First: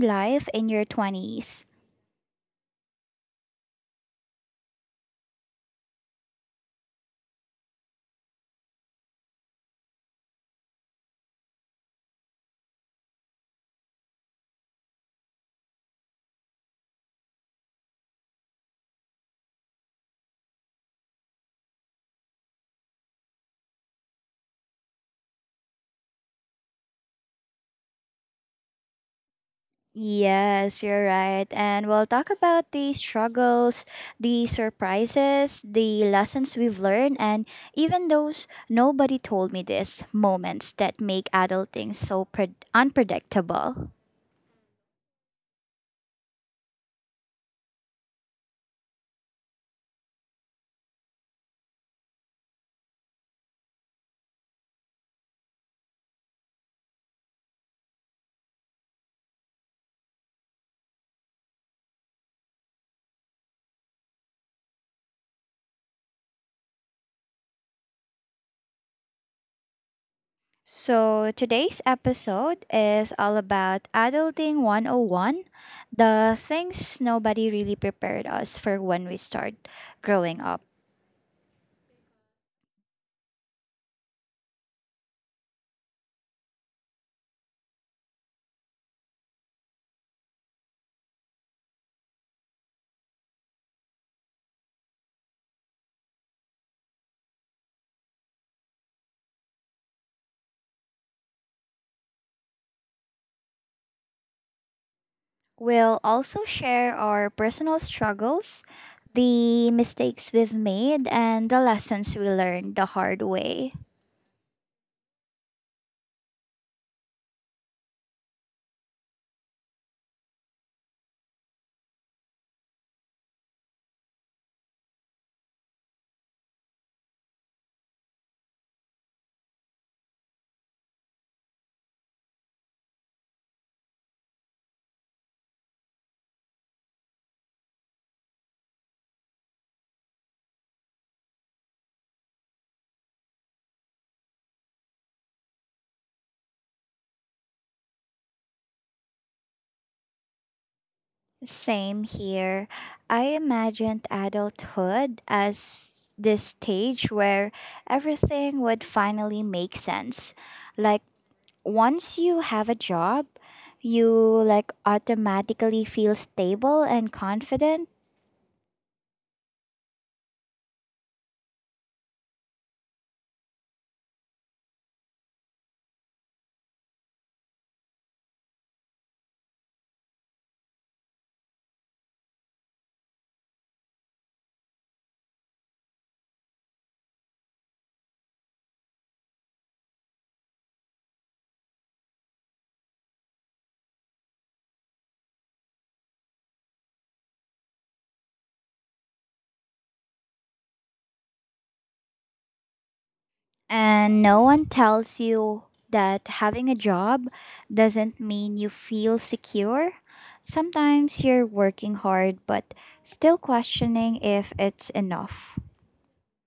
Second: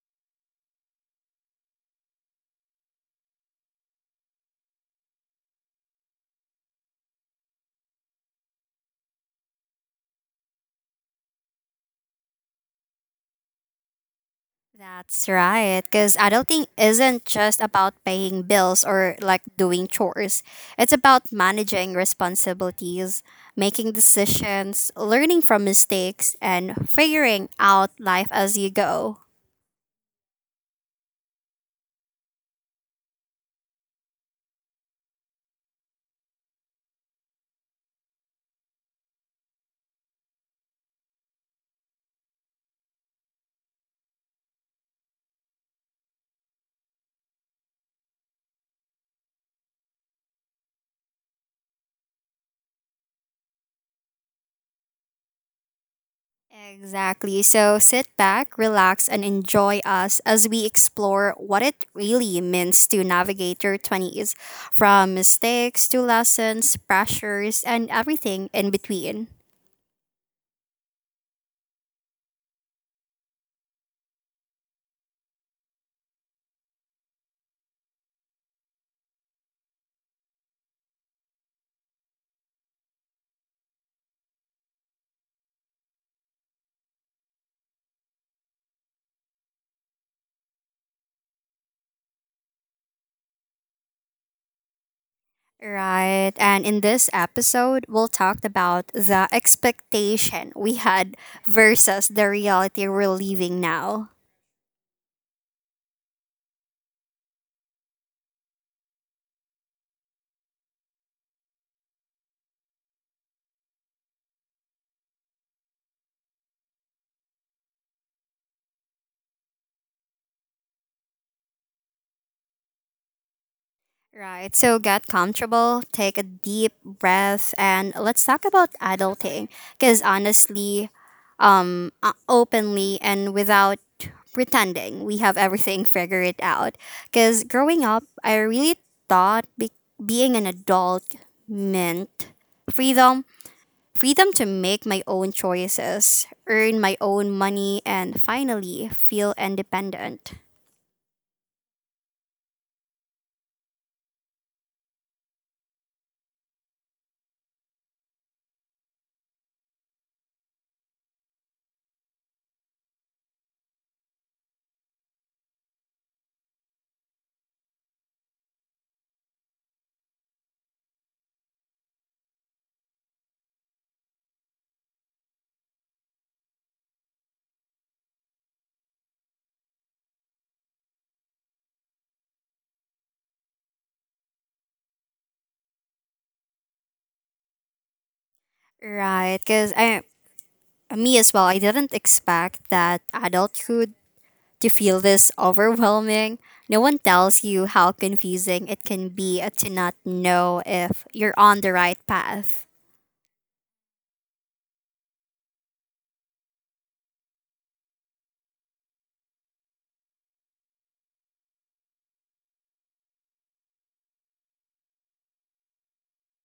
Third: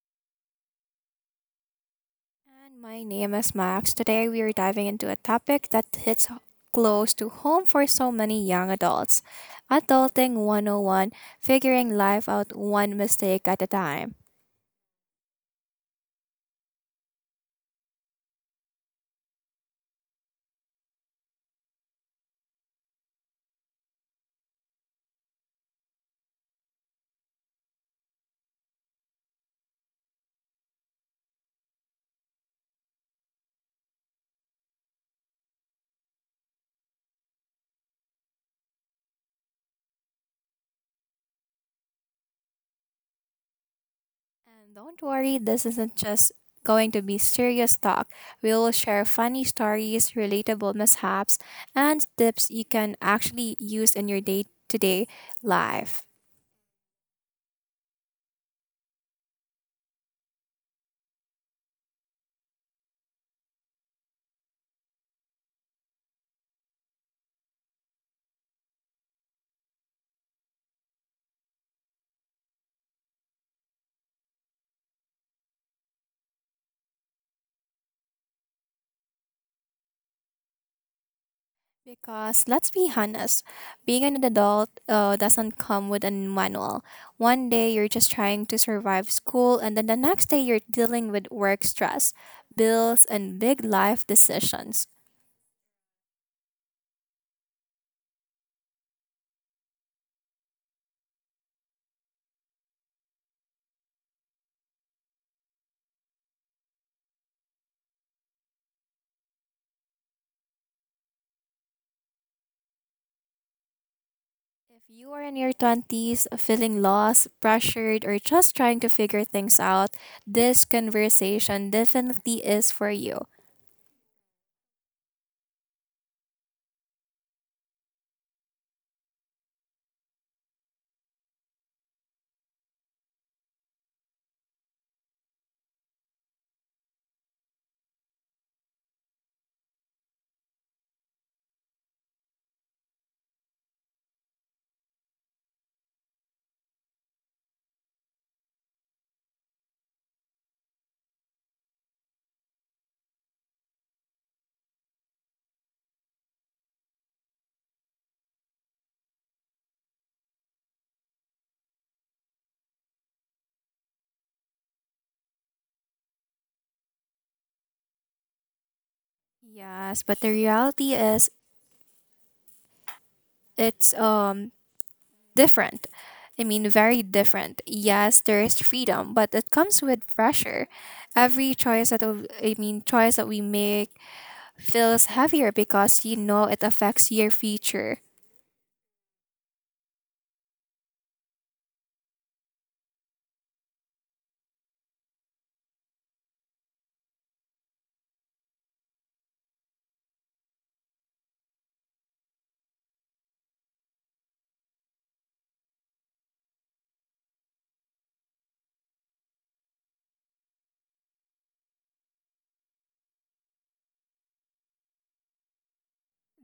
life in your 20s. And my name is Max. Today we are diving into a topic that hits close to home for so many young adults. Adulting 101, figuring life out one mistake at a time. That's right, because adulting isn't just about paying bills or like doing chores. It's about managing responsibilities, making decisions, learning from mistakes, and figuring out life as you go. Yes, you're right. And we'll talk about the struggles, the surprises, the lessons we've learned, and even those nobody told me this moments that make adulting so unpredictable. And don't worry, this isn't just going to be serious talk. We will share funny stories, relatable mishaps, and tips you can actually use in your day to day life. Exactly. So sit back, relax, and enjoy us as we explore what it really means to navigate your 20s from mistakes to lessons, pressures, and everything in between. So, today's episode is all about Adulting 101, the things nobody really prepared us for when we start growing up. Because let's be honest, being an adult doesn't come with a manual. One day you're just trying to survive school, and then the next day you're dealing with work stress, bills, and big life decisions. Right. And in this episode, we'll talk about the expectation we had versus the reality we're living now. We'll also share our personal struggles, the mistakes we've made, and the lessons we learned the hard way. If you are in your 20s feeling lost, pressured, or just trying to figure things out, this conversation definitely is for you. Right. So get comfortable, take a deep breath, and let's talk about adulting. Because honestly, openly and without pretending, we have everything figured out. Because growing up, I really thought being an adult meant freedom freedom to make my own choices, earn my own money, and finally feel independent. Same here. I imagined adulthood as this stage where everything would finally make sense. Like once you have a job, you like automatically feel stable and confident, Yes, but the reality is it's different. I mean, very different. Yes, there is freedom, but it comes with pressure. Every choice that w- I mean, choice that we make feels heavier because you know it affects your future. Right, because I me as well, I didn't expect that adulthood to feel this overwhelming. No one tells you how confusing it can be to not know if you're on the right path. and no one tells you that having a job doesn't mean you feel secure. Sometimes you're working hard but still questioning if it's enough.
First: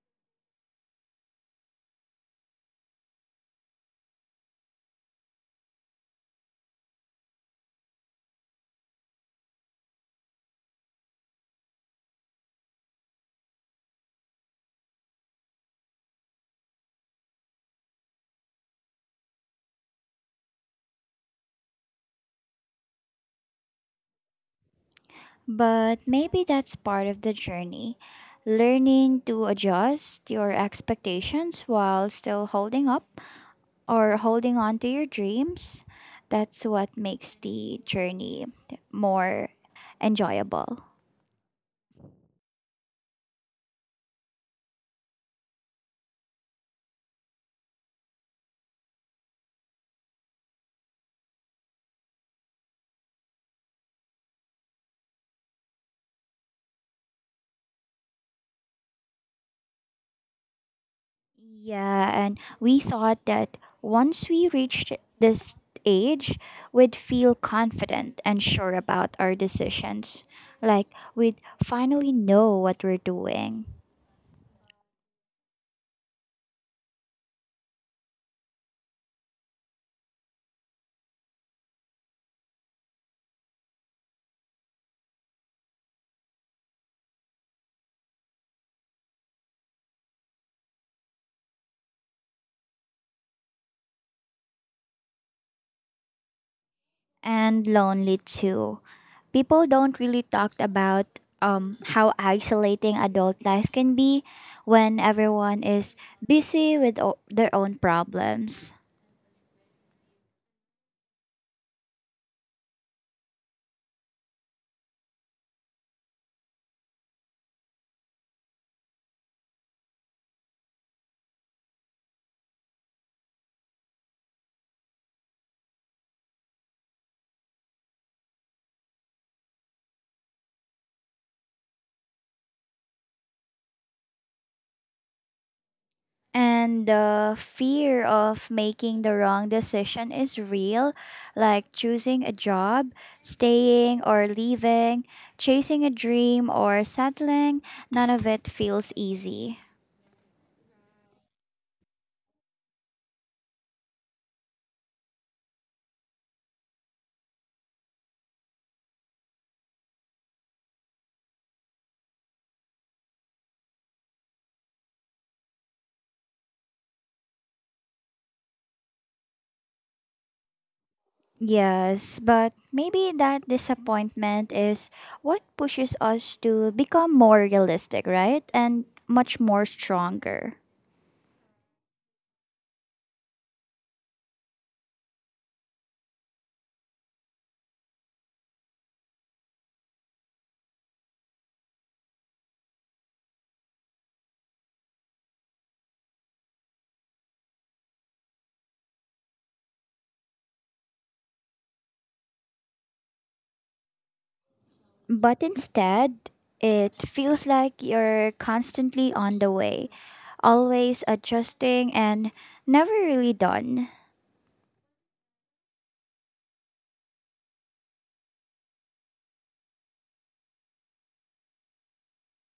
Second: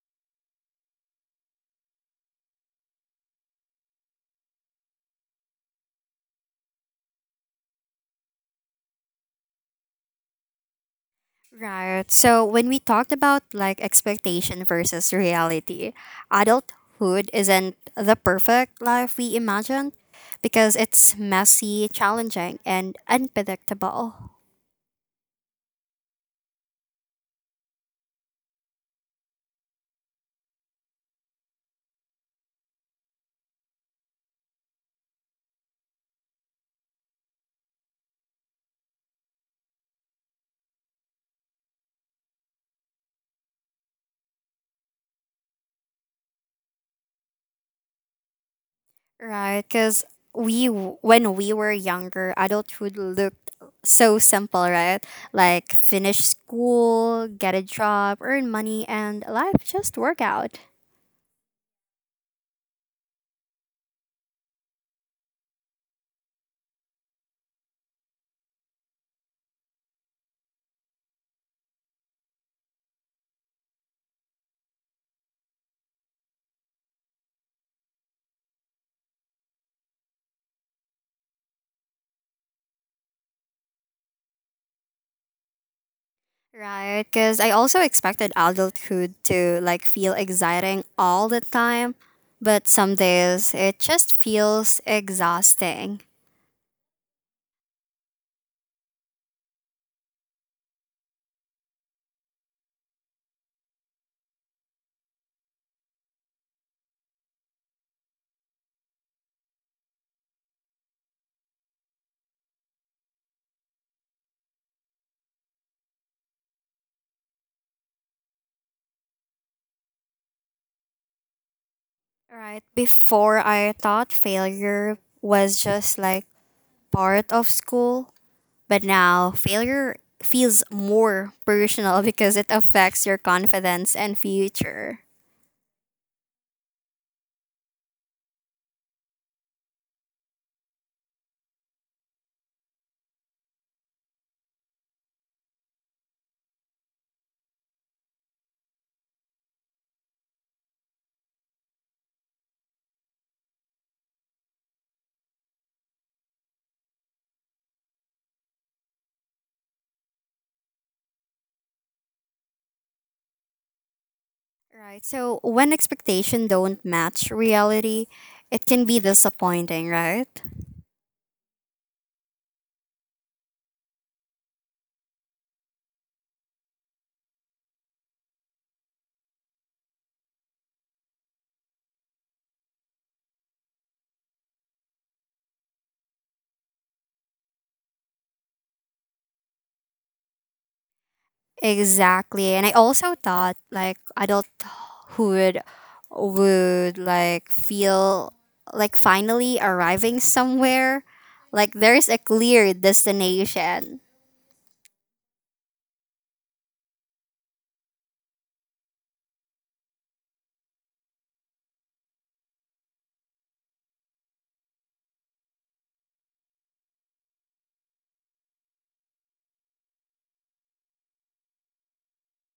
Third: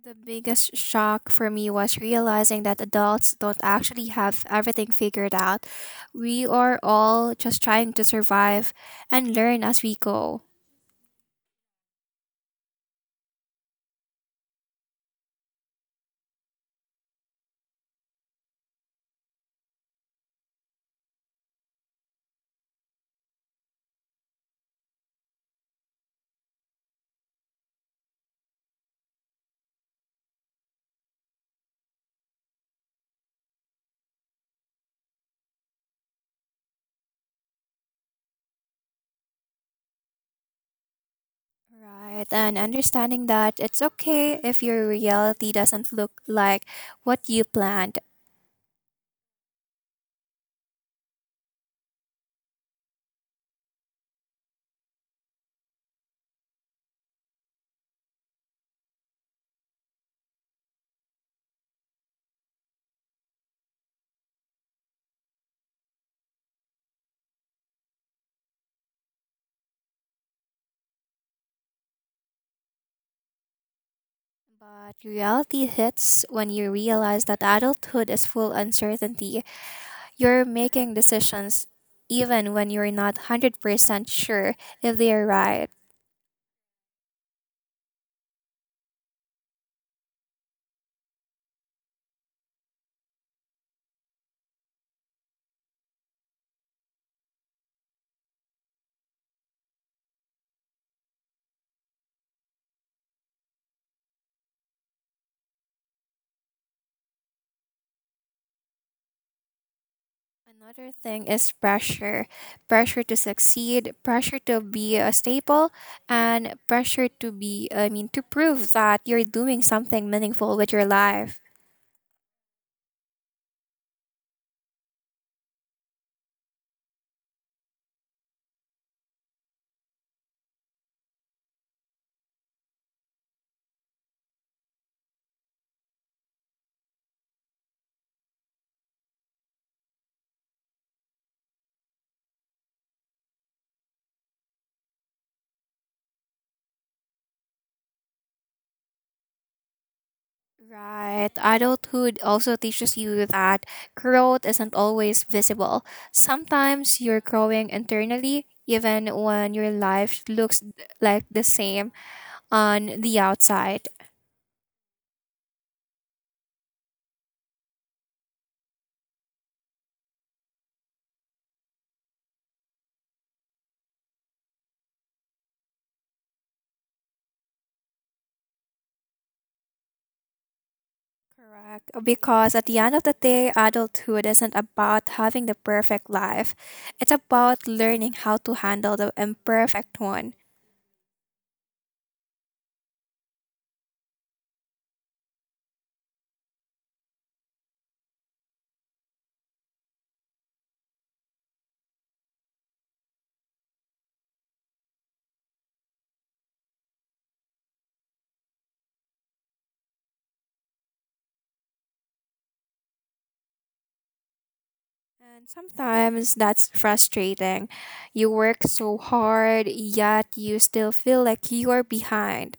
The biggest shock for me was realizing that adults don't actually have everything figured out. We are all just trying to survive and learn as we go. Right. So when we talked about like expectation versus reality, adulthood isn't the perfect life we imagined because it's messy, challenging, and unpredictable. But maybe that's part of the journey. Learning to adjust your expectations while still holding up or holding on to your dreams. That's what makes the journey more enjoyable. Right, and understanding that it's okay if your reality doesn't look like what you planned. Right, because when we were younger, adulthood looked so simple, right? Like finish school, get a job, earn money, and life just work out. Yeah, and we thought that once we reached this age, we'd feel confident and sure about our decisions. Like we'd finally know what we're doing. But reality hits when you realize that adulthood is full uncertainty. You're making decisions even when you're not 100% sure if they are right. Right, because I also expected adulthood to like feel exciting all the time, but some days it just feels exhausting. And lonely too. People don't really talk about how isolating adult life can be when everyone is busy with their own problems. Another thing is pressure, pressure to succeed, pressure to be a staple, and pressure to prove that you're doing something meaningful with your life. Right, before I thought failure was just like part of school. But now, failure feels more personal because it affects your confidence and future. And the fear of making the wrong decision is real, like choosing a job, staying or leaving, chasing a dream, or settling. None of it feels easy. Right. Adulthood also teaches you that growth isn't always visible. Sometimes you're growing internally, even when your life looks like the same on the outside. Right. So, when expectation don't match reality, it can be disappointing, right? Yes, but maybe that disappointment is what pushes us to become more realistic, right? And much more stronger. Correct. Because at the end of the day, adulthood isn't about having the perfect life, it's about learning how to handle the imperfect one. Exactly. And I also thought like adulthood would like feel like finally arriving somewhere, like there's a clear destination. But instead, it feels like you're constantly on the way, always adjusting and never really done. And sometimes that's frustrating. You work so hard, yet you still feel like you're behind.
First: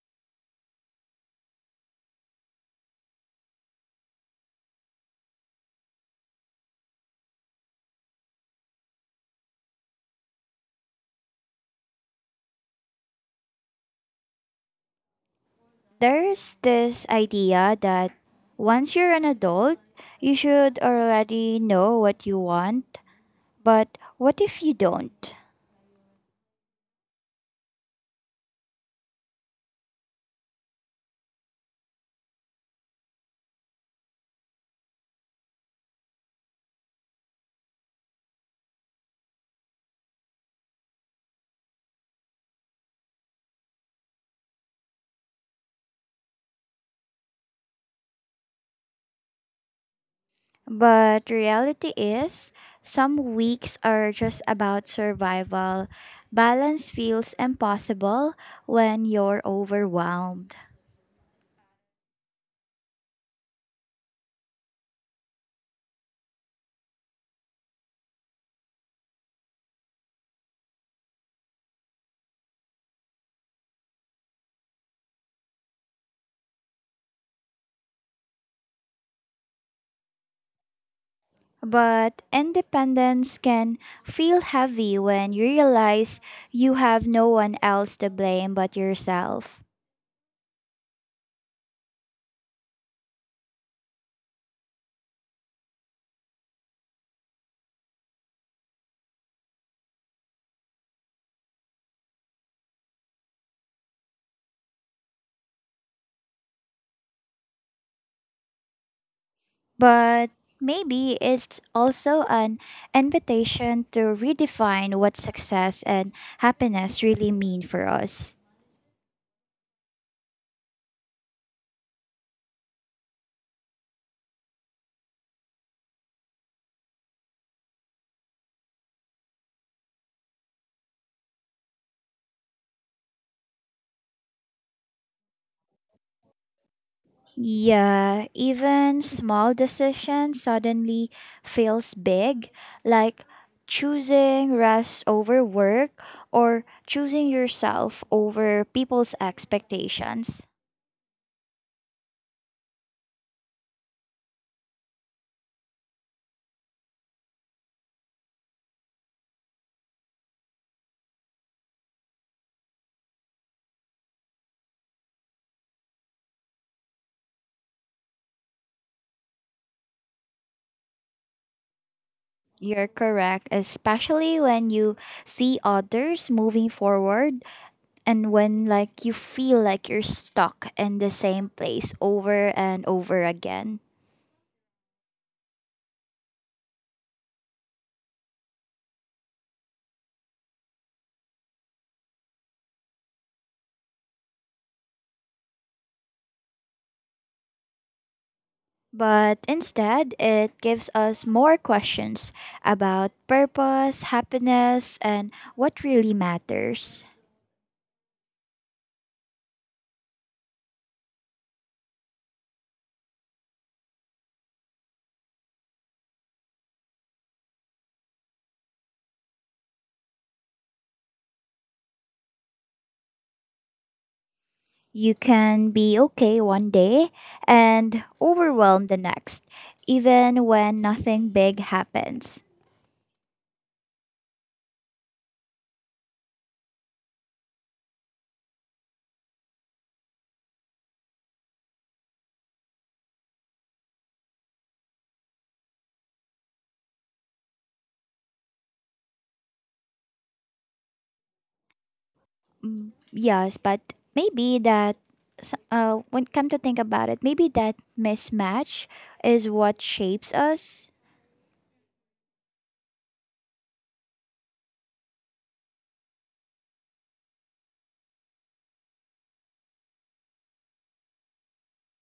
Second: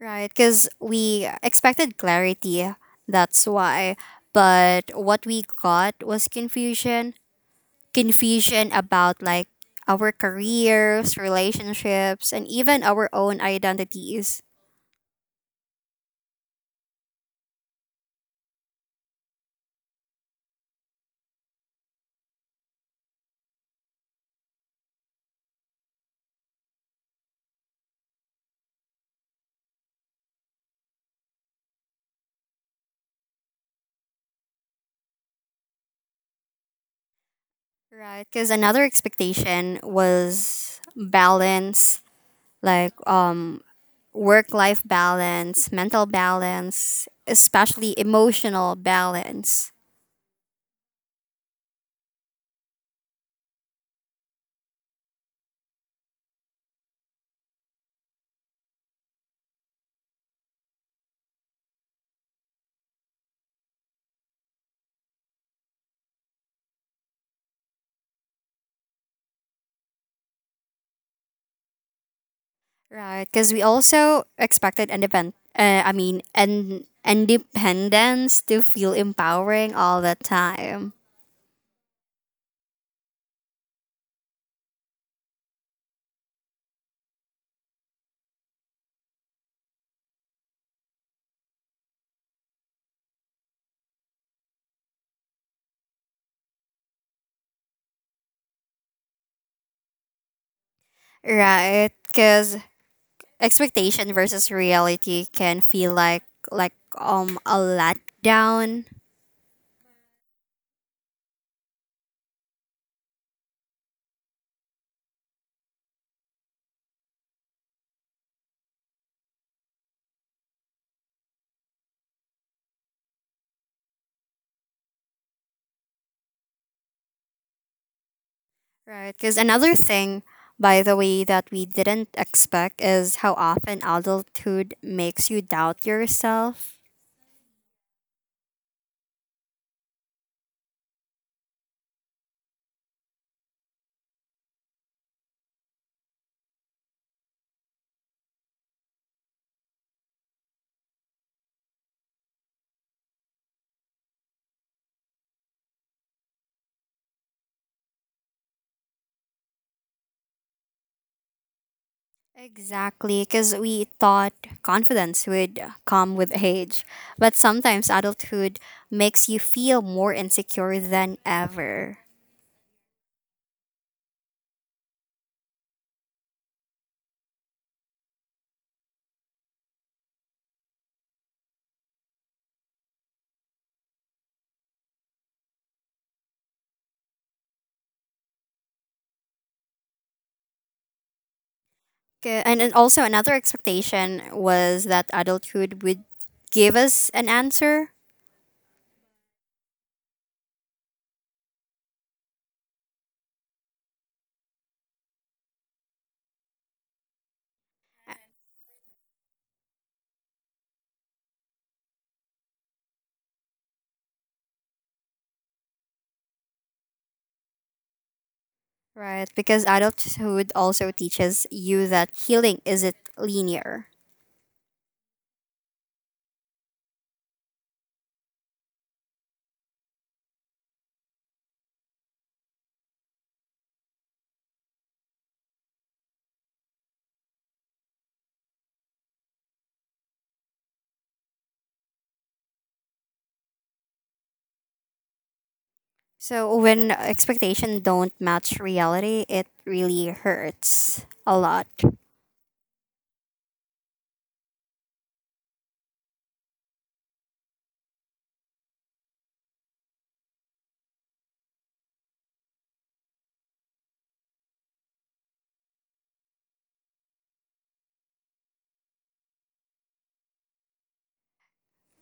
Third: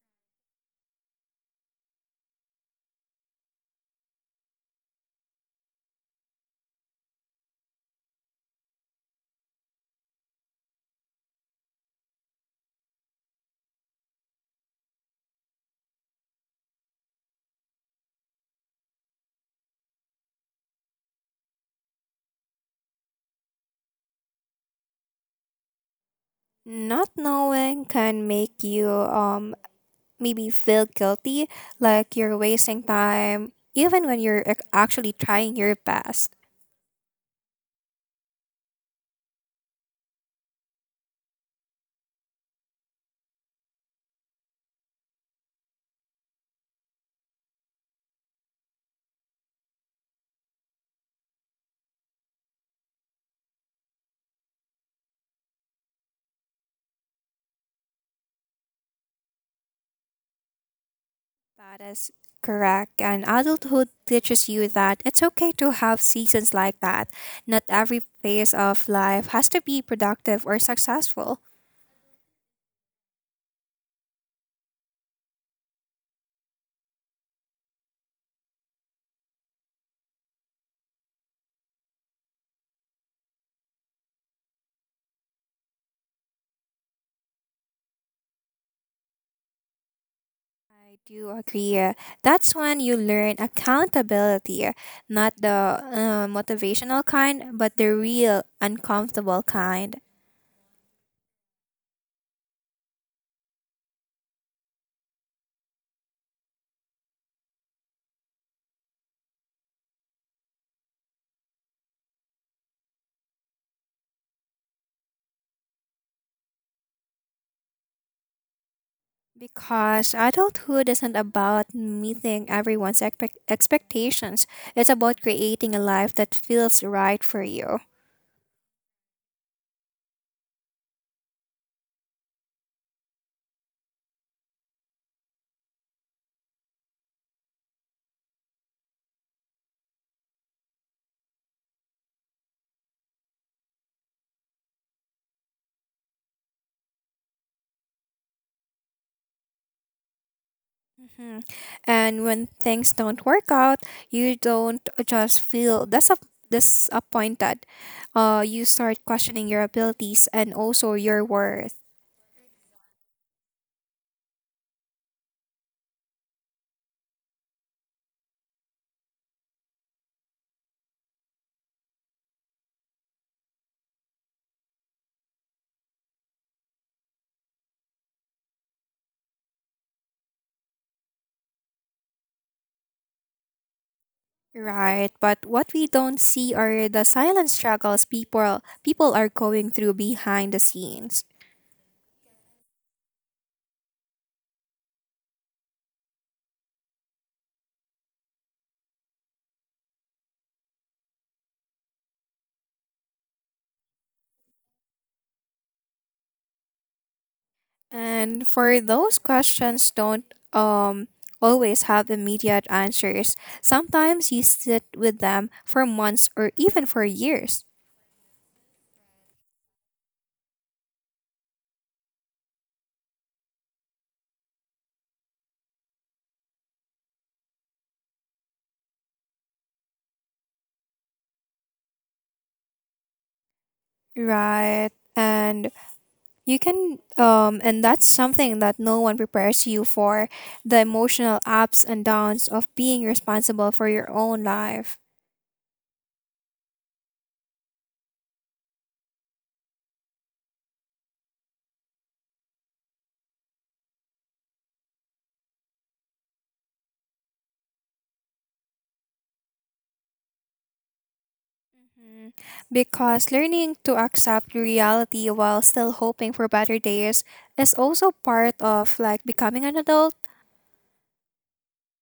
Right, because we expected clarity. That's why. But what we got was confusion. Confusion about like our careers, relationships, and even our own identities. There's this idea that once you're an adult, you should already know what you want, but what if you don't? Not knowing can make you maybe feel guilty, like you're wasting time, even when actually trying your best. Right, because another expectation was balance, like work life balance, mental balance, especially emotional balance. But reality is, some weeks are just about survival. Balance feels impossible when you're overwhelmed. That is correct. And adulthood teaches you that it's okay to have seasons like that. Not every phase of life has to be productive or successful. Right, because we also expected independent. And independence to feel empowering all the time. But independence can feel heavy when you realize you have no one else to blame but yourself. I do agree. That's when you learn accountability, not the motivational kind, but the real uncomfortable kind. Right, because expectation versus reality can feel like a letdown. But maybe it's also an invitation to redefine what success and happiness really mean for us. Because adulthood isn't about meeting expectations, it's about creating a life that feels right for you. Right, because another thing, by the way, that we didn't expect is how often adulthood makes you doubt yourself. Yeah, even small decisions suddenly feels big, like choosing rest over work or choosing yourself over people's expectations. Mhm. And when things don't work out, you don't just disappointed. You start questioning your abilities and also your worth. Exactly, because we thought confidence would come with age, but sometimes adulthood makes you feel more insecure than ever. You're correct, especially when you see others moving forward and when like you feel like you're stuck in the same place over and over again. Right, but what we don't see are the silent struggles people are going through behind the scenes. 'Kay. And also, another expectation was that adulthood would give us an answer, But instead, it gives us more questions about purpose, happiness, and what really matters. And for those questions don't um always have immediate answers. Sometimes you sit with them for months or even for years. right? Because adulthood also teaches you that healing isn't linear. You can be okay one day and overwhelmed the next, even when nothing big happens. Right. And that's something that no one prepares you for, the emotional ups and downs of being responsible for your own life. So, when expectation don't match reality, it really hurts a lot. Mm, yes, but maybe that, when come to think about it, maybe that mismatch is what shapes us. Mhm. Because learning to accept reality while still hoping for better days is also part of like becoming an adult.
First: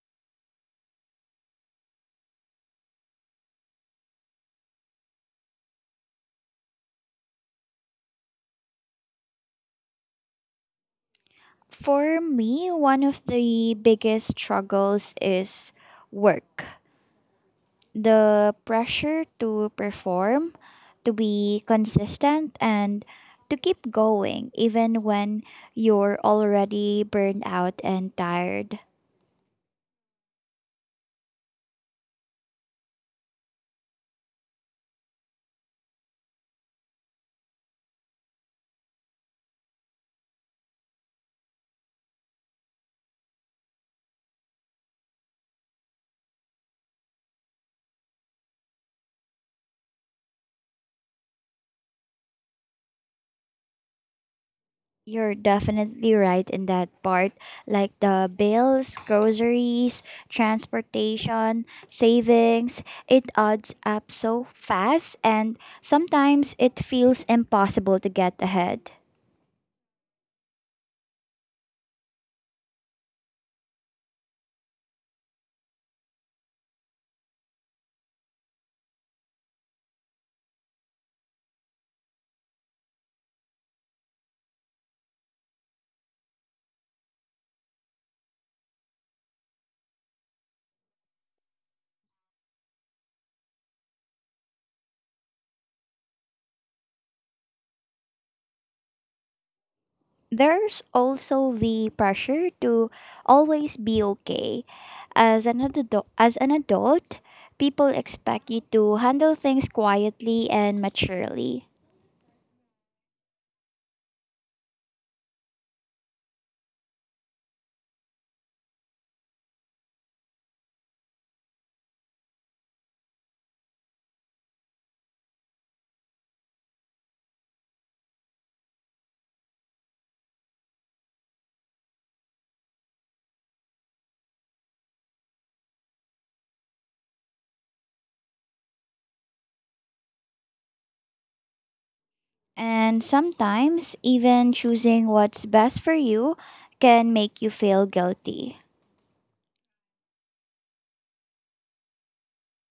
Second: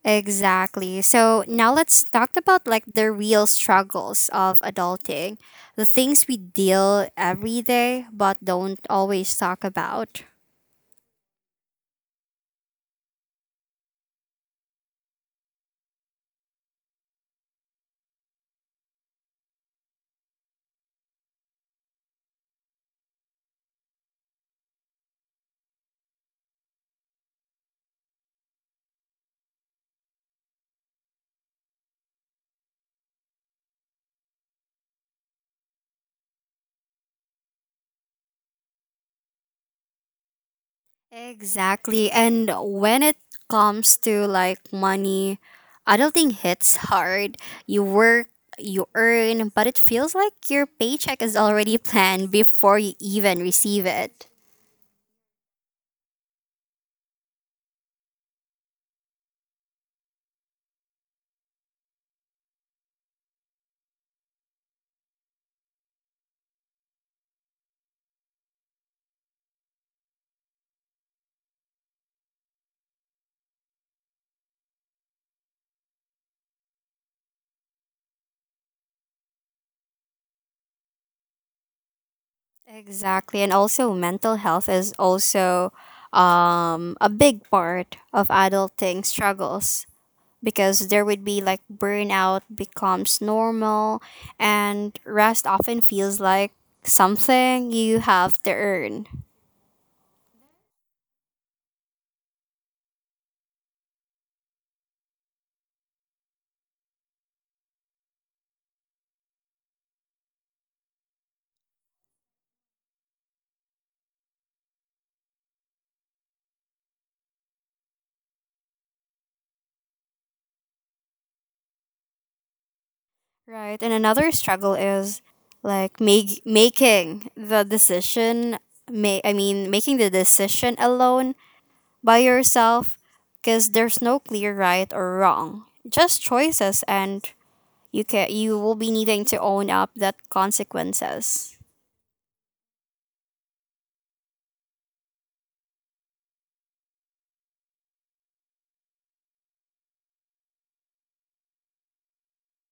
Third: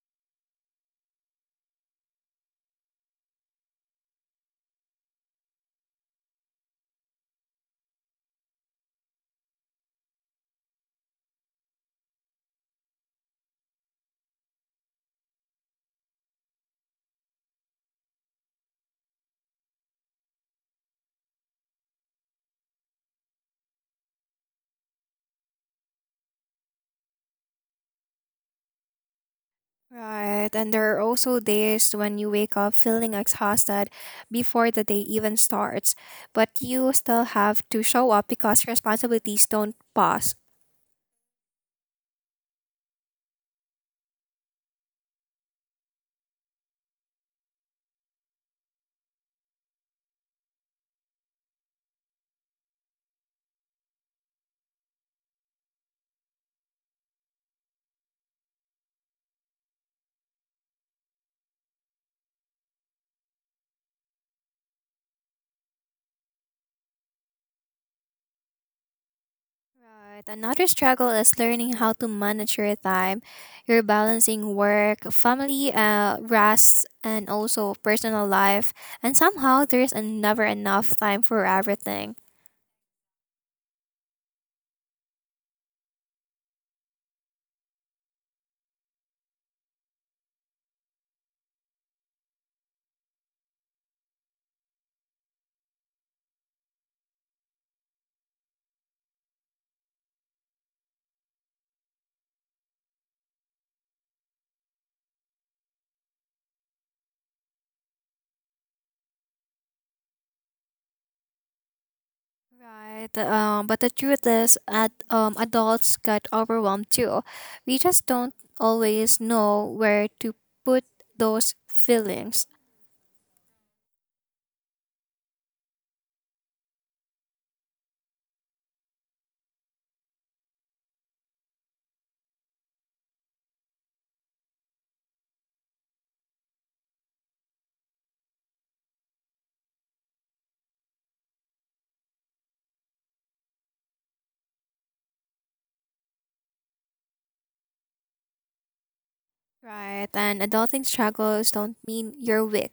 Exactly. So now let's talk about like the real struggles of adulting, the things we deal every day but don't always talk about. For me, one of the biggest struggles is work, the pressure to perform, to be consistent, and to keep going even when you're already burned out and tired. Right, and there are also days when you wake up feeling exhausted before the day even starts, but you still have to show up because responsibilities don't pause. Exactly. And when it comes to like money, adulting hits hard. You work, you earn, but it feels like your paycheck is already planned before you even receive it. You're definitely right in that part. Like the bills, groceries, transportation, savings, it adds up so fast, and sometimes it feels impossible to get ahead. Right. Another struggle is learning how to manage your time. You're balancing work, family, rest, and also personal life. And somehow there's never enough time for everything. Exactly. And also, mental health is also a big part of adulting struggles because there would be like burnout becomes normal and rest often feels like something you have to earn. There's also the pressure to always be okay. As an adult, people expect you to handle things quietly and maturely. Right. But the truth is, adults get overwhelmed too. We just don't always know where to put those feelings. Right. And another struggle is like making the decision. Making the decision alone by yourself because there's no clear right or wrong, just choices and you will be needing to own up that consequences. And sometimes even choosing what's best for you can make you feel guilty. Right. And adulting struggles don't mean you're weak.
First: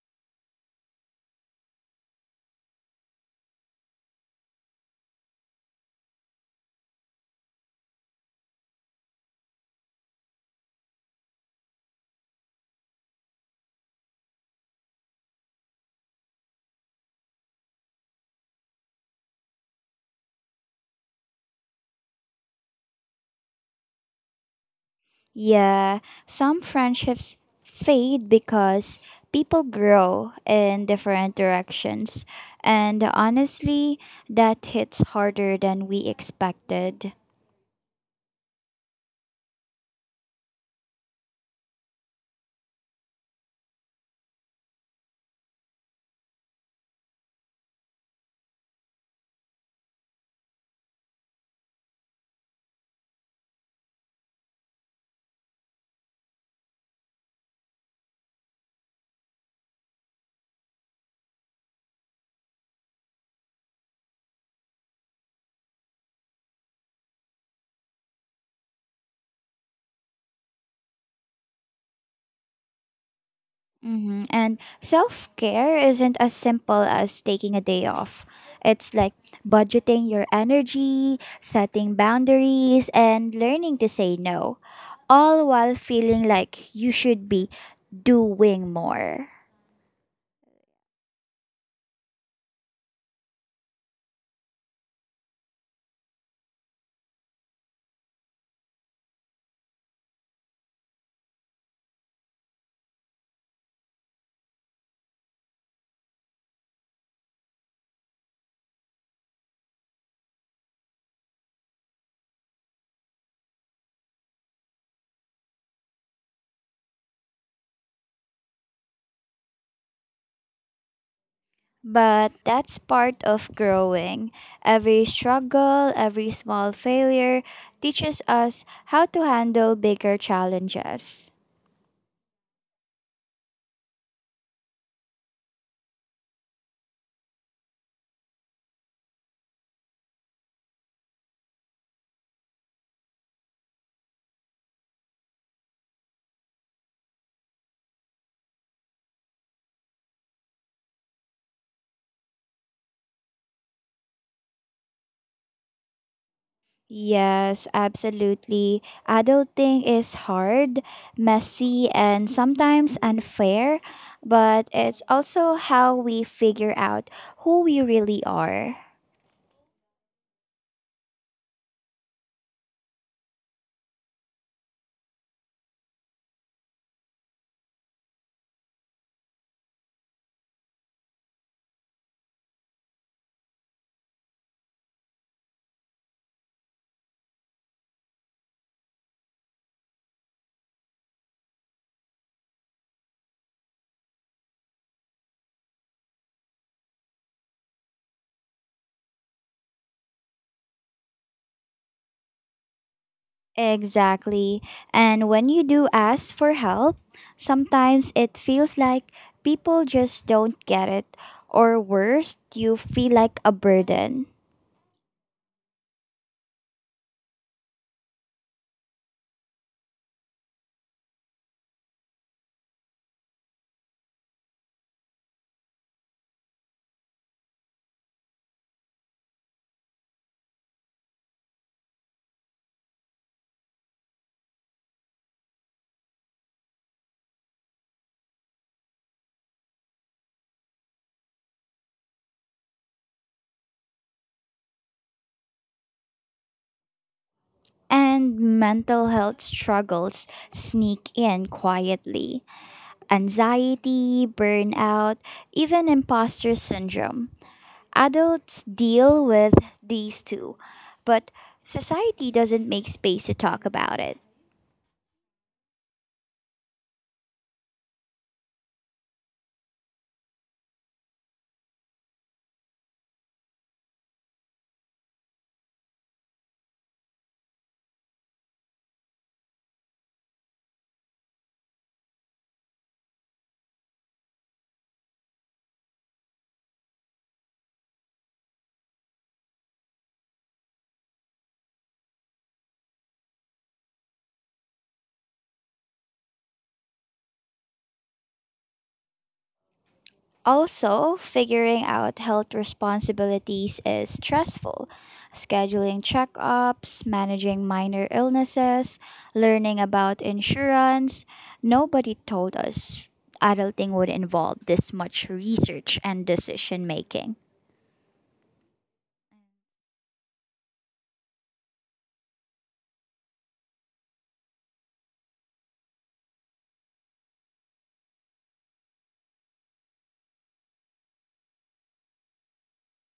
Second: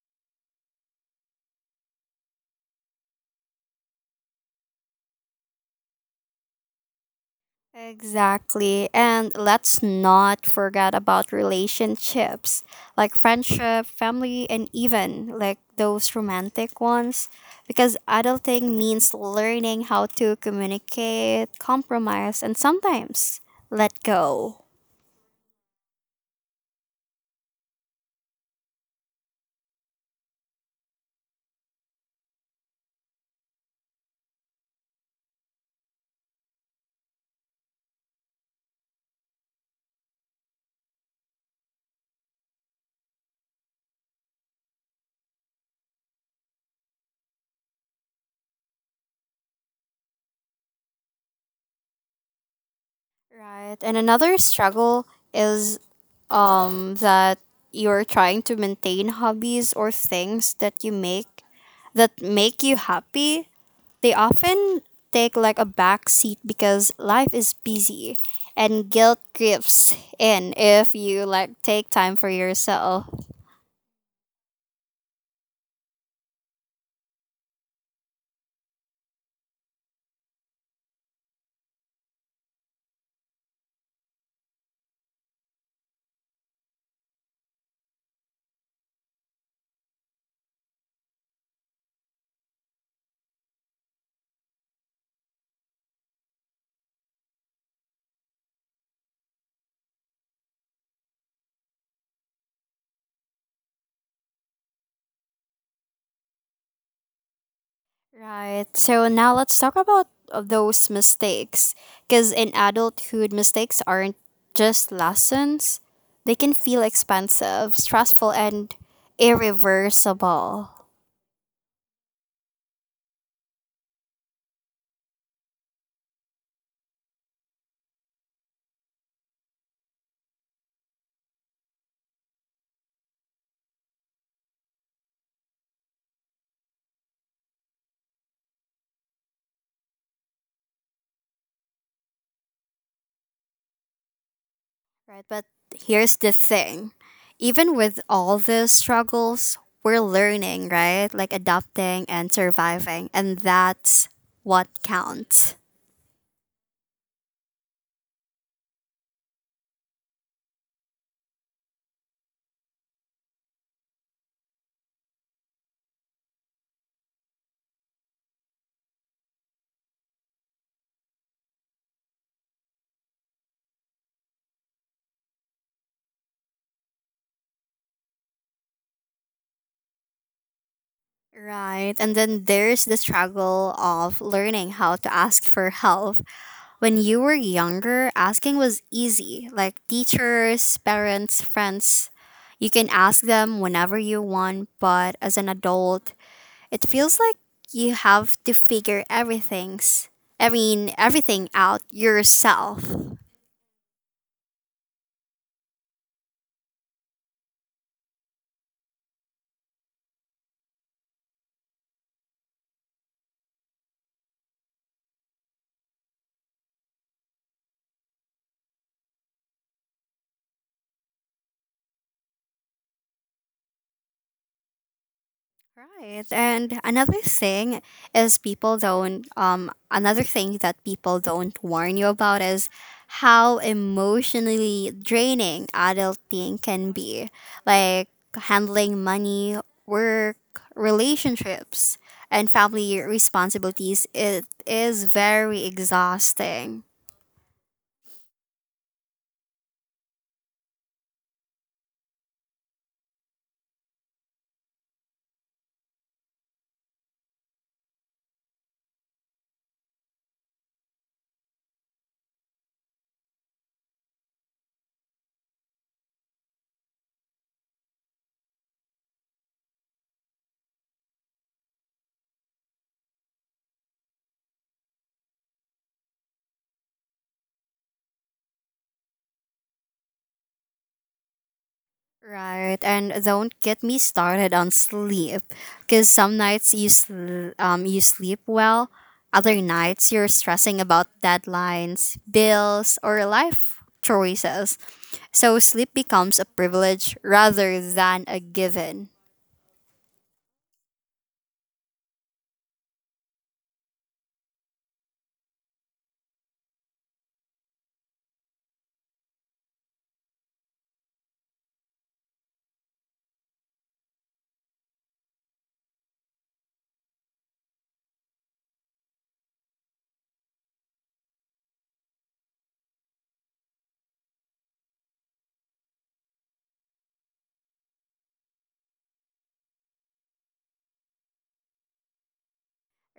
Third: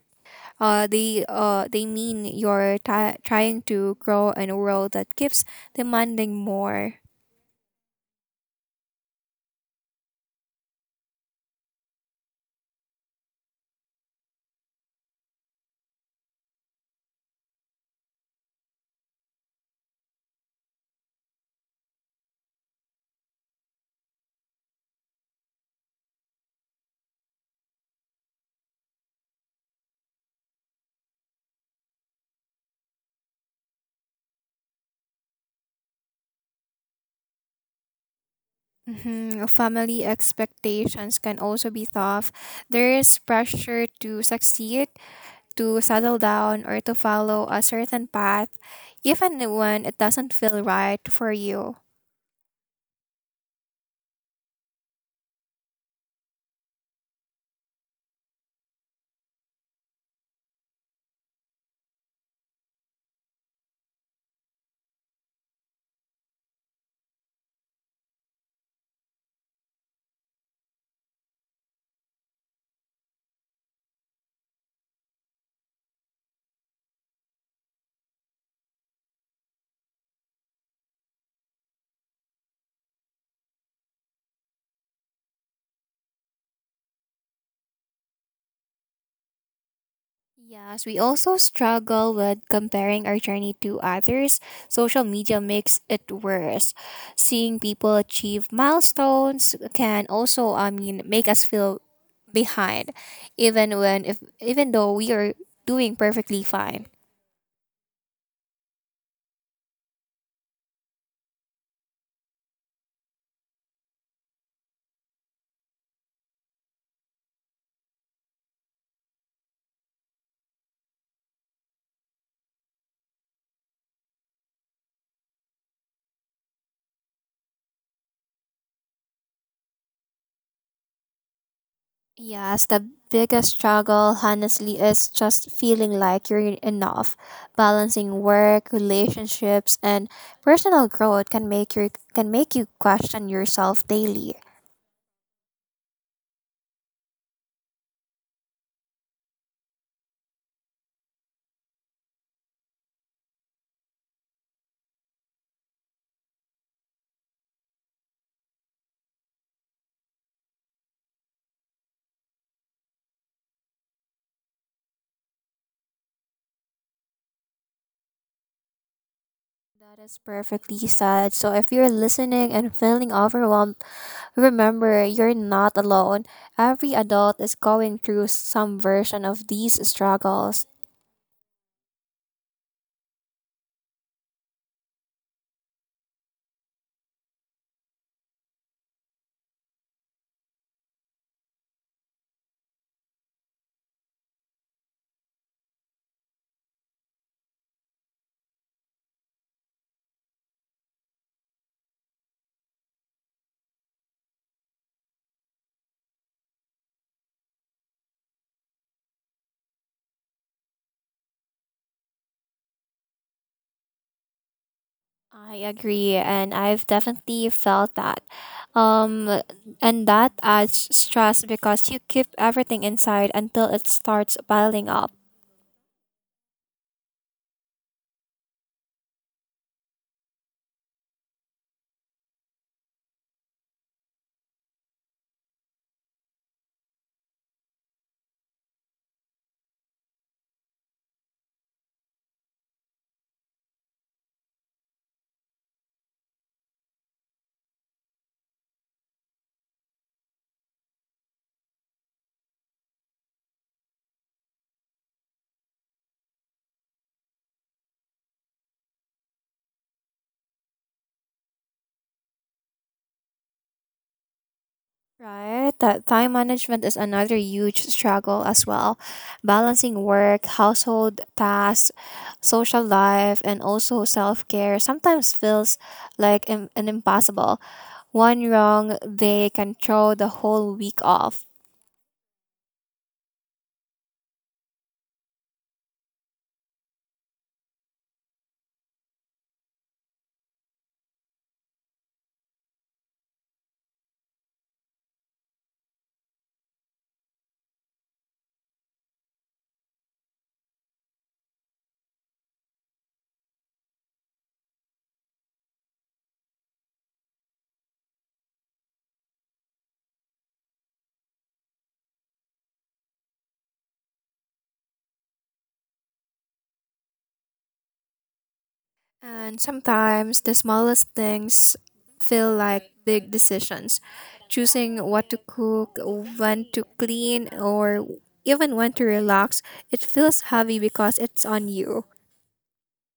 They mean you're ti trying to grow in a world that keeps demanding more. Exactly. And let's not forget about relationships like friendship, family, and even like those romantic ones. Because adulting means learning how to communicate, compromise, and sometimes let go. Yeah, some friendships fade because people grow in different directions. And honestly, that hits harder than we expected. Mhm. Family expectations can also be tough. There is pressure to succeed, to settle down, or to follow a certain path, even when it doesn't feel right for you. Right. And another struggle is that you're trying to maintain hobbies or things that you make that make you happy. They often take like a back seat because life is busy and guilt creeps in if you like take time for yourself. Mm-hmm. And self care isn't as simple as taking a day off. It's like budgeting your energy, setting boundaries, and learning to say no, all while feeling like you should be doing more. Yes, we also struggle with comparing our journey to others. Social media makes it worse. Seeing people achieve milestones can also make us feel behind, even when if even though we are doing perfectly fine. Right. So now let's talk about those mistakes. Because in adulthood, mistakes aren't just lessons, they can feel expensive, stressful, and irreversible. But that's part of growing. Every struggle, every small failure teaches us how to handle bigger challenges. Yes, the biggest struggle, honestly, is just feeling like you're enough. Balancing work, relationships, and personal growth can make you question yourself daily. Right. But here's the thing even with all the struggles, we're learning, right? Like adapting and surviving. And that's what counts. Yes, absolutely. Adulting is hard, messy, and sometimes unfair, but it's also how we figure out who we really are. That is perfectly said. So if you're listening and feeling overwhelmed, remember you're not alone. Every adult is going through some version of these struggles. Right. And then there's the struggle of learning how to ask for help. When you were younger, asking was easy. Like teachers, parents, friends, you can ask them whenever you want, but as an adult, it feels like you have to figure everything out yourself. Exactly. And when you do ask for help, sometimes it feels like people just don't get it, or worse, you feel like a burden. I agree, and I've definitely felt that. Um, and that adds stress because you keep everything inside until it starts piling up. Right. And another thing is people don't another thing that people don't warn you about is how emotionally draining adulting can be. Like handling money, work, relationships, and family responsibilities. It is very exhausting. And mental health struggles sneak in quietly. Anxiety, burnout, even imposter syndrome. Adults deal with these too, but society doesn't make space to talk about it. Right, that time management is another huge struggle as well. Balancing work, household tasks, social life, and also self care sometimes feels like an impossible. One wrong, they can throw the whole week off. Right, and don't get me started on sleep, because some nights you sleep well, other nights you're stressing about deadlines, bills, or life choices. So sleep becomes a privilege rather than a given. Also, figuring out health responsibilities is stressful. Scheduling checkups, managing minor illnesses, learning about insurance. Nobody told us adulting would involve this much research and decision making. And sometimes the smallest things feel like big decisions. Choosing what to cook, when to clean, or even when to relax, it feels heavy because it's on you.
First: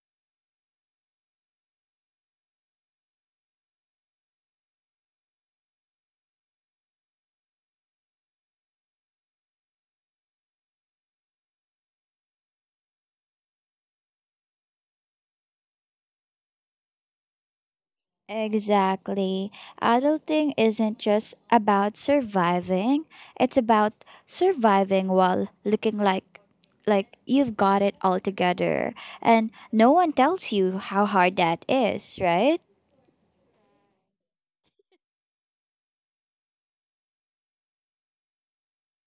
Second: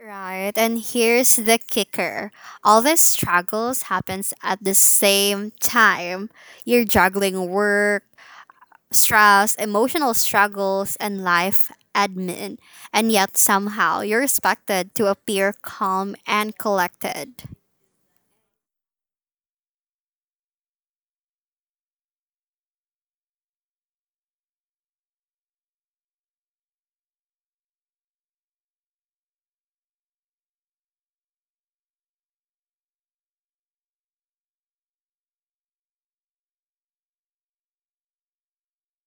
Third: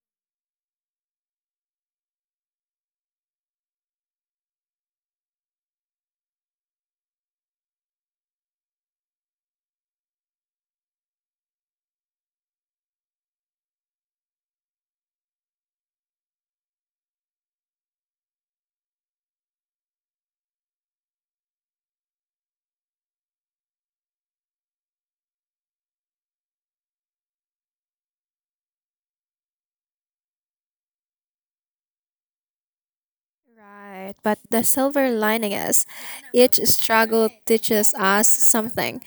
Right, and here's the kicker. All these struggles happens at the same time. You're juggling work, stress, emotional struggles, and life admin, and yet somehow you're expected to appear calm and collected. Exactly. Adulting isn't just about surviving, it's about surviving while looking like you've got it all together. And no one tells you how hard that is, right? Right, but the silver lining is each struggle teaches us something.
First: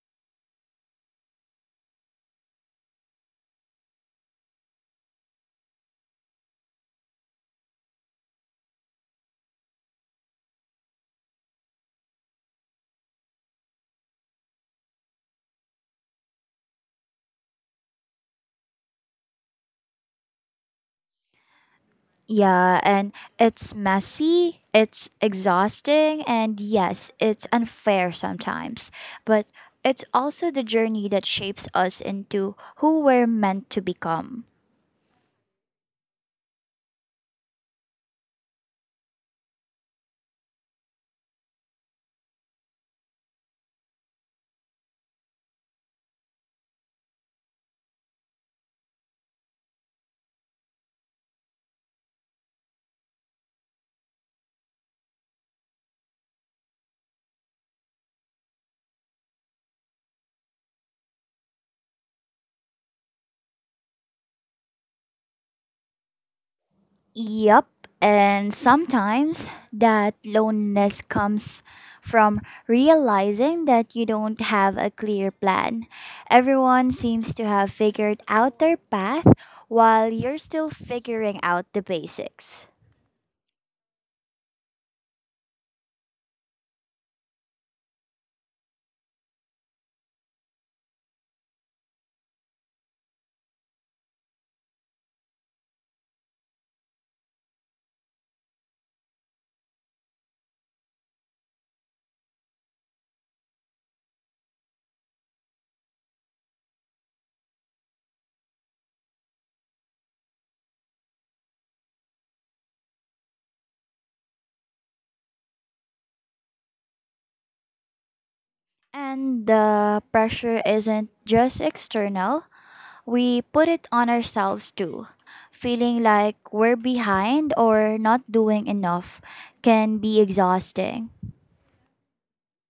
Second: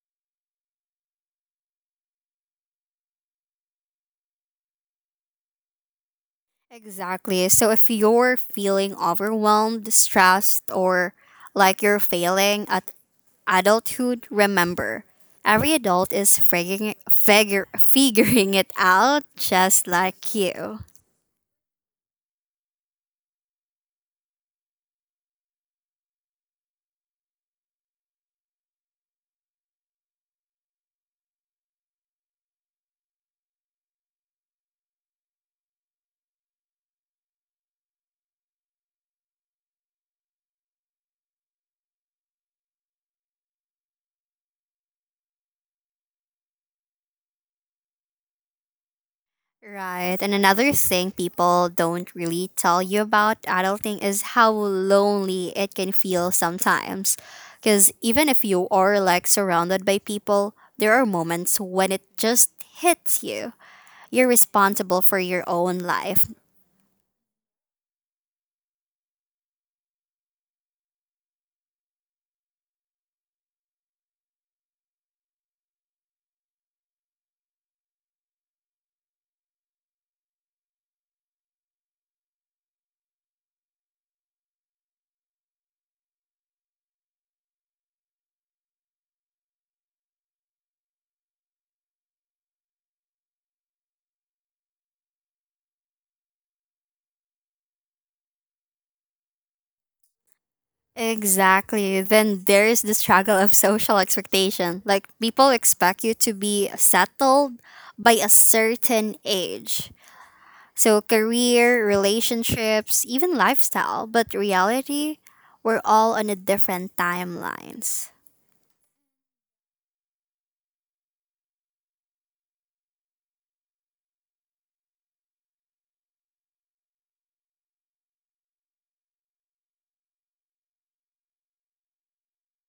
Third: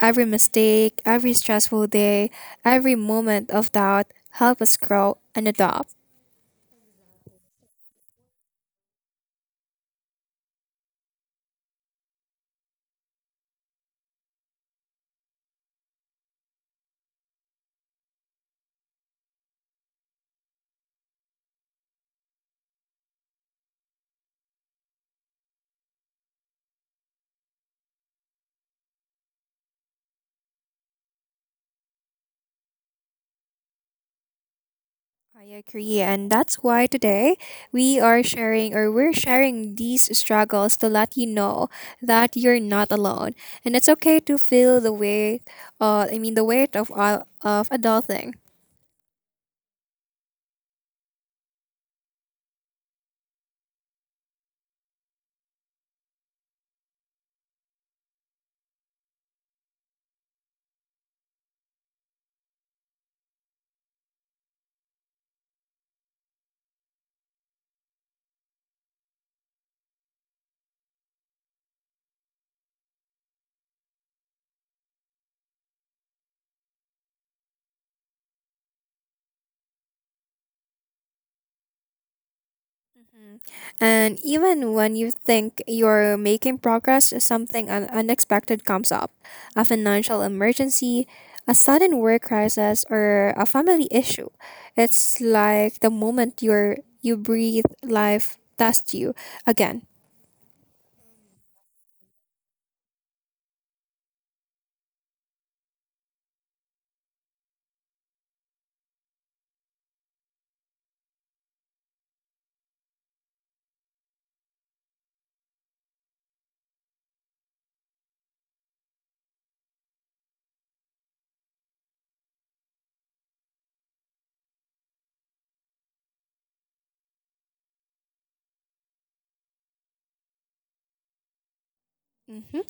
Every mistake, every stressful day, every moment of doubt help us grow and adopt. Exactly. So if you're feeling overwhelmed, stressed, or like you're failing at adulthood, remember every adult is figuring it out just like you. Yeah, and it's messy, it's exhausting, and yes, it's unfair sometimes. But it's also the journey that shapes us into who we're meant to become. I agree, and that's why today we're sharing these struggles to let you know that you're not alone, and it's okay to feel the weight. The weight of all of adulting. Right. And another thing people don't really tell you about adulting is how lonely it can feel sometimes. Because even if you are like surrounded by people, there are moments when it just hits you. You're responsible for your own life. Yep, and sometimes that loneliness comes from realizing that you don't have a clear plan. Everyone seems to have figured out their path while you're still figuring out the basics. And even when you think you're making progress, something unexpected comes up, a financial emergency, a sudden work crisis, or a family issue. It's like the moment you breathe, life tests you again. Exactly. Then there's the struggle of social expectation. Like people expect you to be settled by a certain age. So, career, relationships, even lifestyle, but reality, we're all on a different timelines. And the pressure isn't just external, we put it on ourselves too. Feeling like we're behind or not doing enough can be exhausting. Mhm.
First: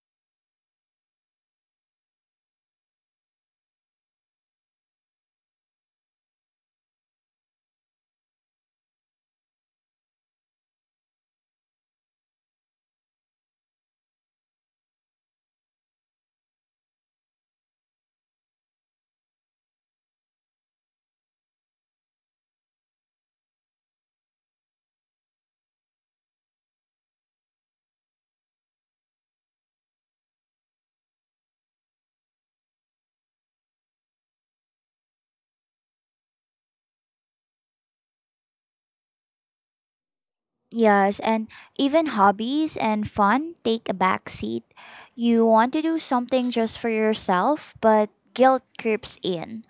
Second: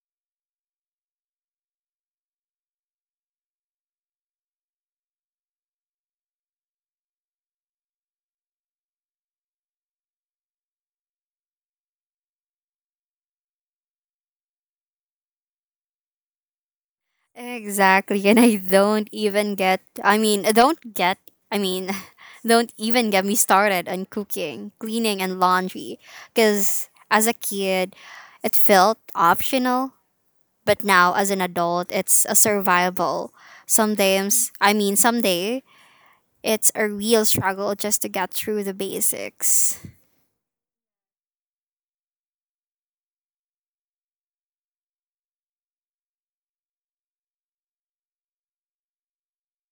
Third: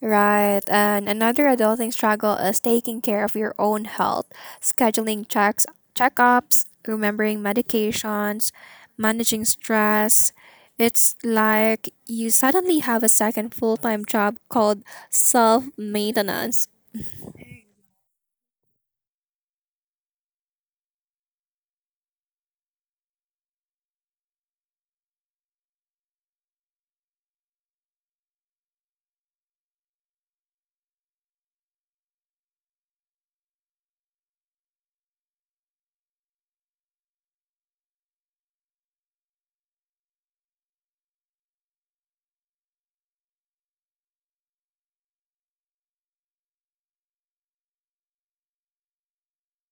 Right. And another adulting struggle is taking care of your own health, scheduling checks, checkups, remembering medications, managing stress. It's like you suddenly have a second full time job called self maintenance. Exactly, and I don't I mean, don't even get me started on cooking, cleaning, and laundry. Because as a kid, it felt optional, but now as an adult, it's a survival. Someday, it's a real struggle just to get through the basics. Yes, and even hobbies and fun take a back seat. You want to do something just for yourself, but guilt creeps in.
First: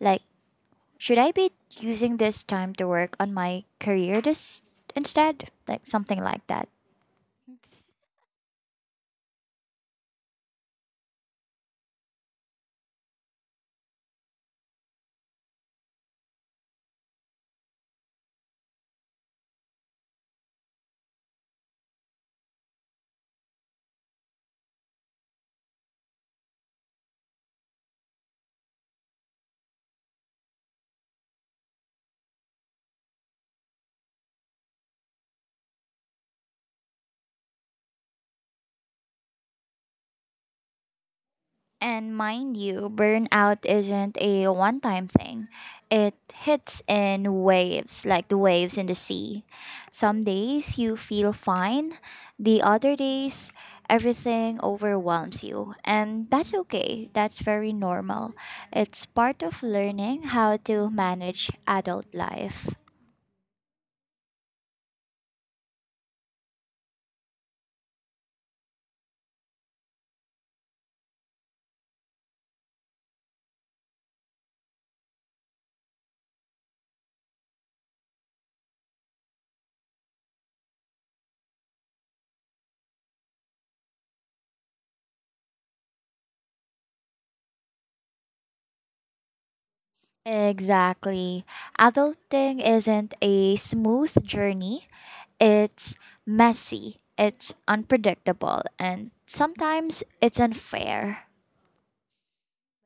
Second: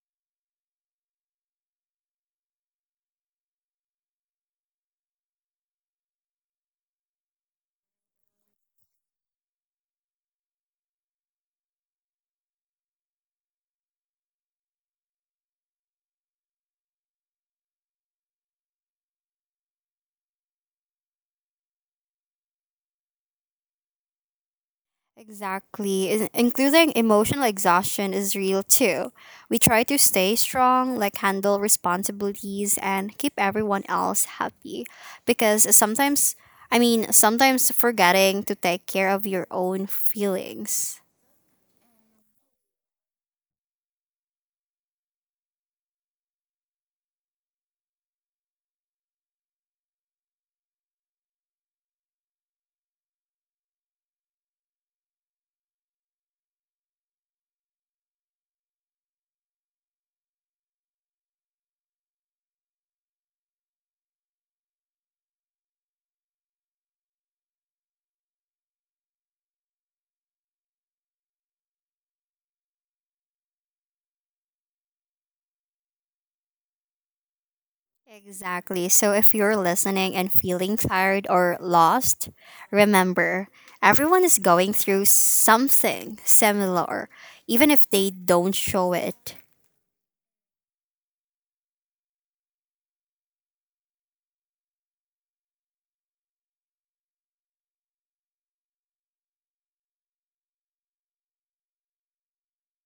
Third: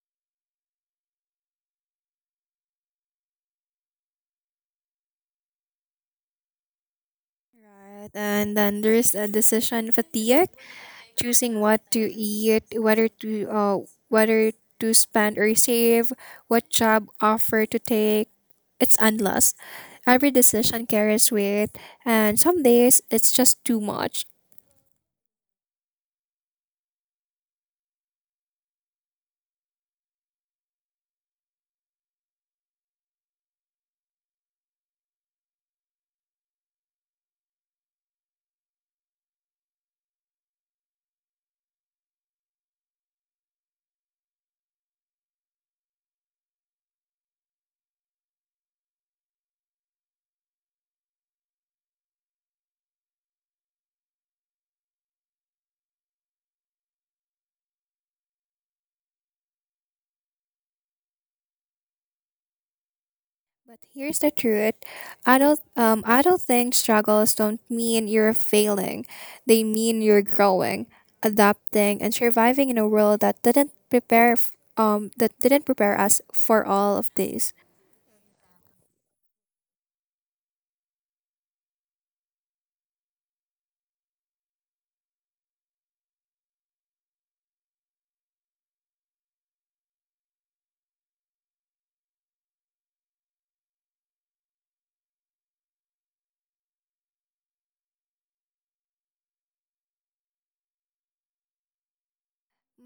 Like, should I be using this time to work on my career this instead? Like something like that. Right. And then there's a decision fatigue, choosing what to eat, whether to spend or save, what job offer to take. It's endless. Every decision carries weight, and some days it's just too much. Exactly. Including emotional exhaustion is real too. We try to stay strong, like handle responsibilities and keep everyone else happy. Because sometimes forgetting to take care of your own feelings. And mind you, burnout isn't a one time thing. It hits in waves, like the waves in the sea. Some days you feel fine, the other days everything overwhelms you. And that's okay, that's very normal. It's part of learning how to manage adult life. But here's the truth: adulting struggles don't mean you're failing; they mean you're growing, adapting, and surviving in a world that didn't prepare us for all of this. Exactly. So if you're listening and feeling tired or lost, remember everyone is going through something similar, even if they don't show it. Exactly. Adulting isn't a smooth journey. It's messy, it's unpredictable, and sometimes it's unfair.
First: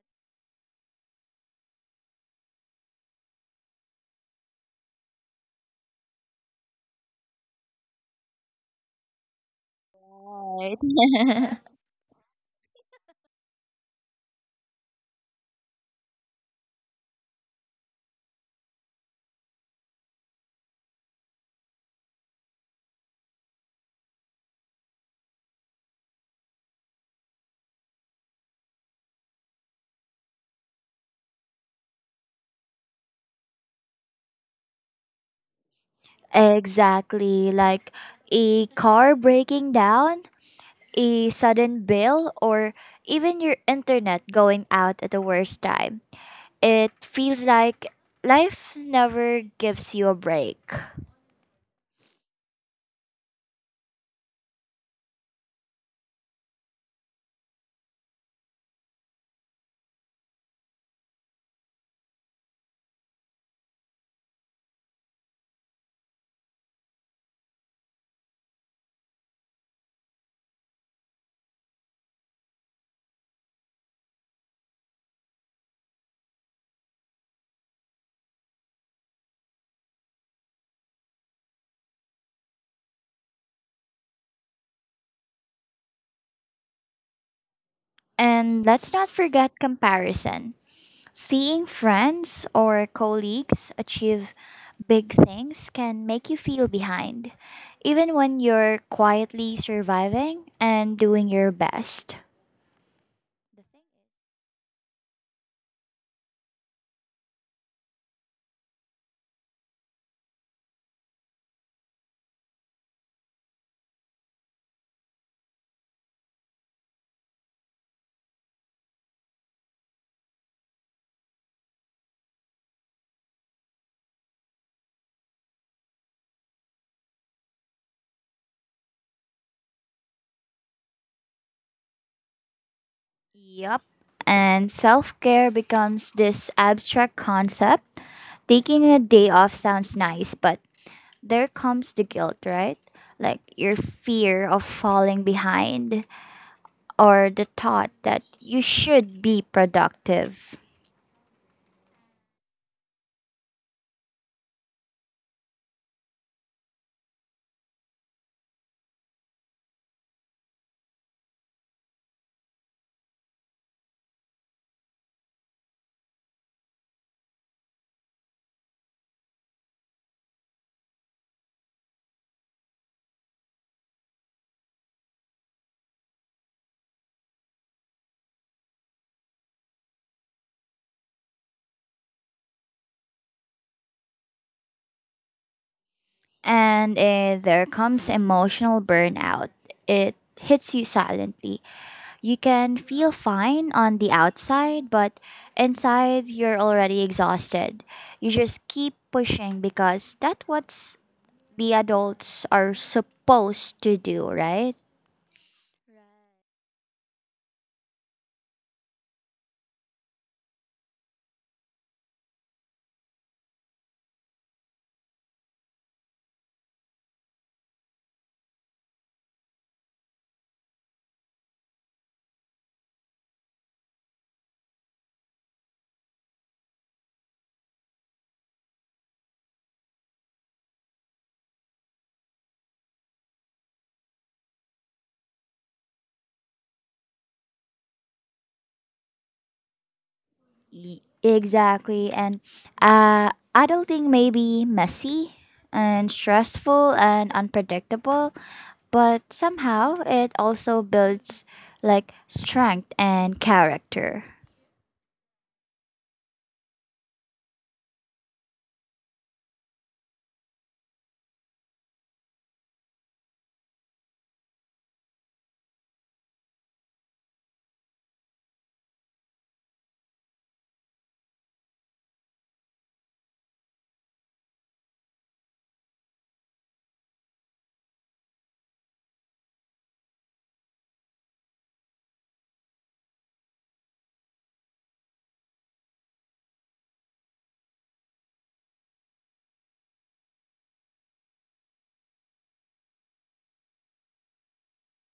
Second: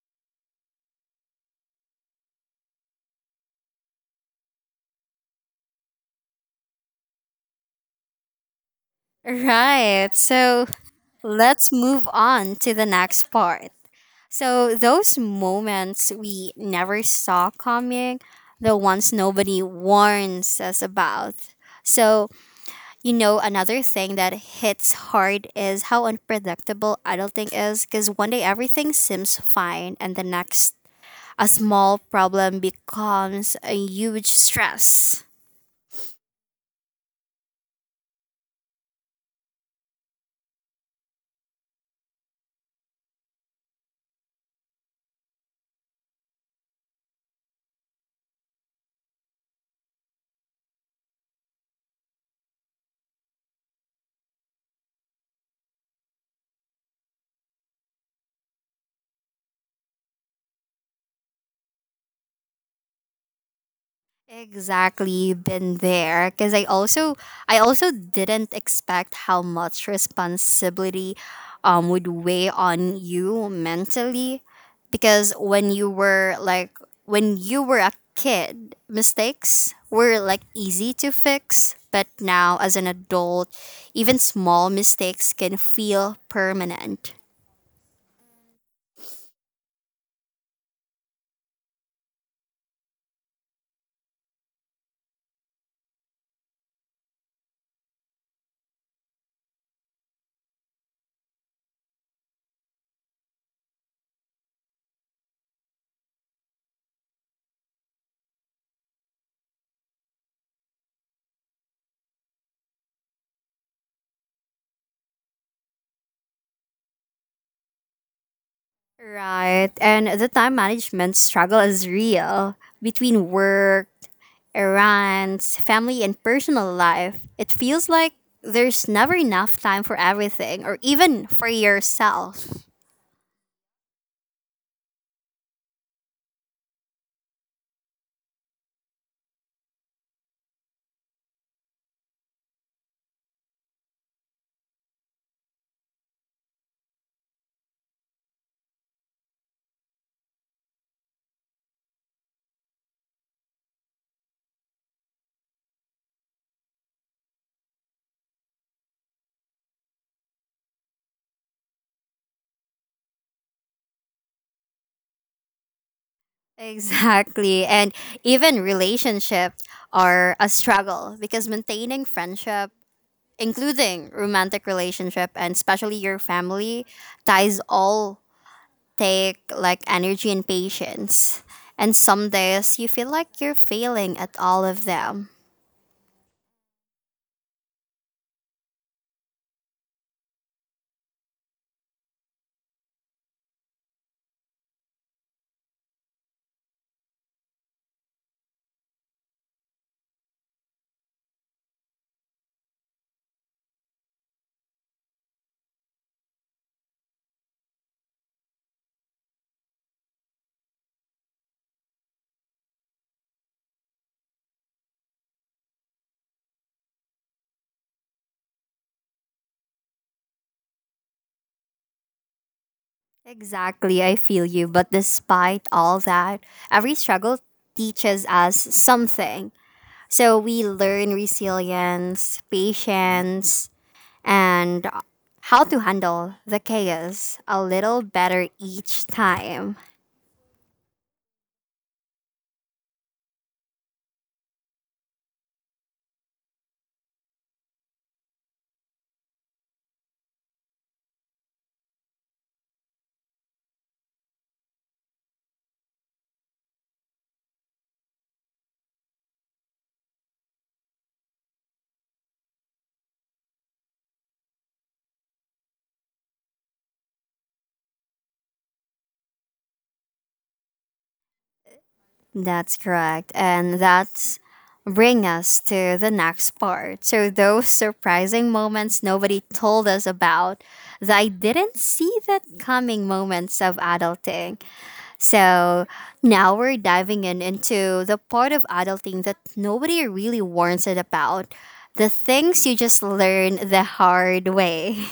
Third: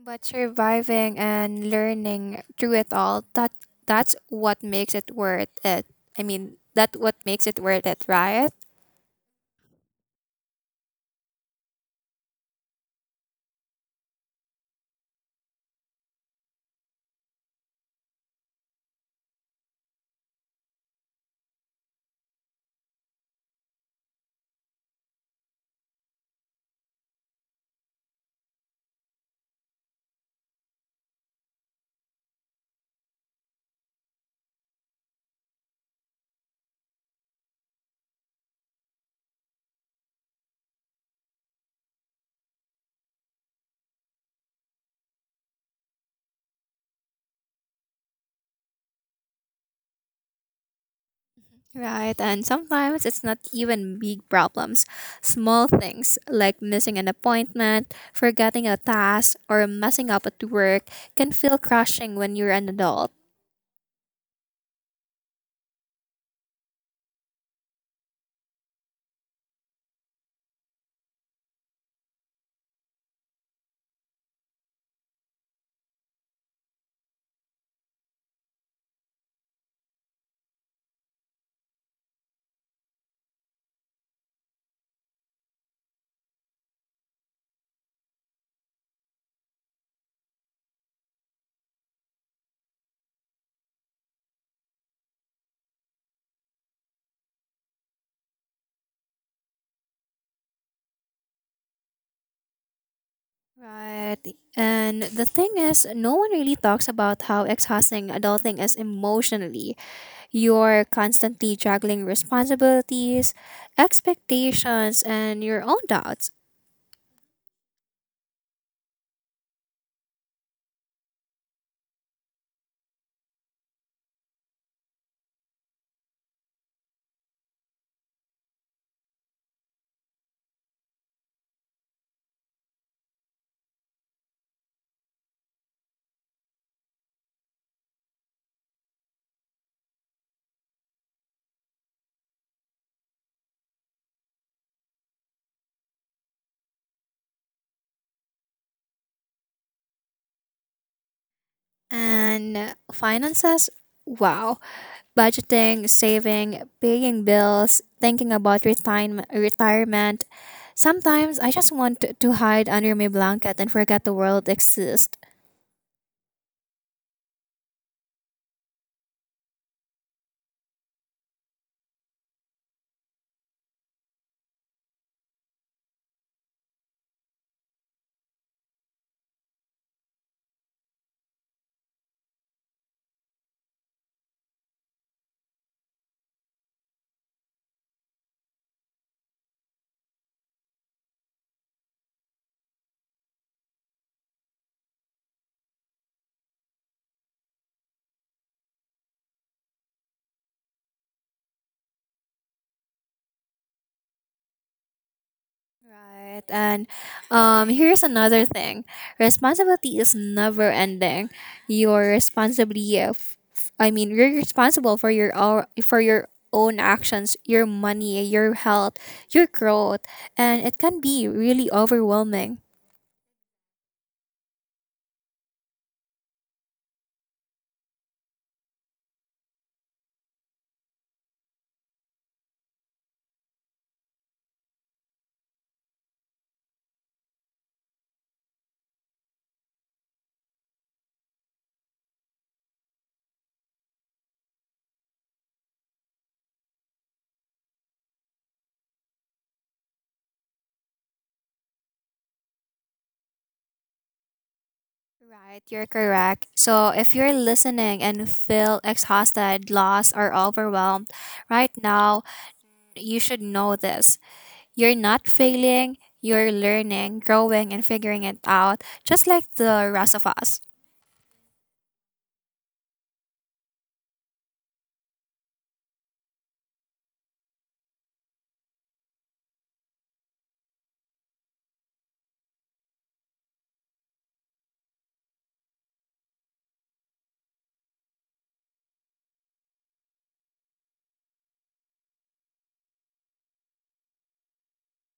But surviving and learning through it all, that that's what makes it worth it. That what makes it worth it, right? Right. So Right. let's move on to the next part. So, those moments we never saw coming, the ones nobody warns us about. So, you know, another thing that hits hard is how unpredictable adulting is because one day everything seems fine, and the next, a small problem becomes a huge stress. Exactly, like a car breaking down, a sudden bill, or even your internet going out at the worst time. It feels like life never gives you a break. Right, and sometimes it's not even big problems. Small things like missing an appointment, forgetting a task, or messing up at work can feel crushing when you're an adult. Exactly, been there, because I also didn't expect how much responsibility would weigh on you mentally because when you were a kid mistakes were like easy to fix but now as an adult even small mistakes can feel permanent. And let's not forget comparison. Seeing friends or colleagues achieve big things can make you feel behind, even when you're quietly surviving and doing your best. Right. And the thing is, no one really talks about how exhausting adulting is emotionally. You're constantly juggling responsibilities, expectations, and your own doubts. Right. And the time management struggle is real between work, errands, family, and personal life, it feels like there's never enough time for everything or even for yourself. Yup. And self care becomes this abstract concept. Taking a day off sounds nice, but there comes the guilt, right? Like your fear of falling behind or the thought that you should be productive. And finances, wow. Budgeting, saving, paying bills, thinking about retirement. Sometimes I just want to hide under my blanket and forget the world exists. Exactly. And even relationships are a struggle because maintaining friendship, including romantic relationship and especially your family, ties all take like energy and patience. And some days you feel like you're failing at all of them. And there comes emotional burnout. It hits you silently. You can feel fine on the outside, but inside you're already exhausted. You just keep pushing because that's what the adults are supposed to do, right? Right. And here's another thing, responsibility is never ending. You're responsibly, f- f- I mean, you're responsible for your own actions, your money, your health, your growth. And it can be really overwhelming. Exactly, I feel you. But despite all that, every struggle teaches us something. So we learn resilience, patience, and how to handle the chaos a little better each time. Exactly. And adulting may be messy and stressful and unpredictable, but somehow it also builds like strength and character. Right, you're correct. So if you're listening and feel exhausted, lost, or overwhelmed right now, you should know this. You're not failing, you're learning, growing, and figuring it out, just like the rest of us. That's correct. And that's bring us to the next part. So those surprising moments nobody told us about, that I didn't see that coming moments of adulting. So now we're diving in into the part of adulting that nobody really warns it about. The things you just learn the hard way.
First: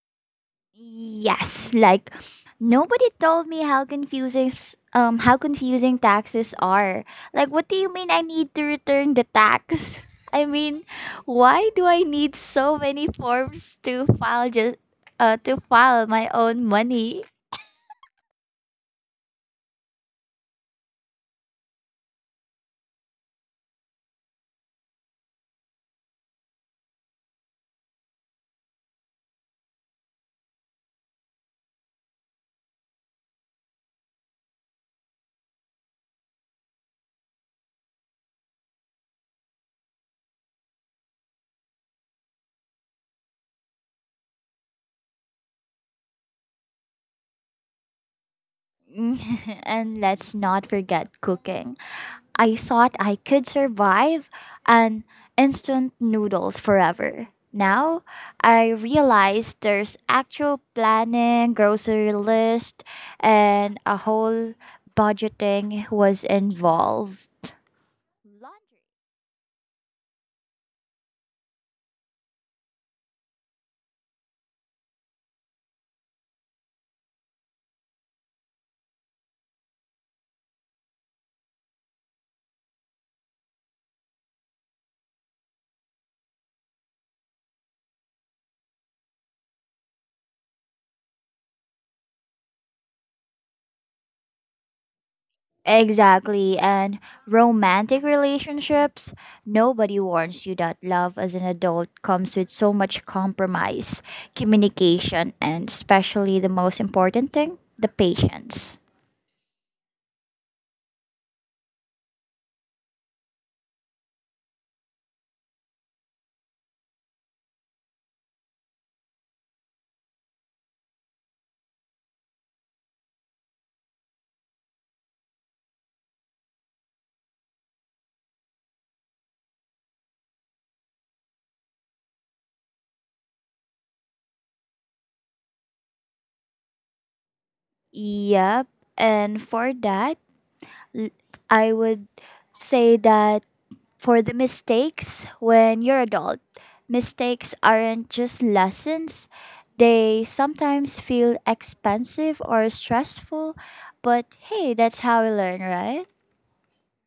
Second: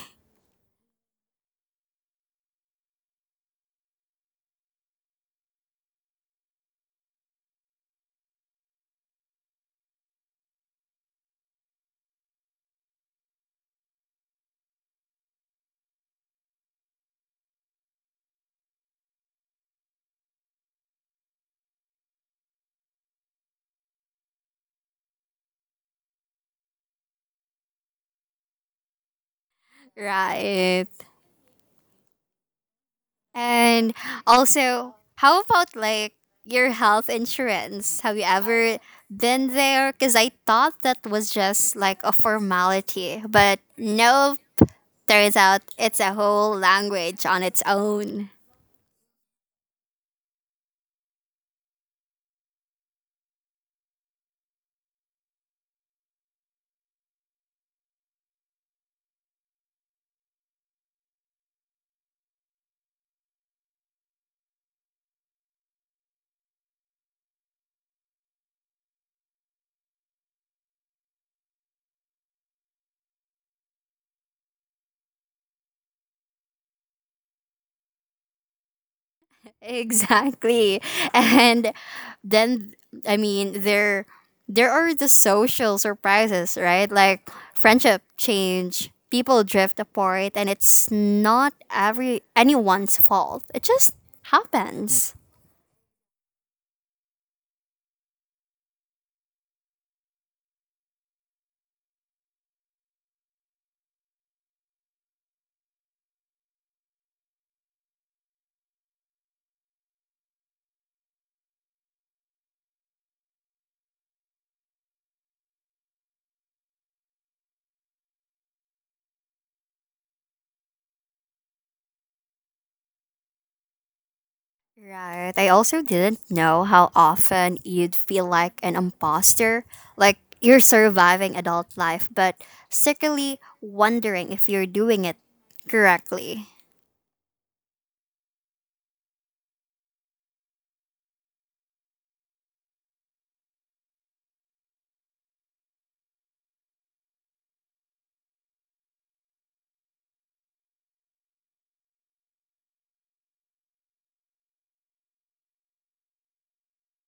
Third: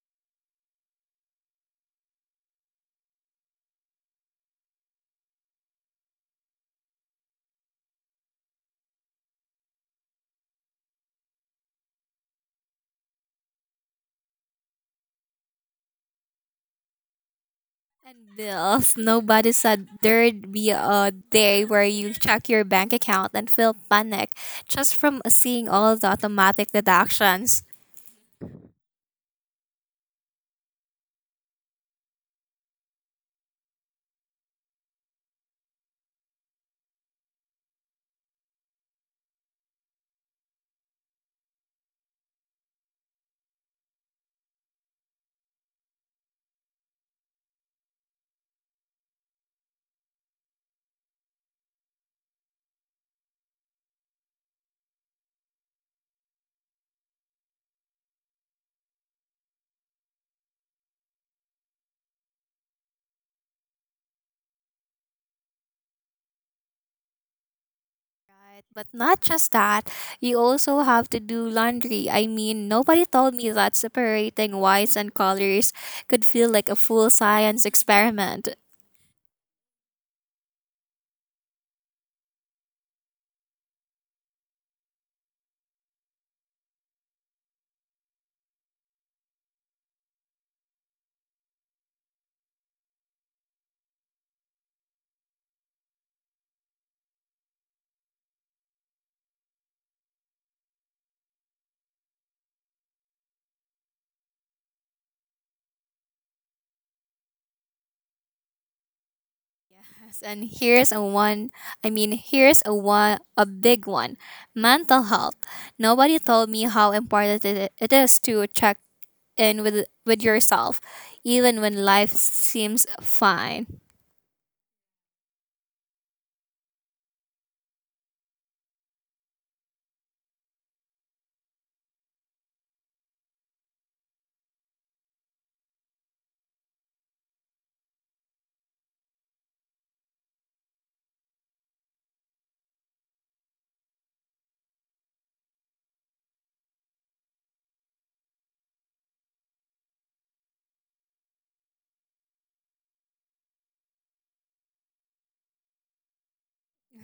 Yes, like nobody told me how confusing how confusing taxes are. Like what do you mean I need to return the tax? I mean, why do I need so many forms to file just to file my own money? And bills, nobody said there'd be a day where you check your bank account and feel panic just from seeing all the automatic deductions. Right. And also, how about like your health insurance? Have you ever been there? Because I thought that was just like a formality, but no, turns out it's a whole language on its own. And let's not forget cooking. I thought I could survive on instant noodles forever. Now, I realize there's actual planning, grocery list, and a whole budgeting was involved. Right, but not just that, you also have to do laundry. I mean, nobody told me that separating whites and colors could feel like a full science experiment. Exactly. And then I mean there there are the social surprises, right? Like friendship change, people drift apart and it's not every anyone's fault. It just happens. Exactly, and romantic relationships, nobody warns you that love as an adult comes with so much compromise, communication, and especially the most important thing, the patience. Yes. And here's a one, a big one, mental health. Nobody told me how important it is to check in with yourself, even when life seems fine. Right. I also didn't know how often you'd feel like an imposter, like you're surviving adult life but secretly wondering if you're doing it correctly. Yep. And for that, l- I would say that for the mistakes when you're adult, mistakes aren't just lessons. They sometimes feel expensive or stressful, but hey, that's how we learn, right?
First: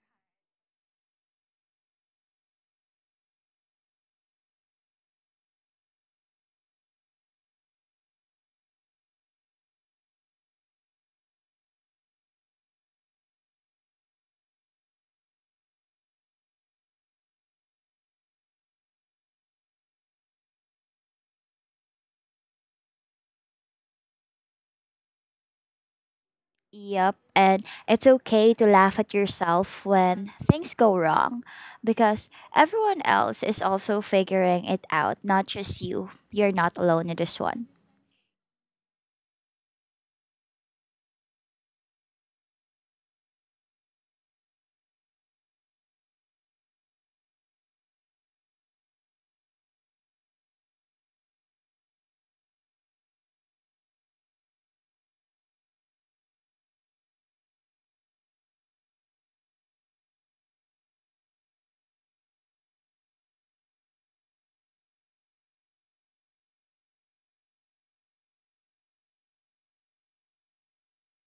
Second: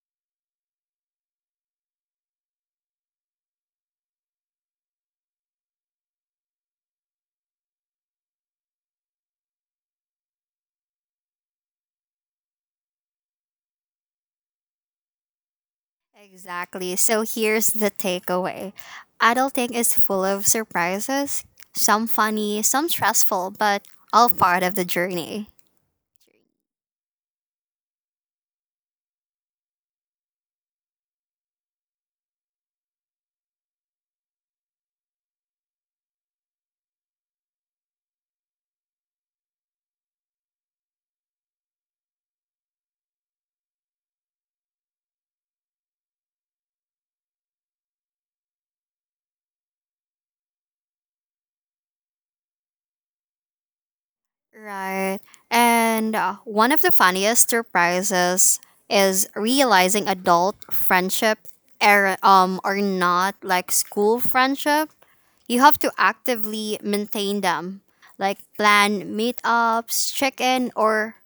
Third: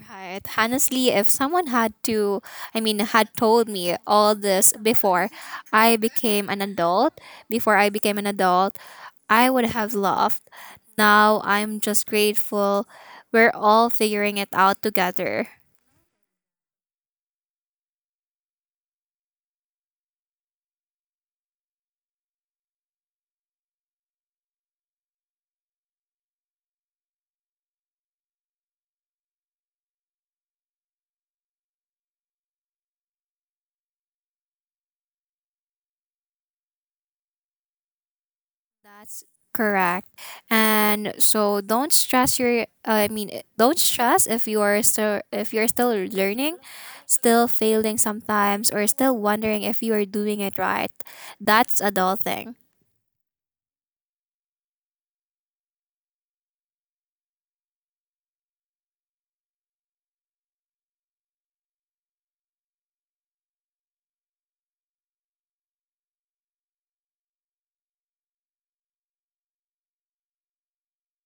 Right. Honestly, if someone had to, I mean, had told me all this I became an adult, before I became an adult, I would have laughed. Now I'm just grateful we're all figuring it out together. Exactly. So here's the takeaway adulting is full of surprises, some funny, some stressful, but all part of the journey. Yep. And it's okay to laugh at yourself when things go wrong because everyone else is also figuring it out, not just you. You're not alone in this one. That's correct. And so don't stress your I mean, don't stress if you are still if you're still learning, still failing sometimes or still wondering if you are doing it right. That's adulting. Right. And one of the funniest surprises is realizing adult friendship are not like school friendship. You have to actively maintain them, like plan meetups, check in, or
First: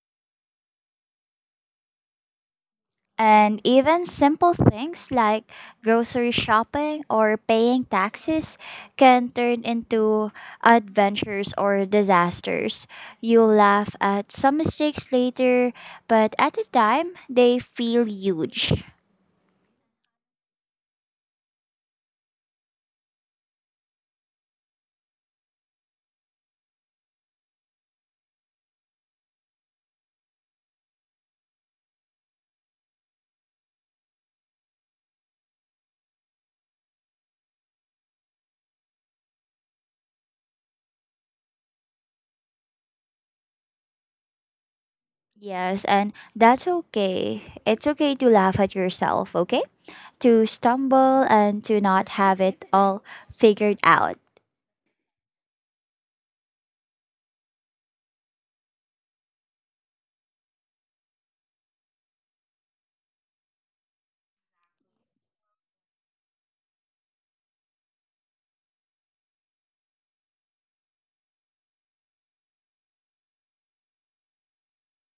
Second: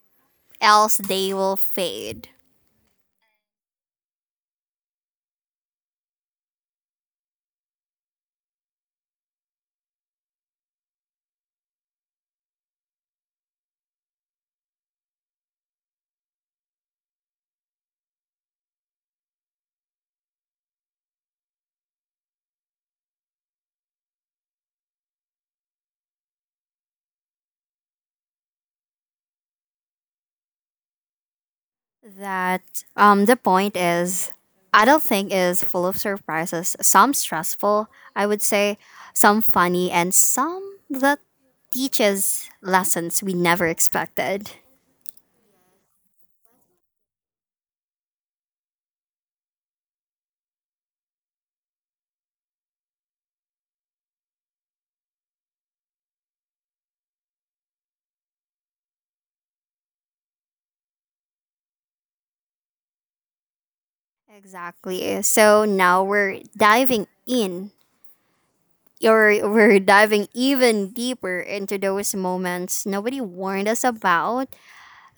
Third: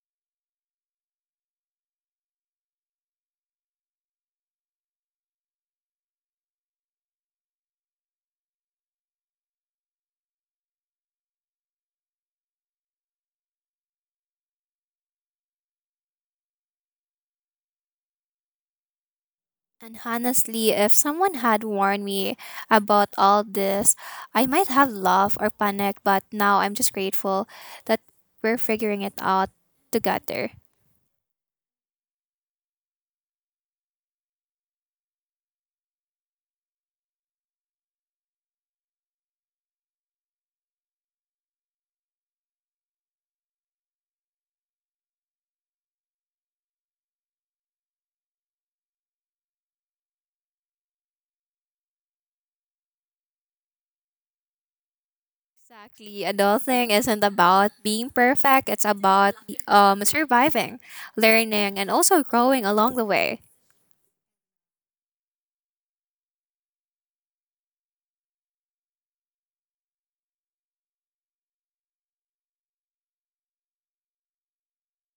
else they will fade. And even simple things like grocery shopping or paying taxes can turn into adventures or disasters. You'll laugh at some mistakes later, but at the time, they feel huge. And honestly, if someone had warned me about all this, I might have laughed or panicked, but now I'm just grateful that we're figuring it out together. That the point is adulting is full of surprises some stressful I would say some funny and some that teaches lessons we never expected. Yes, and that's okay. It's okay to laugh at yourself, okay? To stumble and to not have it all figured out. Exactly. Adulting isn't about being perfect, it's about surviving, learning, and also growing along the way. Exactly. So now we're diving even deeper into those moments nobody warned us about,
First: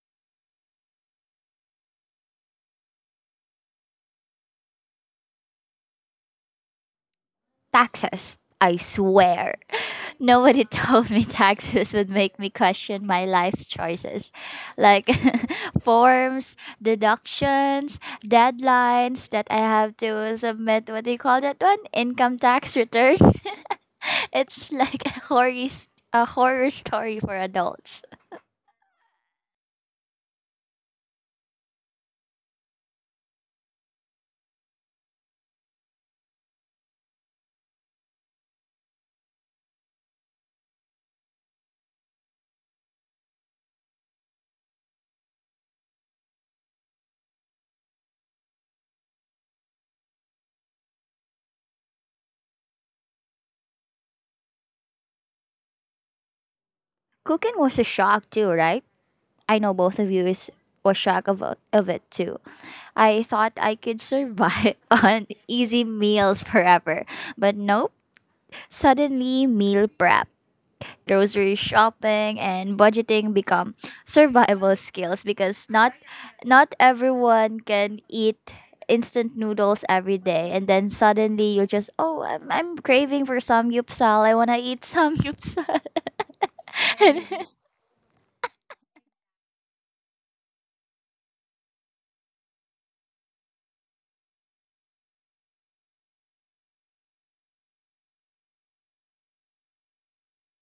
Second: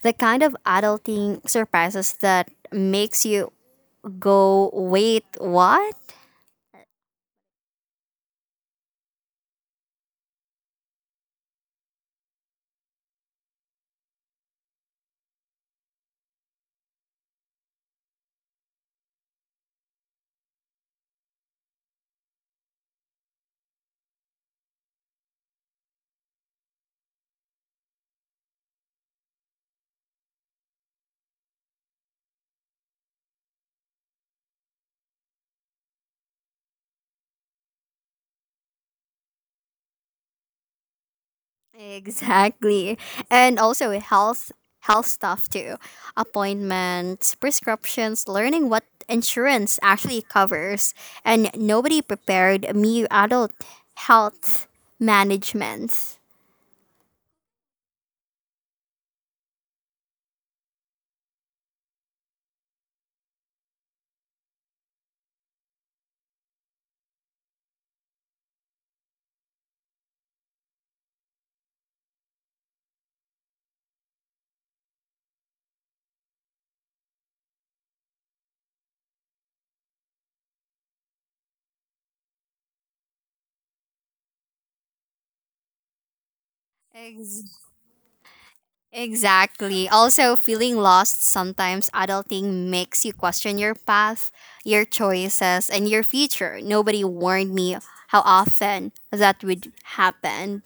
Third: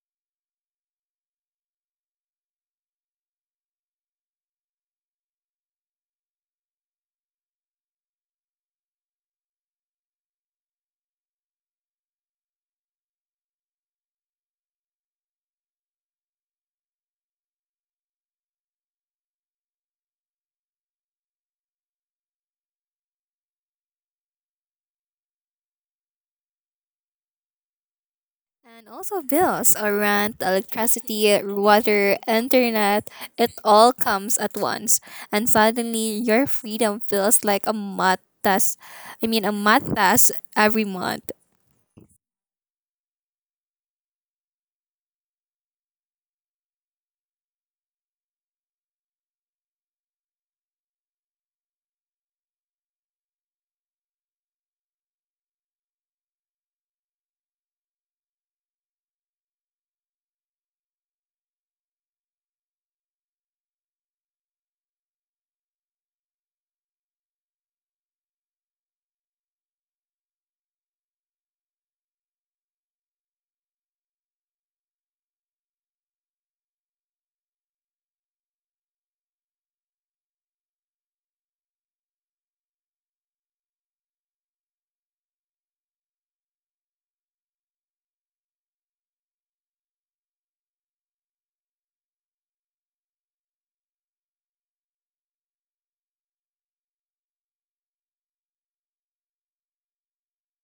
the kind of adulting surprises that makes you go wait what. Taxes. I swear. Nobody told me taxes would make me question my life's choices. Like forms, deductions, deadlines that I have to submit. What do you call that one? Income tax return. It's like a horror, a horror story for adults. And also bills, or rent, electricity, water, internet, it all comes at once. And suddenly your freedom feels like a math test. I mean a math test every month. Exactly. And also health health stuff too. Appointments, prescriptions, learning what insurance actually covers. And nobody prepared me adult health management. Cooking was a shock too, right? I know both of you is was shocked about of it too. I thought I could survive on easy meals forever. But nope, suddenly meal prep, grocery shopping and budgeting become survival skills because not everyone can eat instant noodles every day and then suddenly you just oh I'm craving for samgyeopsal. I want to eat samgyeopsal. Ex- Exactly. Also, feeling lost sometimes, adulting makes you question your path, your choices, and your future. Nobody warned me how often that would happen.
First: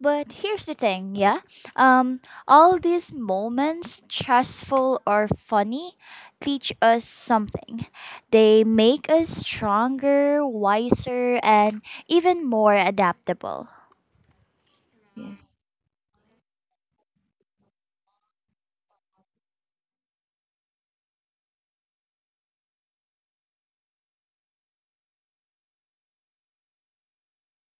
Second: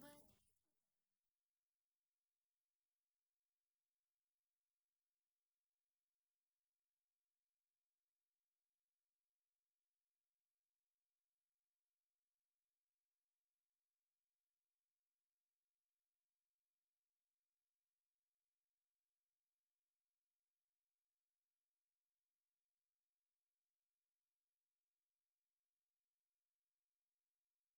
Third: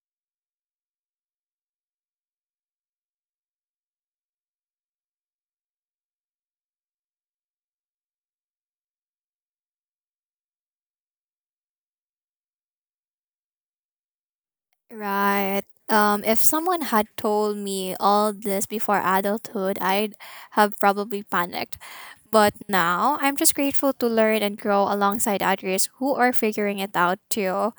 But here's the thing, yeah? Um, all these moments, stressful or funny, teach us something. They make us stronger, wiser, and even more adaptable. Right. If someone had told me all this before adulthood, I'd have probably panicked. But now I'm just grateful to learn and grow alongside others who are figuring it out too.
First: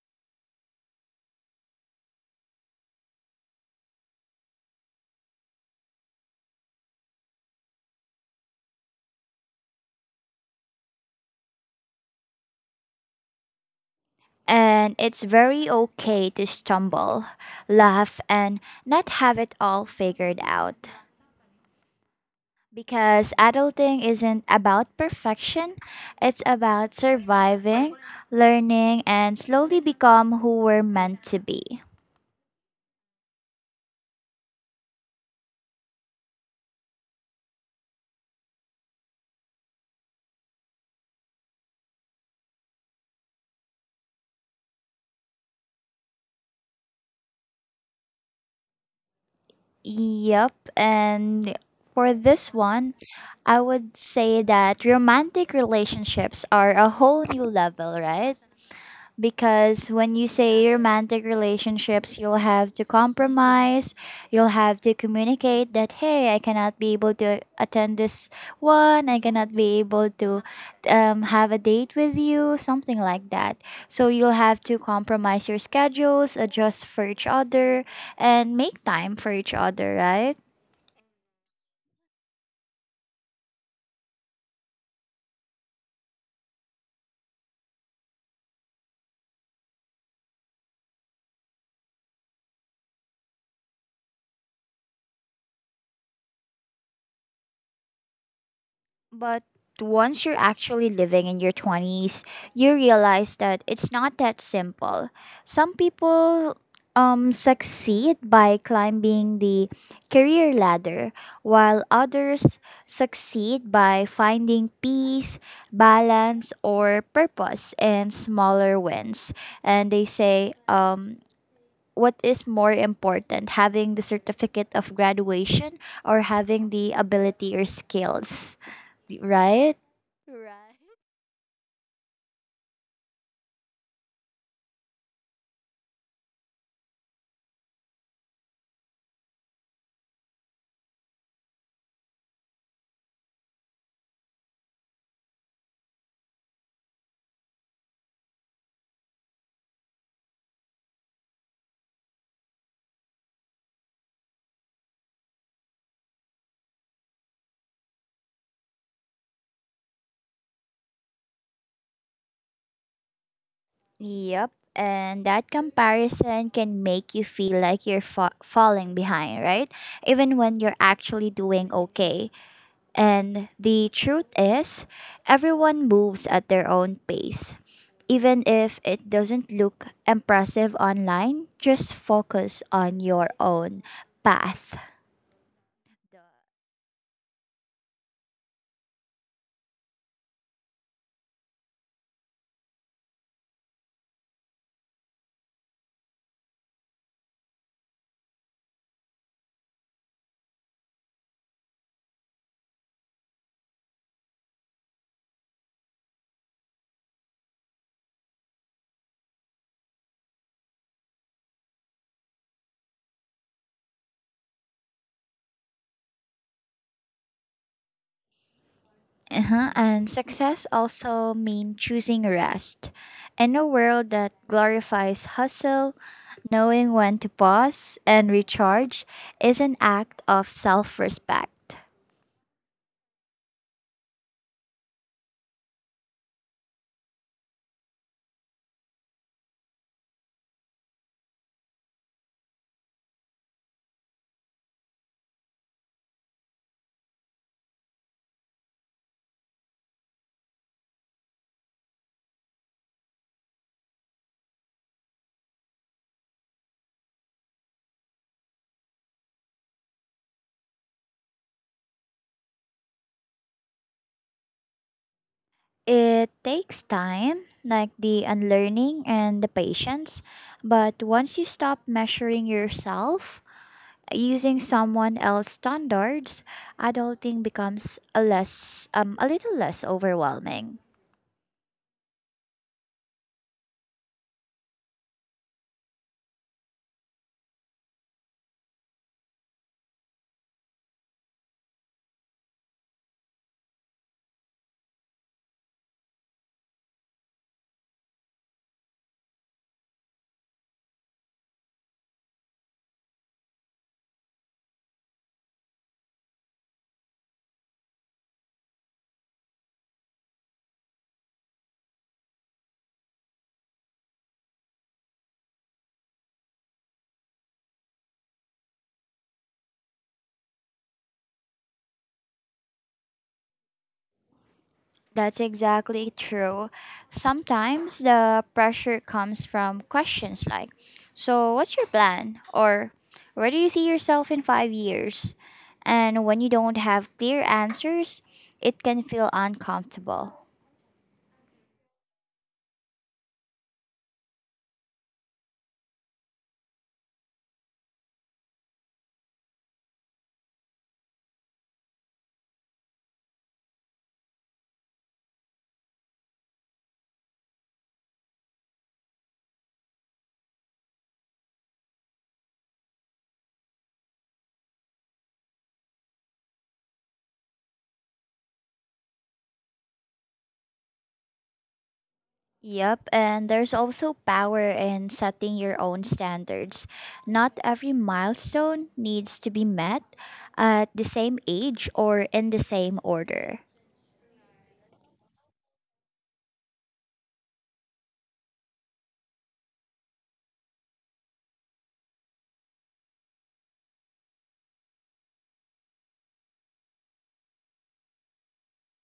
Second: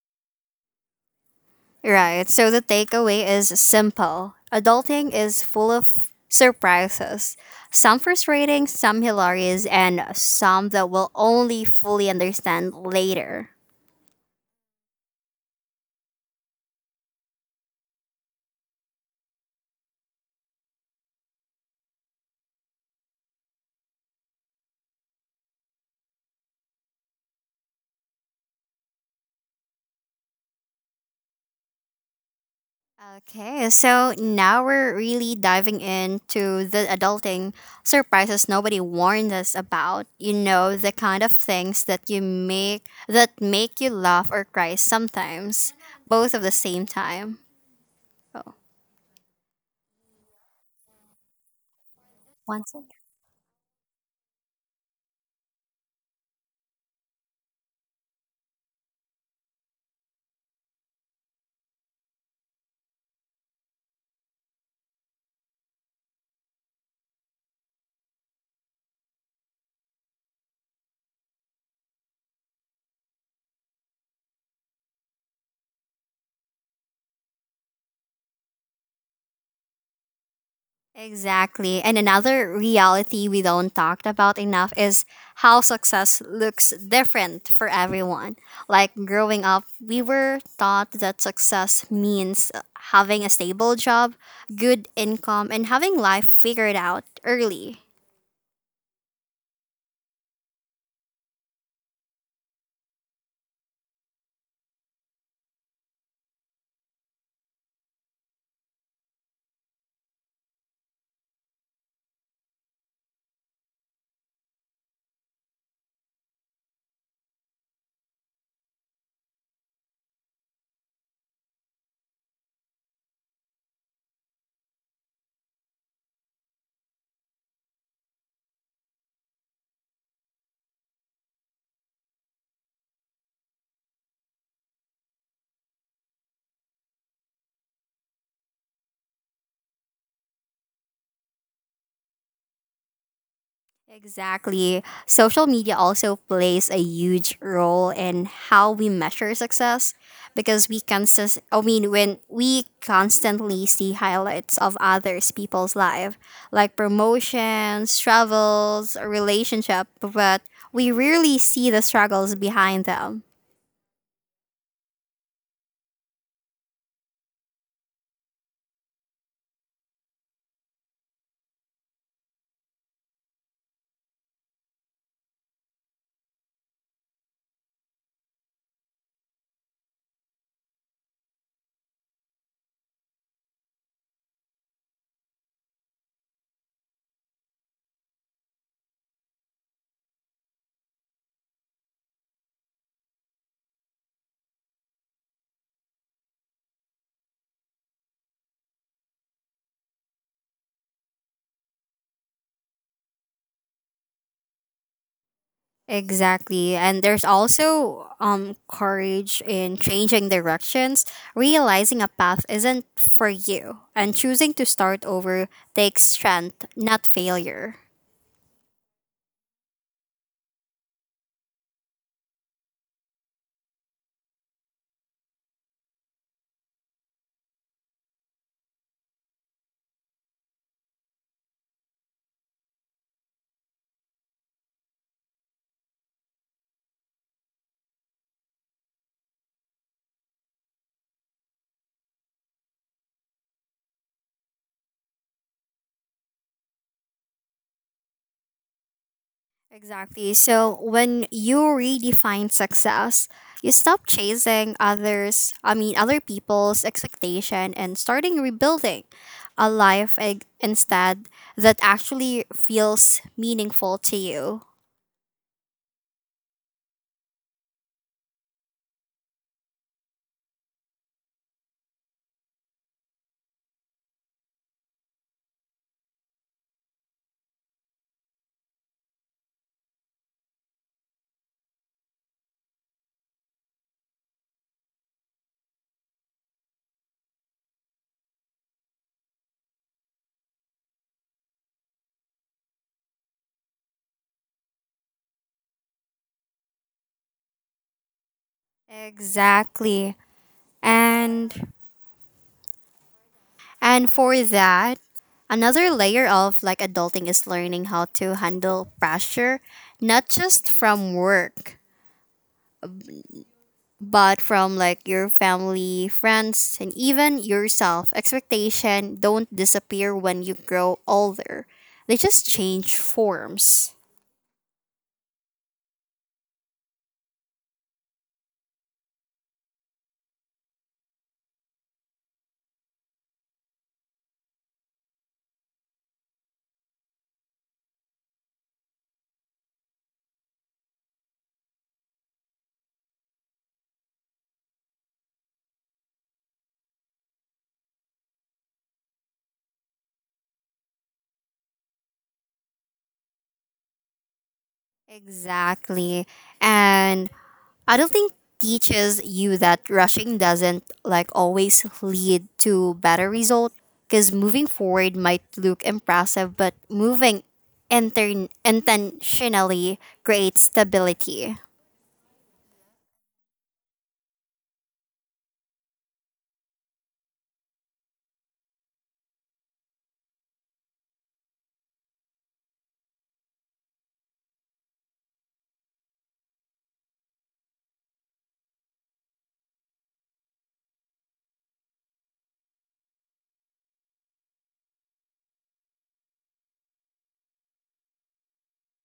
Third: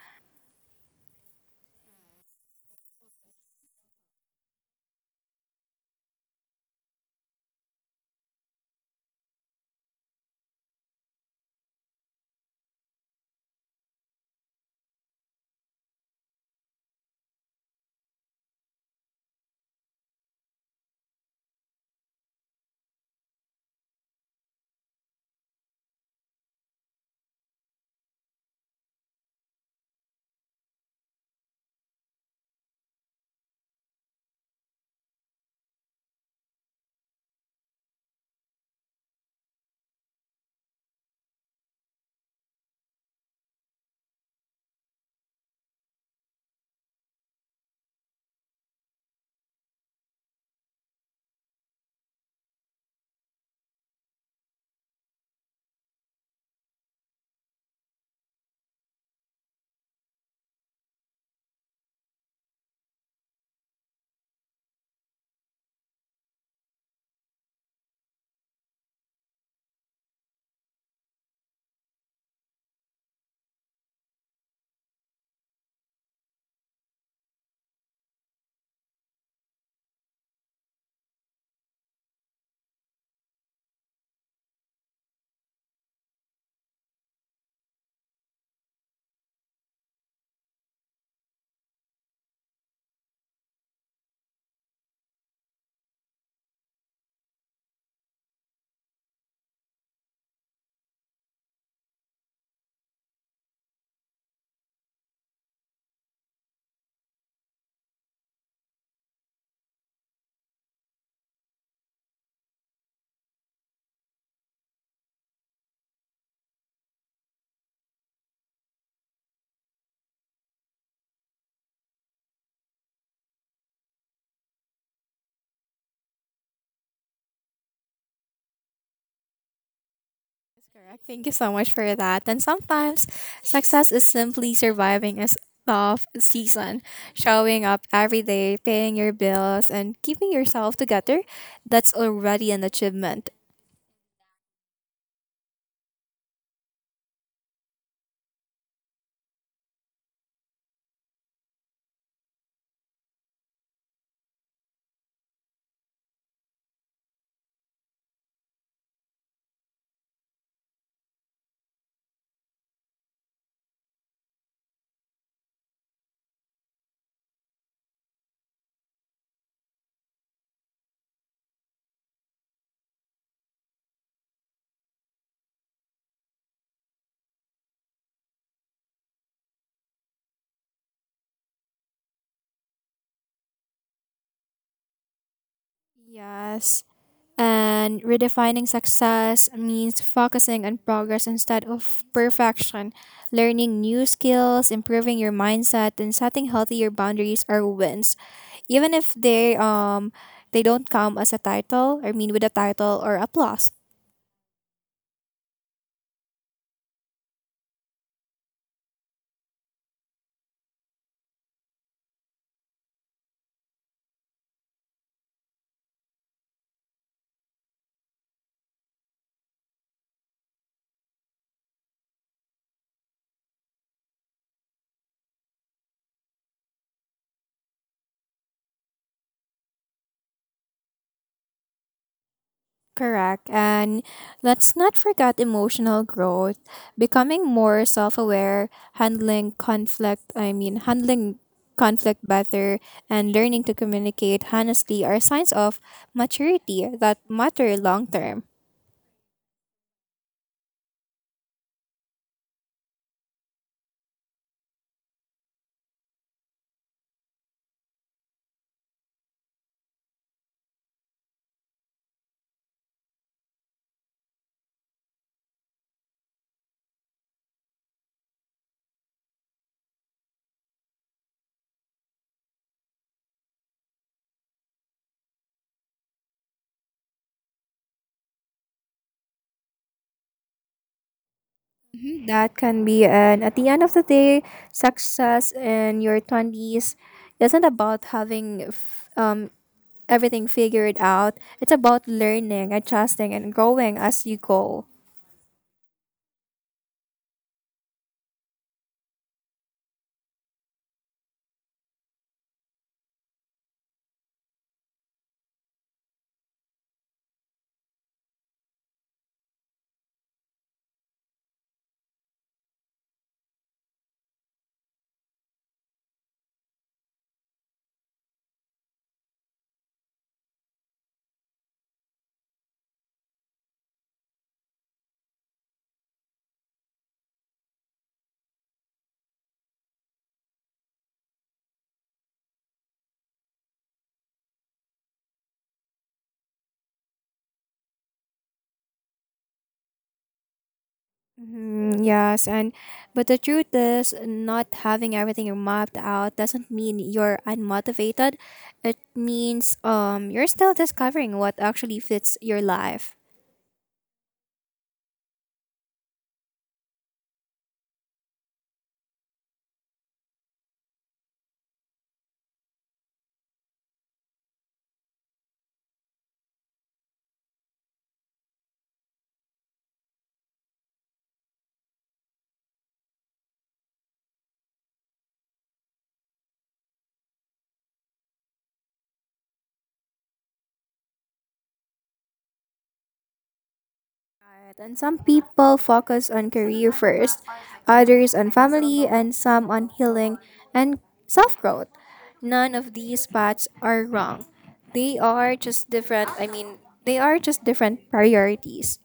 Right. So the takeaway is simple. Adulting is full of surprises. Some frustrating, some hilarious, and some that we'll only fully understand later. And it's very okay to stumble, laugh, and not have it all figured out. Because adulting isn't about perfection, it's about surviving, learning, and slowly become who we're meant to be. Okay, so now we're really diving into the adulting surprises nobody warned us about. You know, the kind of things that you make that make you laugh or cry sometimes, both at the same time. Oh, Yep. And for this one second. one, I would say that romantic relationships are a whole new level, right? Because when you say romantic relationships, you'll have to compromise, you'll have to communicate that, hey, I cannot be able to attend this one, I cannot be able to have a date with you, something like that. So you'll have to compromise your schedules, adjust for each other, and make time for each other, right? Exactly. And another reality we don't talk about enough is how success looks different for everyone. Like growing up, we were taught that success means having a stable job, good income, and having life figured out early. But once you're actually living in your 20s, you realize that it's not that simple. Some people succeed by climbing the career ladder, while others succeed by finding peace, balance, or purpose in smaller wins. And they say, what is more important, having the certificate of graduation or having the ability or skills, right? Right. Correct. Thank you so much for that. And sometimes success is simply surviving as tough season, showing up every day, paying your bills, and keeping yourself together. That's already an achievement. Exactly. Social media also plays a huge role in how we measure success because we consist I mean when we constantly see highlights of others people's life like promotions, travels, relationship, but we rarely see the struggles behind them. Yep. And that comparison can make you feel like you're falling behind, right? Even when you're actually doing okay. And the truth is, everyone moves at their own pace. Even if it doesn't look impressive online, just focus on your own path. Yes. And redefining success means focusing on progress instead of perfection. Learning new skills, improving your mindset, and setting healthier boundaries are wins. Even if they don't come as a title, I mean with a title or applause. Exactly. And there's also courage in changing directions, realizing a path isn't for you and choosing to start over takes strength, not failure. Uh-huh. And success also means choosing rest. In a world that glorifies hustle, knowing when to pause and recharge is an act of self respect. Correct. And let's not forget emotional growth, becoming more self aware, handling conflict better, and learning to communicate honestly are signs of maturity that matter long term. Exactly. So when you redefine success, you stop chasing others, I mean other people's expectation and starting rebuilding a life instead that actually feels meaningful to you. It takes time, like the unlearning and the patience, but once you stop measuring yourself using someone else's standards, adulting becomes a less a little less overwhelming. Mhm, that can be, and at the end of the day, success in your 20s isn't about having everything figured out, it's about learning, adjusting, and growing as you go. Exactly. And And for that, another layer of like adulting is learning how to handle pressure, not just from work, but from like your family, friends, and even yourself. Expectation don't disappear when you grow older. They just change forms. That's exactly true. Sometimes the pressure comes from questions like, so, what's your plan? Or, where do you see yourself in 5 years? And when you don't have clear answers, it can feel uncomfortable. Mhm, yes, and but the truth is, not having everything mapped out doesn't mean you're unmotivated. It means you're still discovering what actually fits your life. Exactly. And I don't think teaches you that rushing doesn't like always lead to better result, because moving forward might look impressive but moving intentionally creates stability. Yep, and there's also power in setting your own standards. Not every milestone needs to be met at the same age or in the same order. Right, and some people focus on career first, others on family, and some on healing and self growth. None of these paths are wrong. They are just different priorities.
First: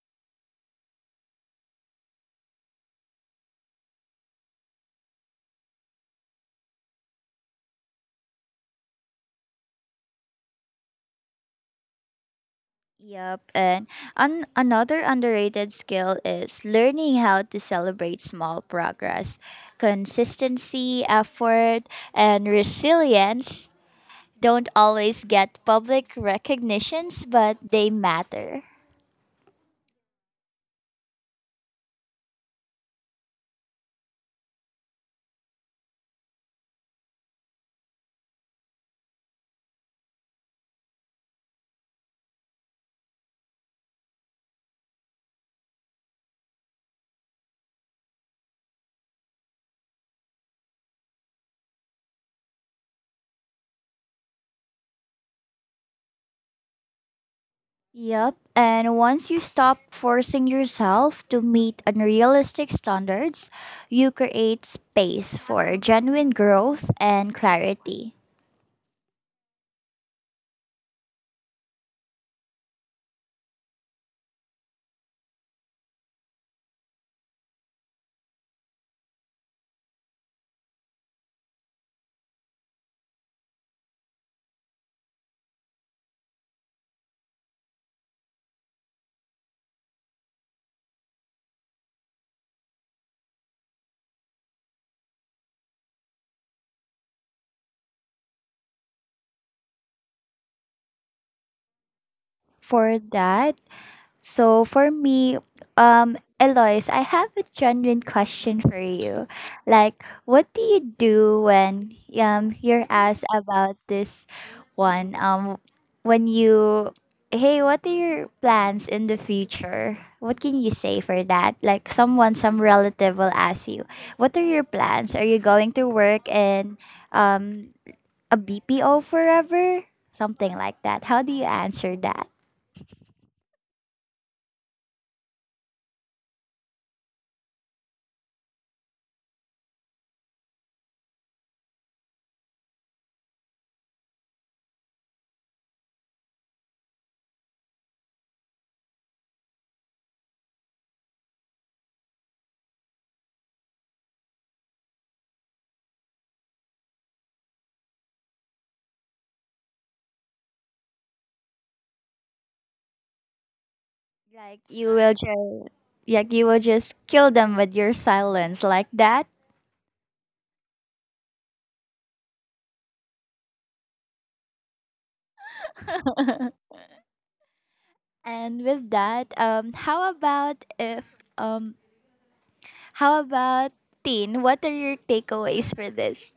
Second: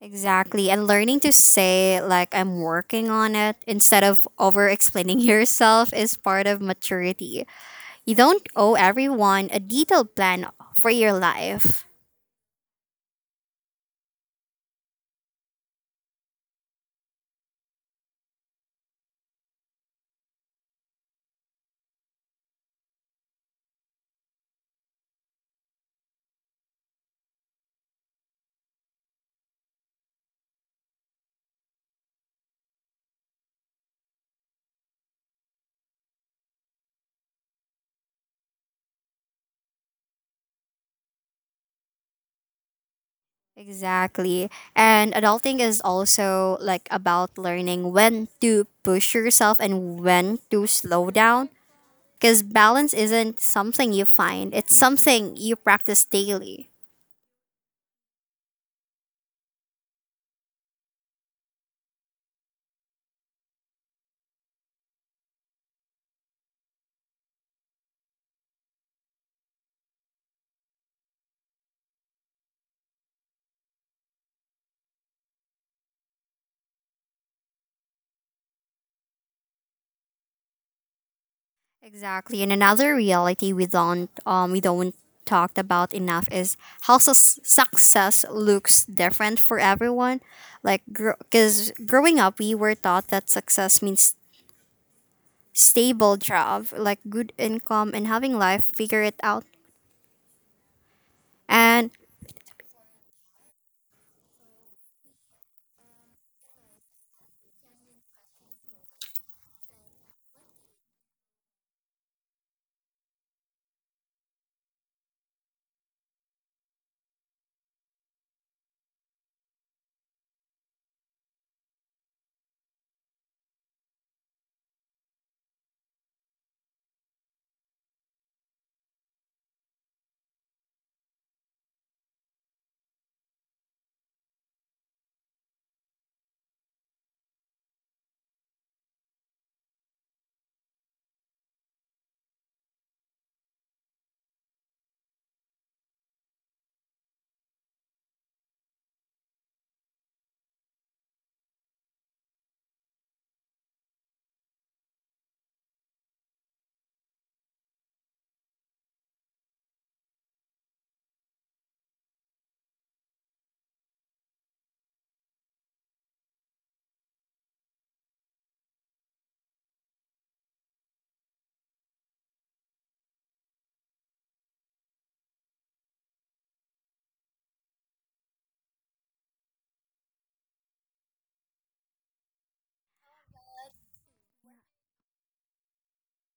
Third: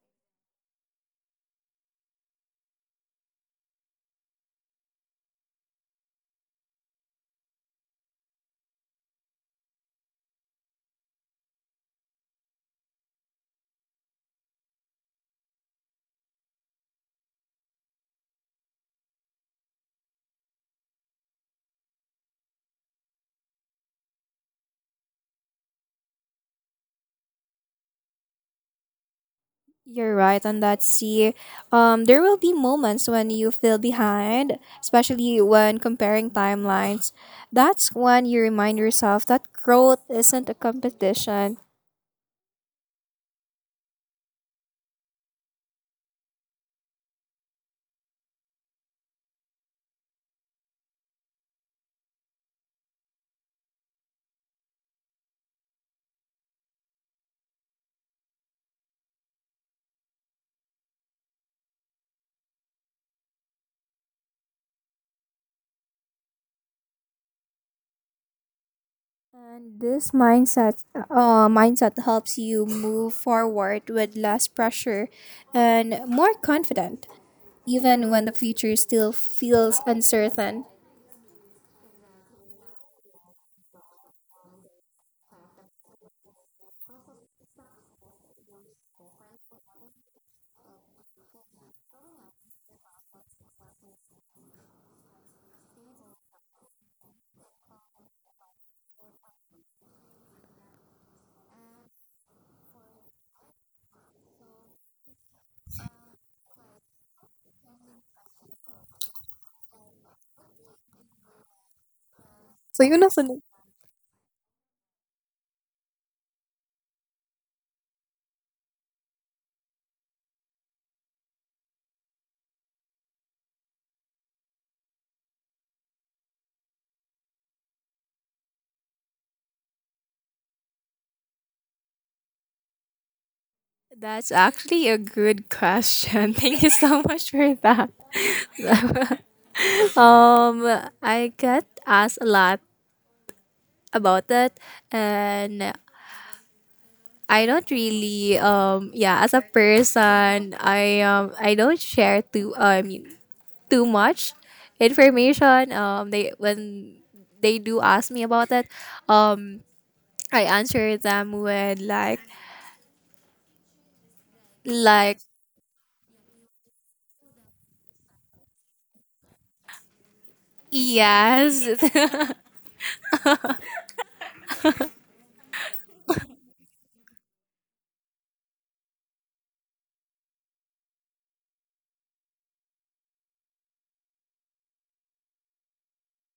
Exactly. And learning to say like I'm working on it instead of over explaining yourself is part of maturity. You don't owe everyone a detailed plan for your life. Yep, and another underrated skill is learning how to celebrate small progress. Consistency, effort, and resilience don't always get public recognitions, but they matter. You're right on that. See, there will be moments when you feel behind, especially when comparing timelines. That's when you remind yourself that growth isn't a competition. Exactly. And adulting is also like about learning when to push yourself and when to slow down because balance isn't something you find, it's something you practice daily. Yep, and once you stop forcing yourself to meet unrealistic standards, you create space for genuine growth and clarity. And this mindset helps you move forward with less pressure and more confident, even when the future still feels uncertain. Exactly. And another reality we don't talked about enough is how sus success looks different for everyone. Like because growing up we were taught that success means stable job, like good income and having life figure it out. And For that, so for me, Eloise, I have a genuine question for you. Like, what do you do when So you're yun ang asked sunod. about this one? When you, hey, what are your plans in the future? What can you say for that? Like, someone, some relative will ask you, what are your plans? Are you going to work in um a BPO forever? Something like that. How do you answer that? That's actually a good question. Thank you so much for that. Um, I get asked a lot about that, and I don't really yeah as a person I don't share too I mean too much information. They when they do ask me about that, um, I answer them with Like you will like just like you will just kill them with your silence like that. yes And with that, how about if how about Teen, what are your takeaways for this?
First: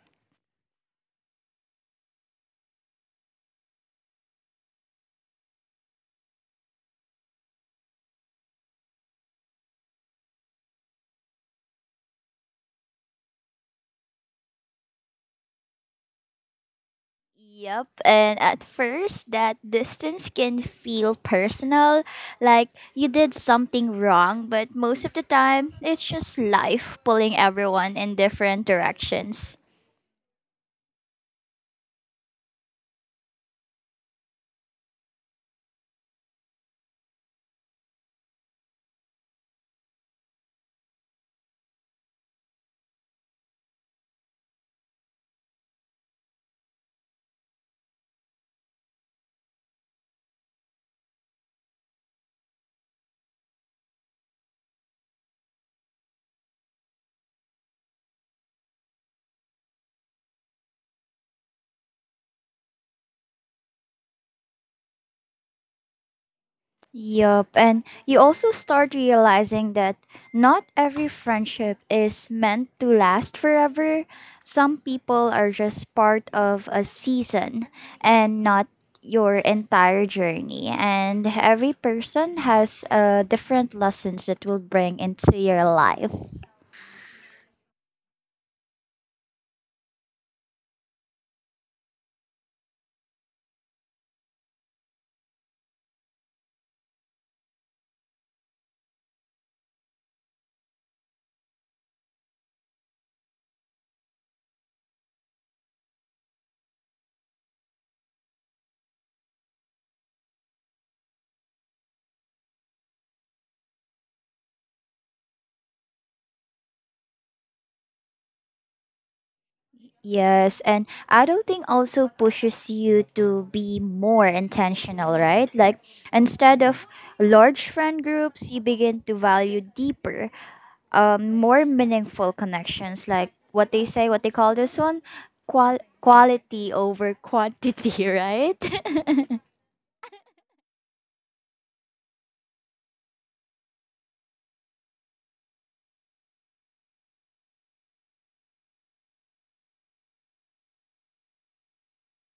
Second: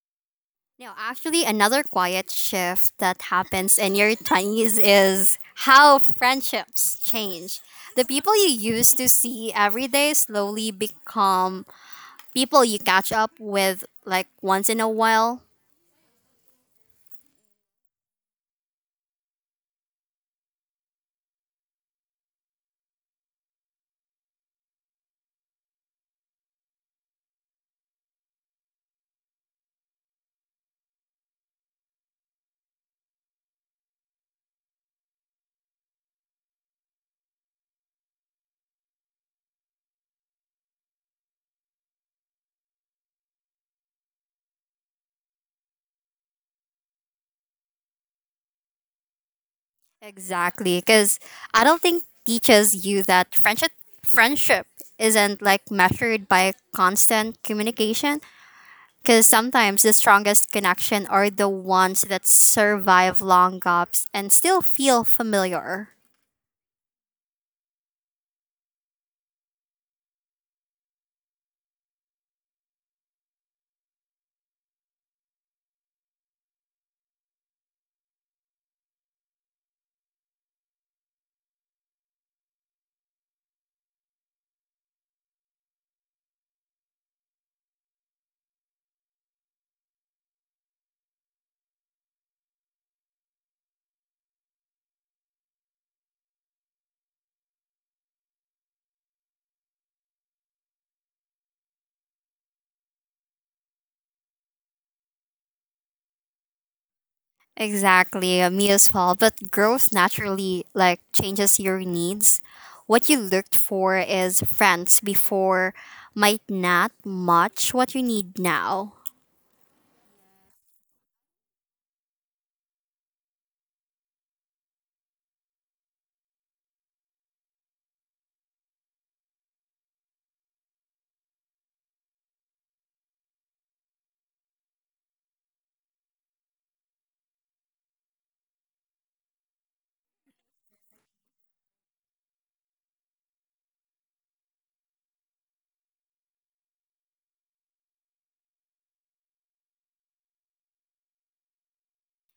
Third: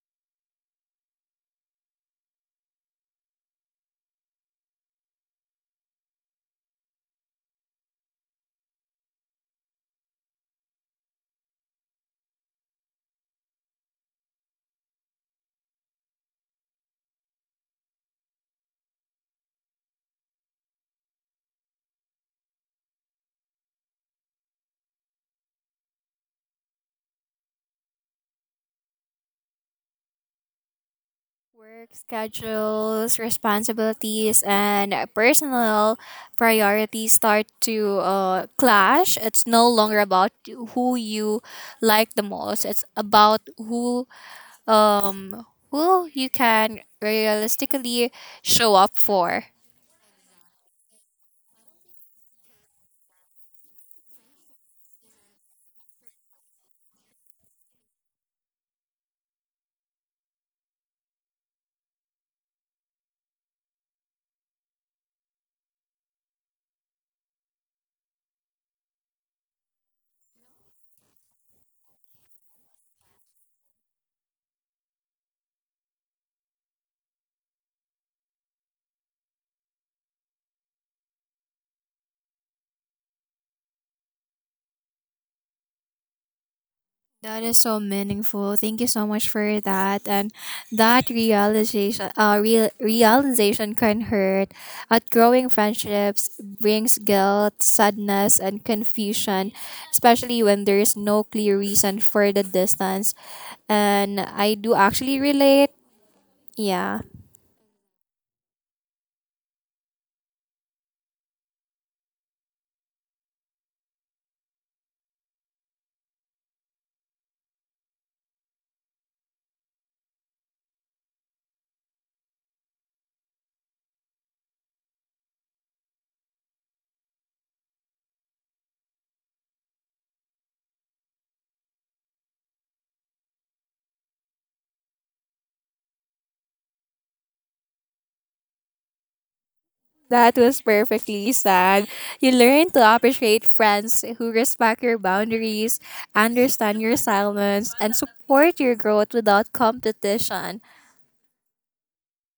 no, actually, another quiet shift that happens in your 20s is how friendships change. The people you used to see every day slowly become people you catch up with like once in a while. Yep, and at first that distance can feel personal, like you did something wrong, but most of the time it's just life pulling everyone in different directions. Work schedules, responsibilities, and personal priorities start to clash. It's no longer about who you like the most. It's about um who you can realistically show up for. Exactly, because I don't think teaches you that friendship isn't like measured by constant communication. Because sometimes the strongest connection are the ones that survive long gaps and still feel familiar. Yup, and you also start realizing that not every friendship is meant to last forever. Some people are just part of a season and not your entire journey. And every person has different lessons that will bring into your life. That is so meaningful. Thank you so much for that. And that realization can hurt. Outgrowing friendships brings guilt, sadness, and confusion, especially when there is no clear reason for the distance. And I do actually relate. Yeah. Exactly, me as well. But growth naturally like changes your needs. What you looked for is friends before might not match what you need now. Yes, and adulting also pushes you to be more intentional, right? Like instead of large friend groups, you begin to value deeper, more meaningful connections. Like what they say, what they call this one, quality over quantity, right? That was perfectly said. You learn to appreciate friends who respect your boundaries, understand your silence, and support your growth without competition.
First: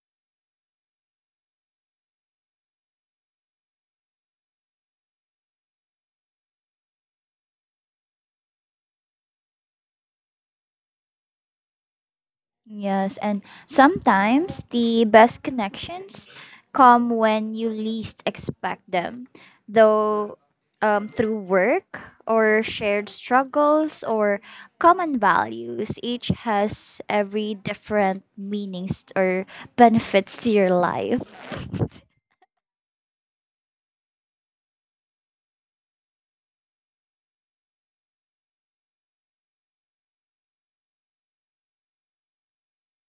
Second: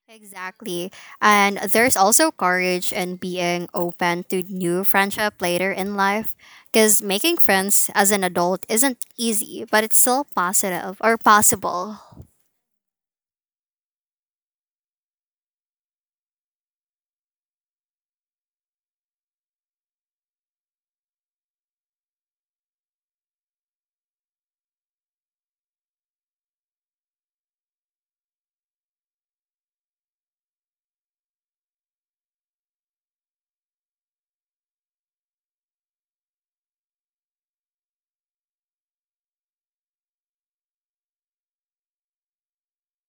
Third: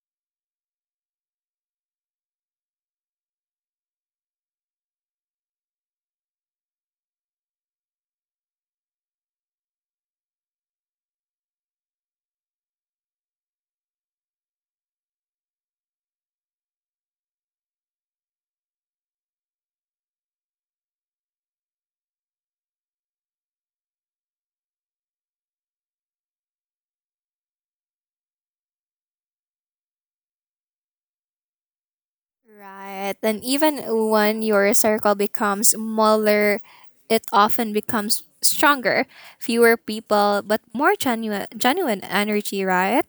Exactly. And there's also courage in being open to new friendship later in life because making friends as an adult isn't easy, but it's still positive or possible. Yes, and sometimes the best connections come when you least expect them, though through work or shared struggles or common values, each has every different meanings or benefits to your life. Right. And even when your circle becomes smaller, it often becomes stronger. Fewer people, but more genuine, genuine energy, right?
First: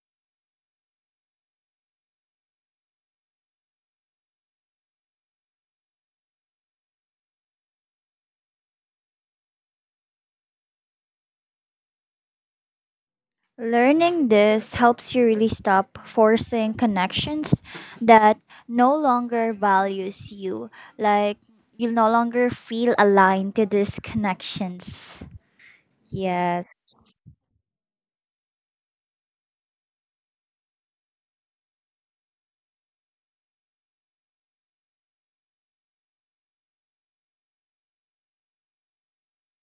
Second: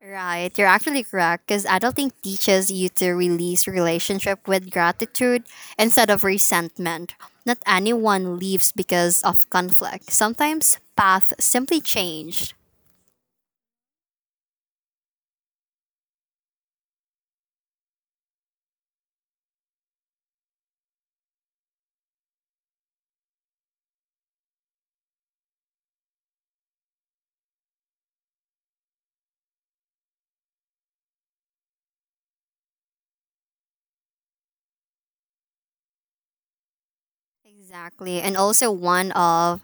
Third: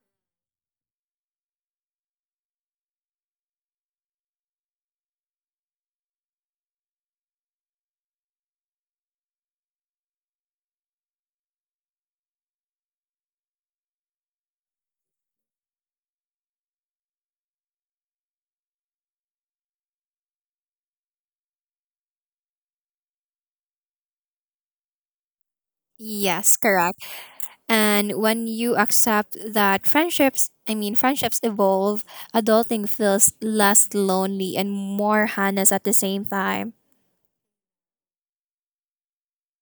Right, you're actually correct because adulting teaches you to release relationship with gratitude instead of resentment. Not anyone leaves because of conflict. Sometimes paths simply change. Learning this helps you really stop forcing connections that no longer values you. Like you no longer feel aligned to these connections. Yes, correct. Yes. And when you accept that friendships evolve, adulting feels less lonely and more honest at the same time. Exactly. And also one of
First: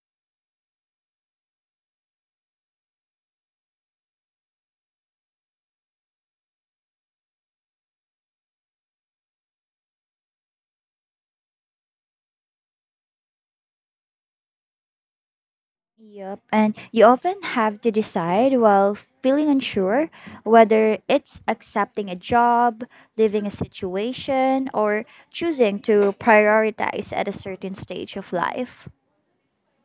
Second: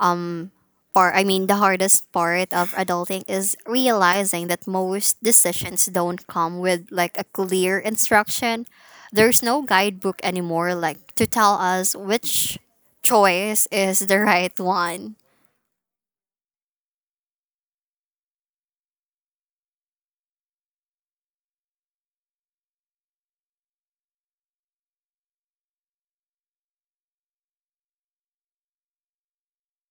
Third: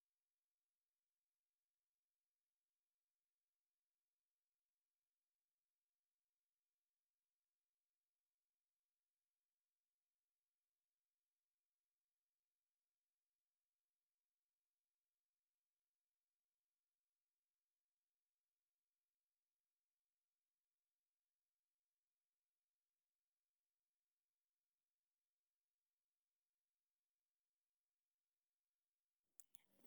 um or I mean the hardest part of adulting is realizing that most decisions don't come with like a clear instruction. There's no guidebook anymore like to tell us which choice is the right one. Yep. And you often have to decide while feeling unsure whether it's accepting a job, leaving a situation, or choosing to prioritize at a certain stage of life.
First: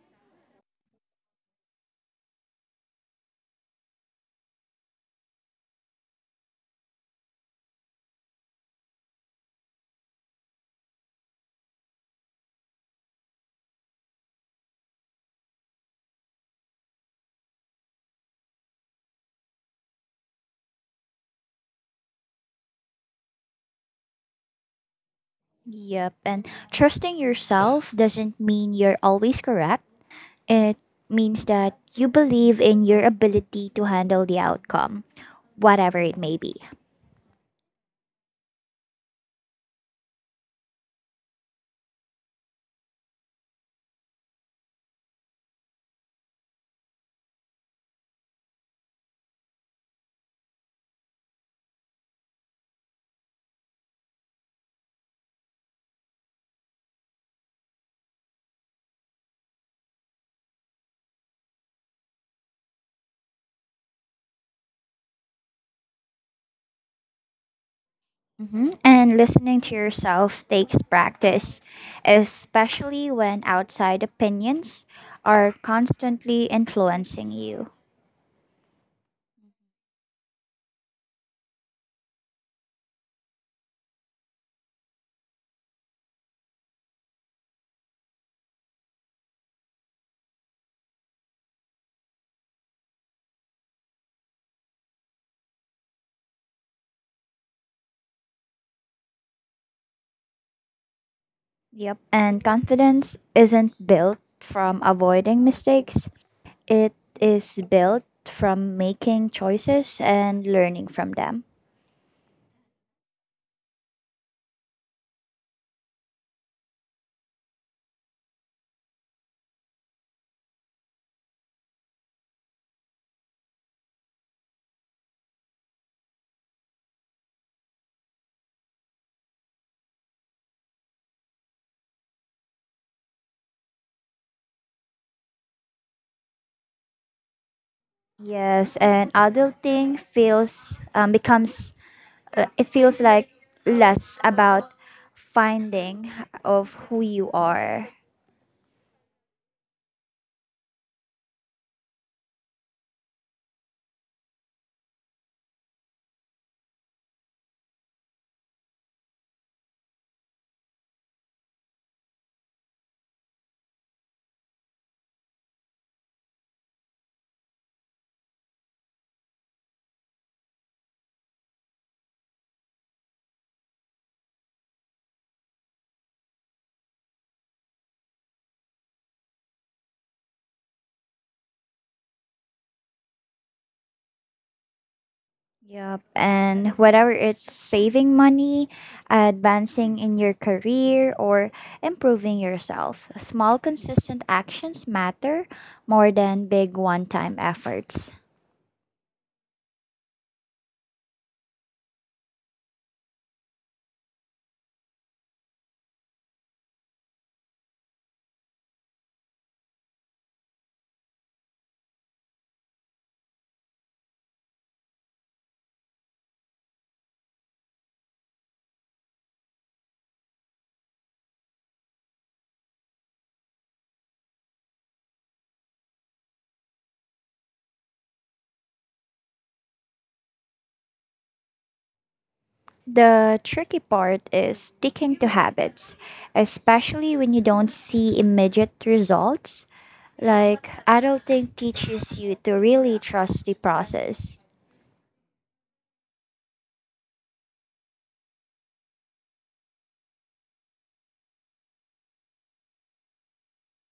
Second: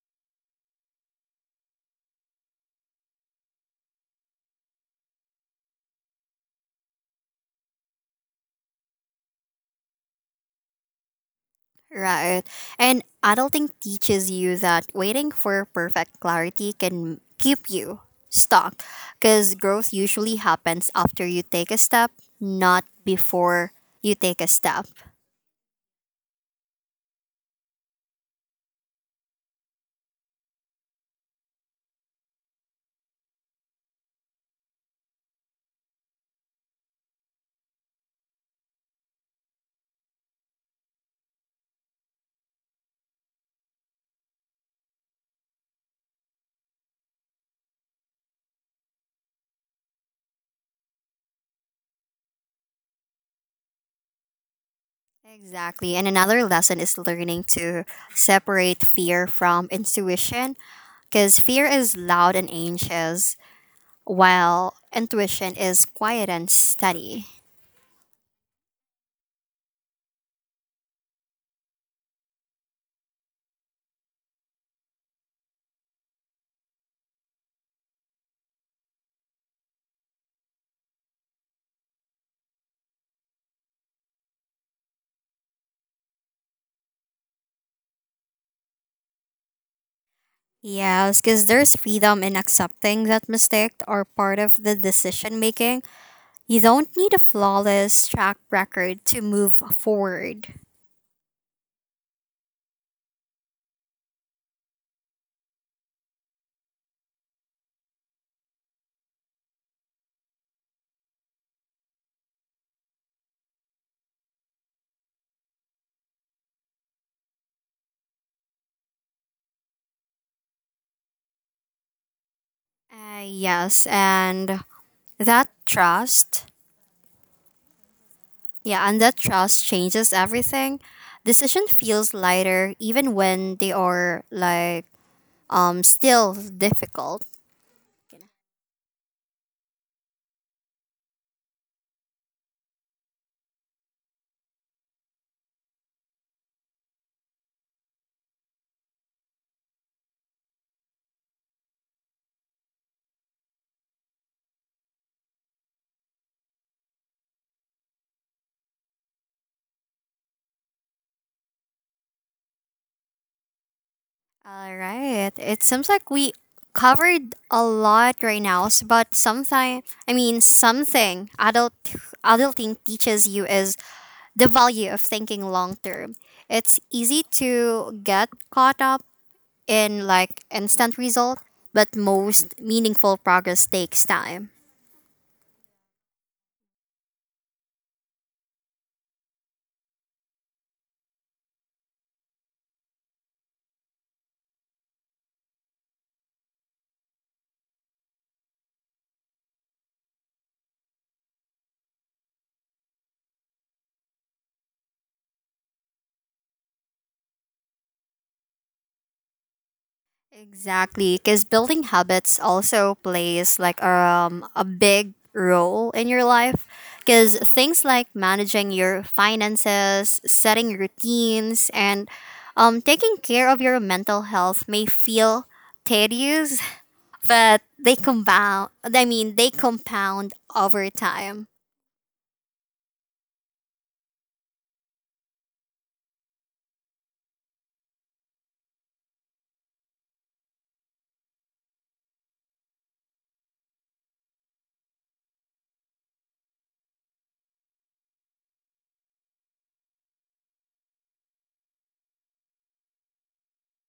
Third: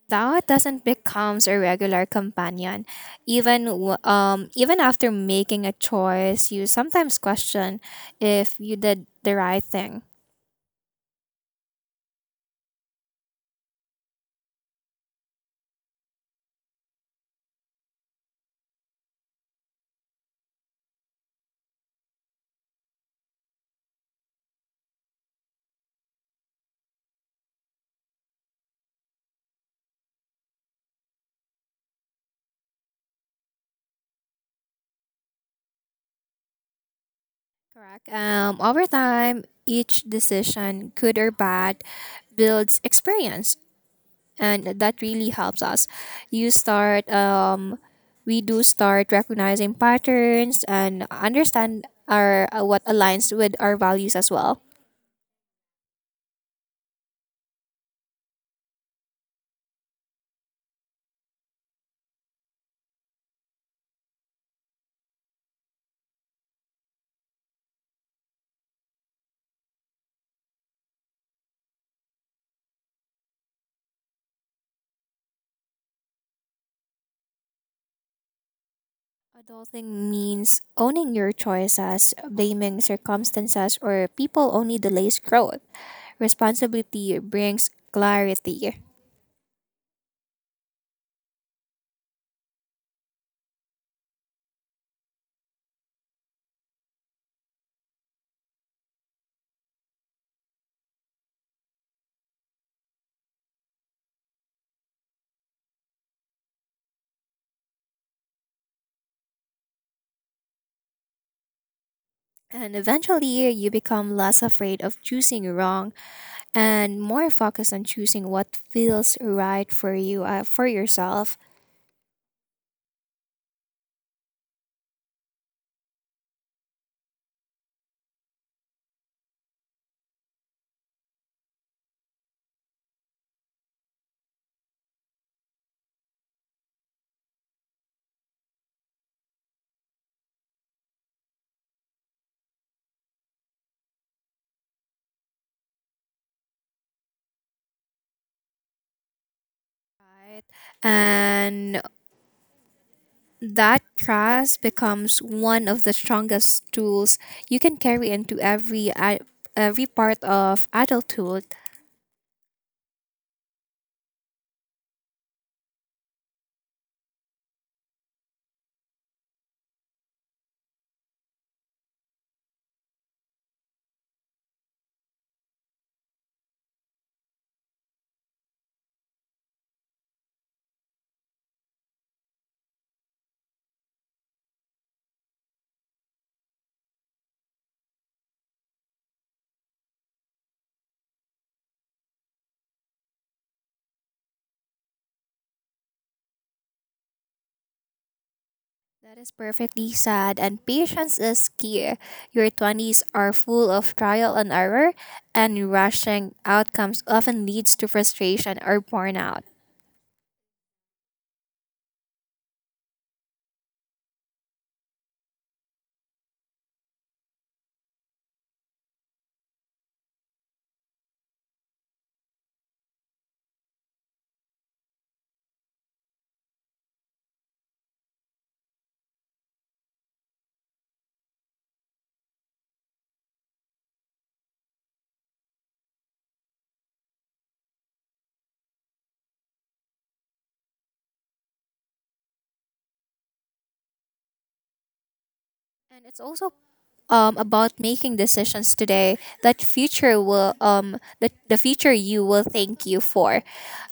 Doubt doesn't becomes a regular companion. Even even after making a choice, you sometimes question if you did the right thing. Right. And adulting teaches you that waiting for perfect clarity can keep you stuck because growth usually happens after you take a step, not before you take a step. Yep, and trusting yourself doesn't mean you're always correct. It means that you believe in your ability to handle the outcome, whatever it may be. Correct. Over time, each decision, good or bad, builds experience and that really helps us you start we do start recognizing patterns and understand our what aligns with our values as well. Exactly. And another lesson is learning to separate fear from intuition because fear is loud and anxious, while intuition is quiet and steady. Hmm. And listening to yourself takes practice, especially when outside opinions are constantly influencing you. Adulting means owning your choices, blaming circumstances or people only delays growth. Responsibility brings clarity, Yes, because there's freedom in accepting that mistakes are part of the decision making. You don't need a flawless track record to move forward. Yep, and confidence isn't built from avoiding mistakes, it is built from making choices and learning from them. and eventually you become less afraid of choosing wrong and more focused on choosing what feels right for you for yourself. Yes, and that trust, that trust changes everything. Decision feels lighter even when they are like still difficult. Yes, and adulting feels becomes, it feels like less about finding of who you are. Right. And that trust becomes one of the strongest tools you can carry into every part of adulthood. All right. It seems like we covered a lot right now, but something I mean something adult adulting teaches you is the value of thinking long term. It's easy to get caught up in like instant result, but most meaningful progress takes time. Yep, and whether it's saving money, advancing in your career, or improving yourself, small consistent actions matter more than big one-time efforts. That is perfectly sad and patience is key. Your 20s are full of trial and error and rushing outcomes often leads to frustration or burnout. Exactly, because building habits also plays like a big role in your life. Because things like managing your finances, setting routines, and taking care of your mental health may feel tedious, but they compound over time. The tricky part is sticking to habits, especially when you don't see immediate results. Like, adulting teaches you to really trust the process. And it's also about making decisions today that future will that the future you will thank you for,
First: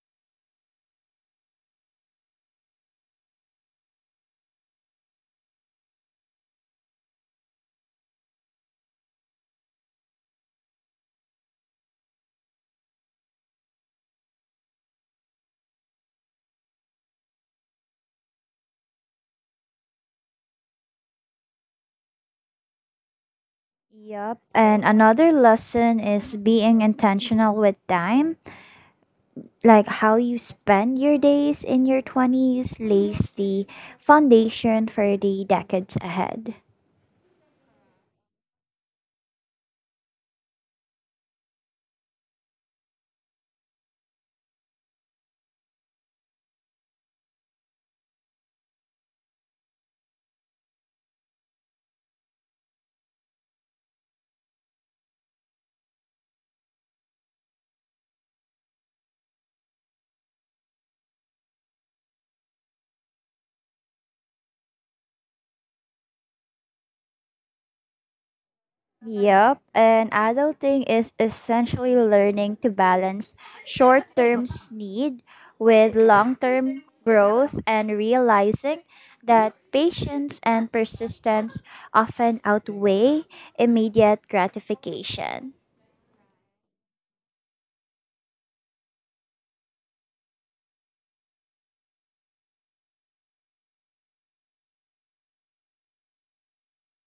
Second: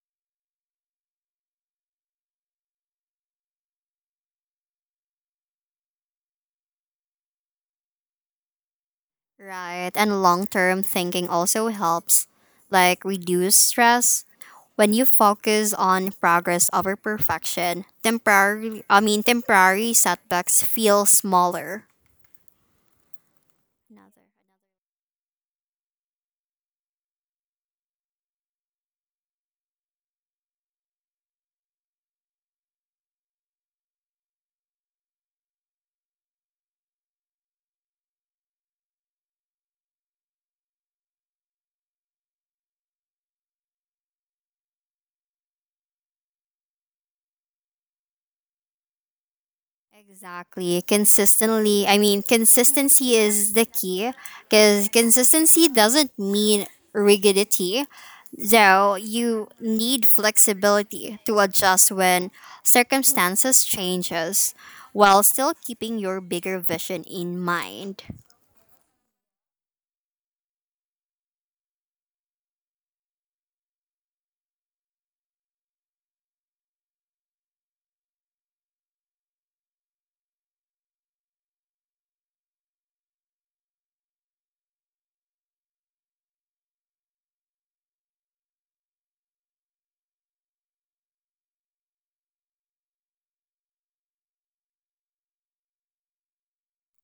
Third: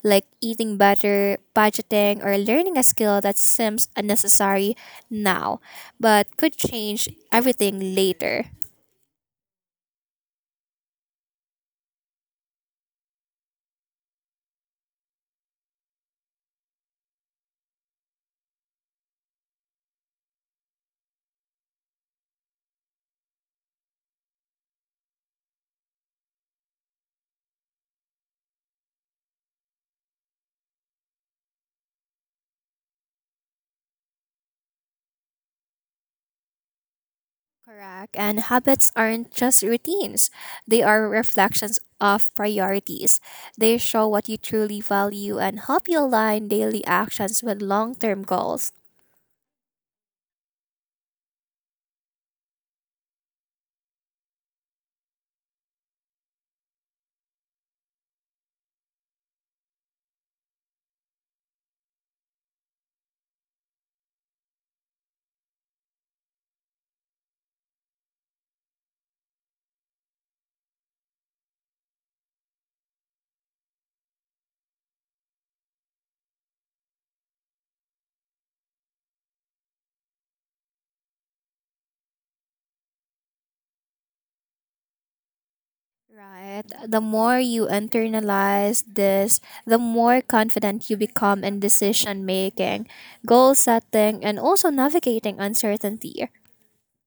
like eating better, budgeting, or learning a skill that seems unnecessary now but could change everything later. Right. And long term thinking also helps, like reduce stress. When you focus on progress over perfection, temporary I mean temporary setbacks feel smaller. Another. Yep. And another lesson is being intentional with time. Like how you spend your days in your 20s lays the foundation for the decades ahead. Correct. And habits aren't just routines, they are reflections of priorities. They show what you truly value and help you align daily actions with long term goals. Exactly. Consistency is the key because consistency doesn't mean rigidity. Though you need flexibility to adjust when circumstances changes while still keeping your bigger vision in mind. Yep, and adulting is essentially learning to balance short term need with long term growth and realizing that patience and persistence often outweigh immediate gratification. Right. The more you internalize this, the more confident you become in decision making, goal setting, and also navigating uncertainty.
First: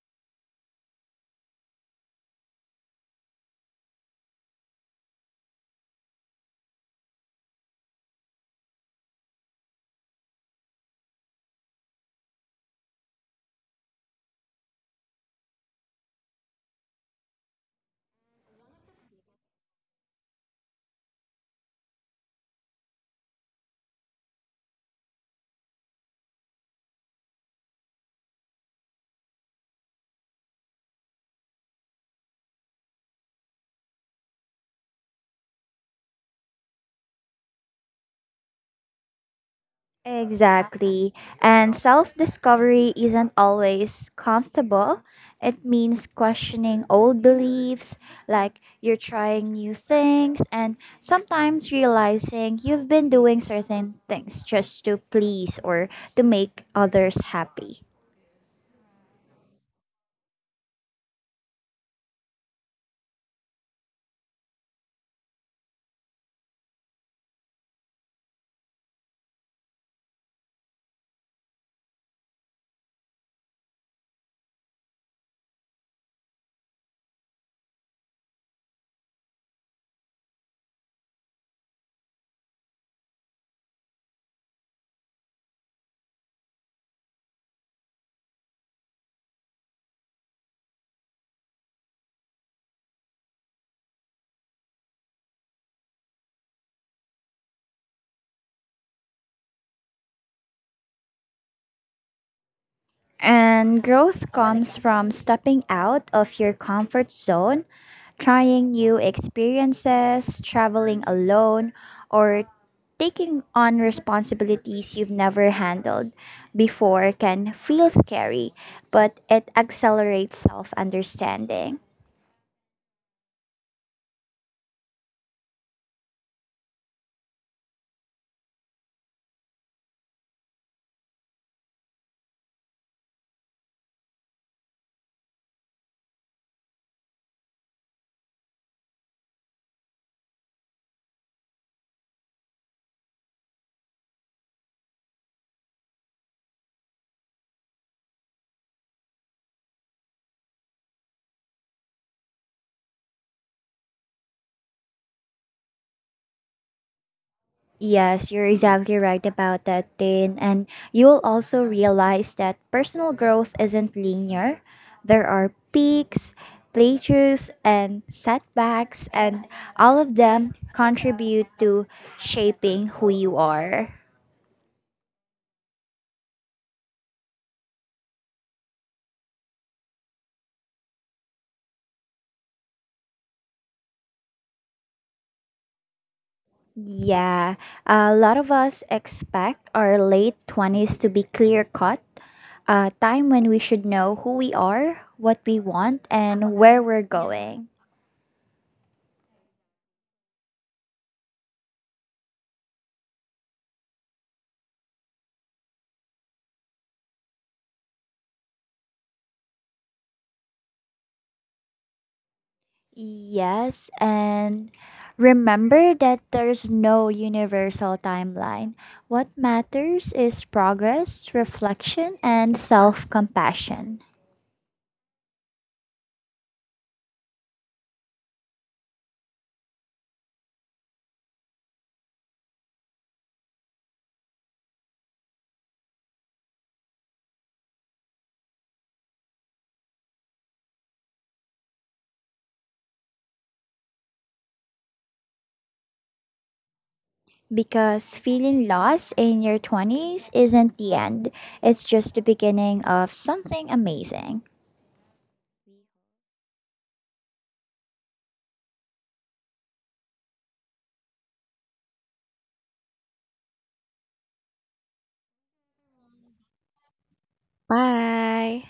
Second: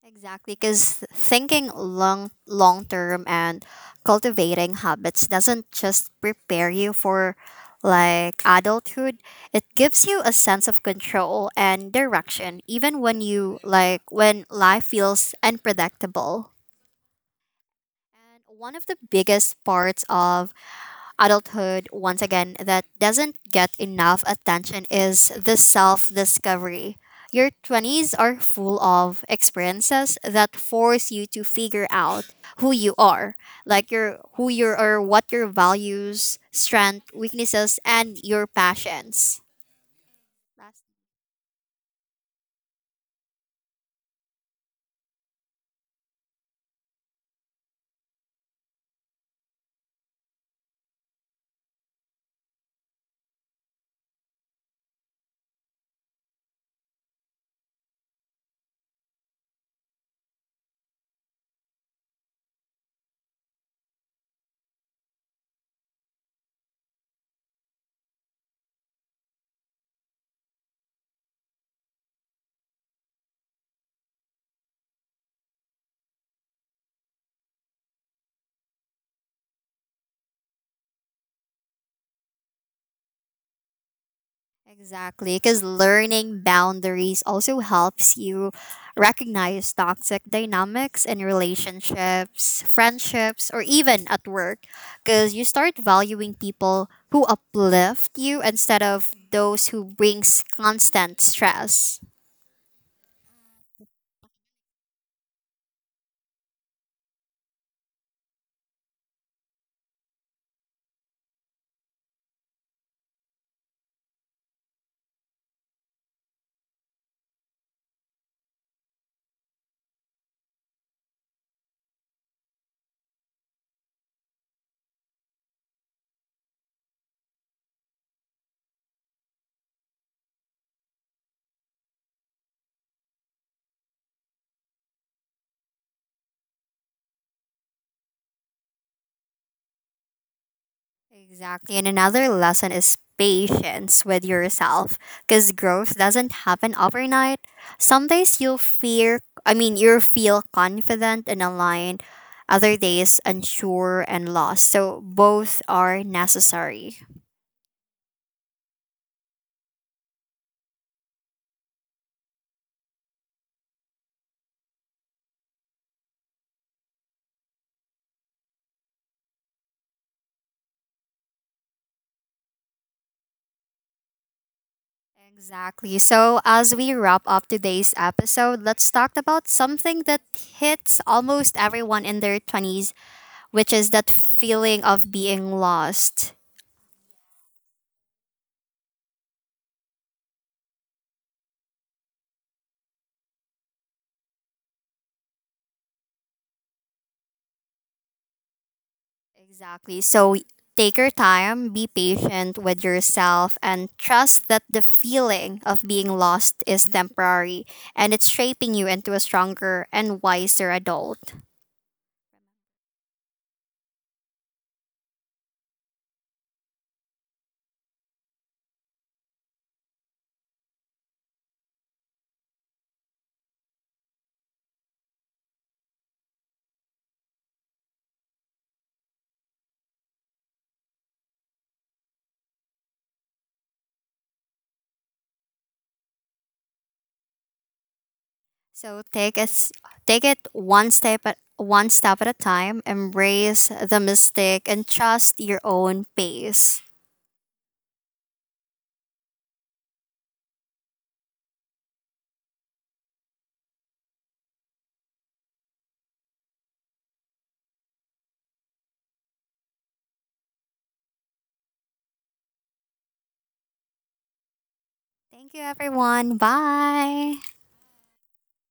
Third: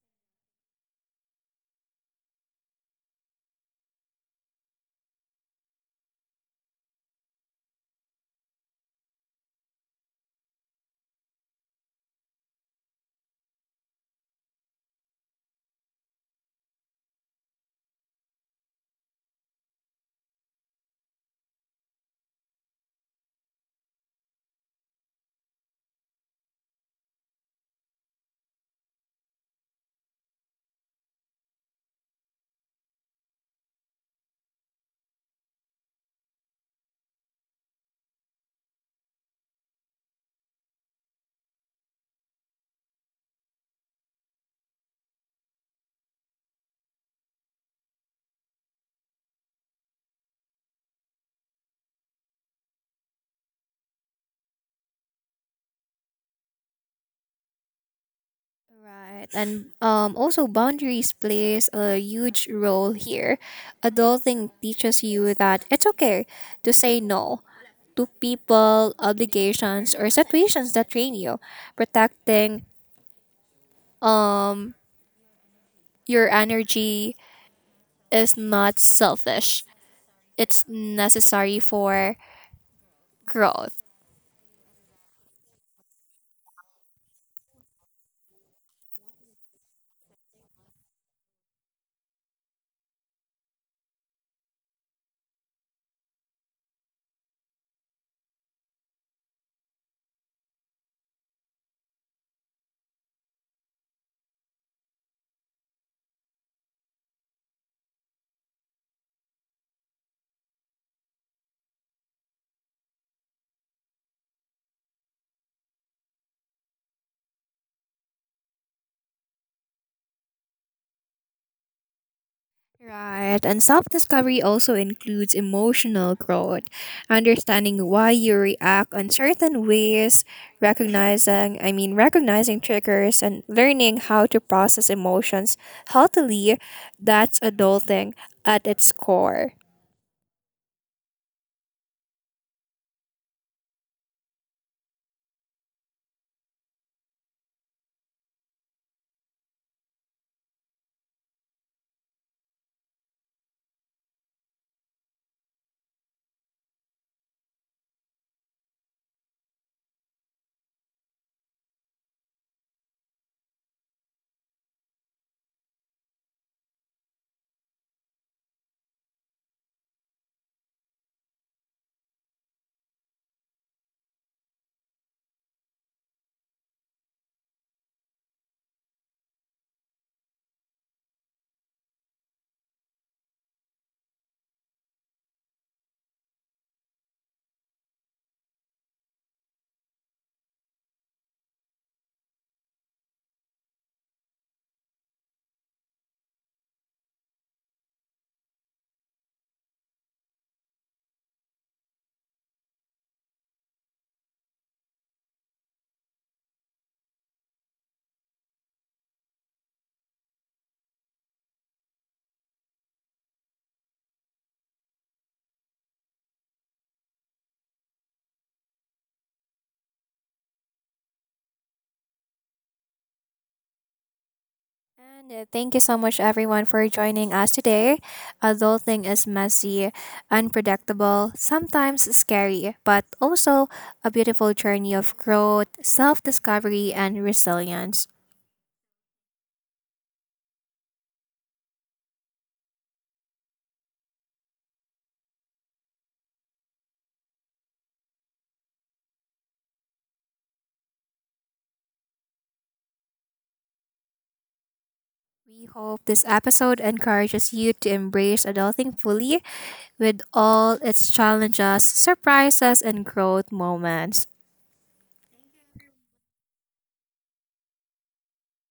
Exactly, because thinking long term and cultivating habits doesn't just prepare you for like adulthood. It gives you a sense of control and direction, even when you like when life feels unpredictable. And one of the biggest parts of adulthood, once again, that doesn't get enough attention is the self discovery. Your 20s are full of experiences that force you to figure out who you are, like your who you are, what your values, strength, weaknesses, and your passions. Exactly. And self discovery isn't always comfortable. It means questioning old beliefs, like you're trying new things, and sometimes realizing you've been doing certain things just to please or to make others happy. Right. And also, boundaries plays a huge role here. Adulting teaches you that it's okay to say no to people, obligations, or situations that drain you. Protecting um your energy is not selfish. It's necessary for growth. Exactly, because learning boundaries also helps you recognize toxic dynamics in relationships, friendships, or even at work. Because you start valuing people who uplift you instead of those who brings constant stress. And growth comes from stepping out of your comfort zone, trying new experiences, traveling alone, or taking on responsibilities you've never handled before can feel scary, but it accelerates self understanding. Right, and self discovery also includes emotional growth, understanding why you react on certain ways, recognizing triggers, and learning how to process emotions healthily. That's adulting at its core. Exactly. And another lesson is patience with yourself because growth doesn't happen overnight. Some days you'll fear, I mean, you'll feel confident and aligned, other days unsure and lost. So both are necessary. Yes, you're exactly right about that, Tin. And you'll also realize that personal growth isn't linear. There are peaks, plateaus, and setbacks, and all of them contribute to shaping who you are. Exactly. So, as we wrap up today's episode, let's talk about something that hits almost everyone in their 20s, which is that feeling of being lost. Yeah, a lot of us expect our late 20s to be clear cut, a time when we should know who we are, what we want, and where we're going. Exactly. So take your time, be patient with yourself, and trust that the feeling of being lost is temporary and it's shaping you into a stronger and wiser adult. Yes, and remember that there's no universal timeline. What matters is progress, reflection, and self compassion. And thank you so much, everyone, for joining us today. Adulting is messy, unpredictable, sometimes scary, but also a beautiful journey of growth, self discovery, and resilience. So take it one step at a time, embrace the mistake and trust your own pace. Because feeling lost in your 20s isn't the end, it's just the beginning of something amazing. We hope this episode encourages you to embrace adulting fully with all its challenges, surprises, and growth moments. Thank you everyone. Bye. Bye.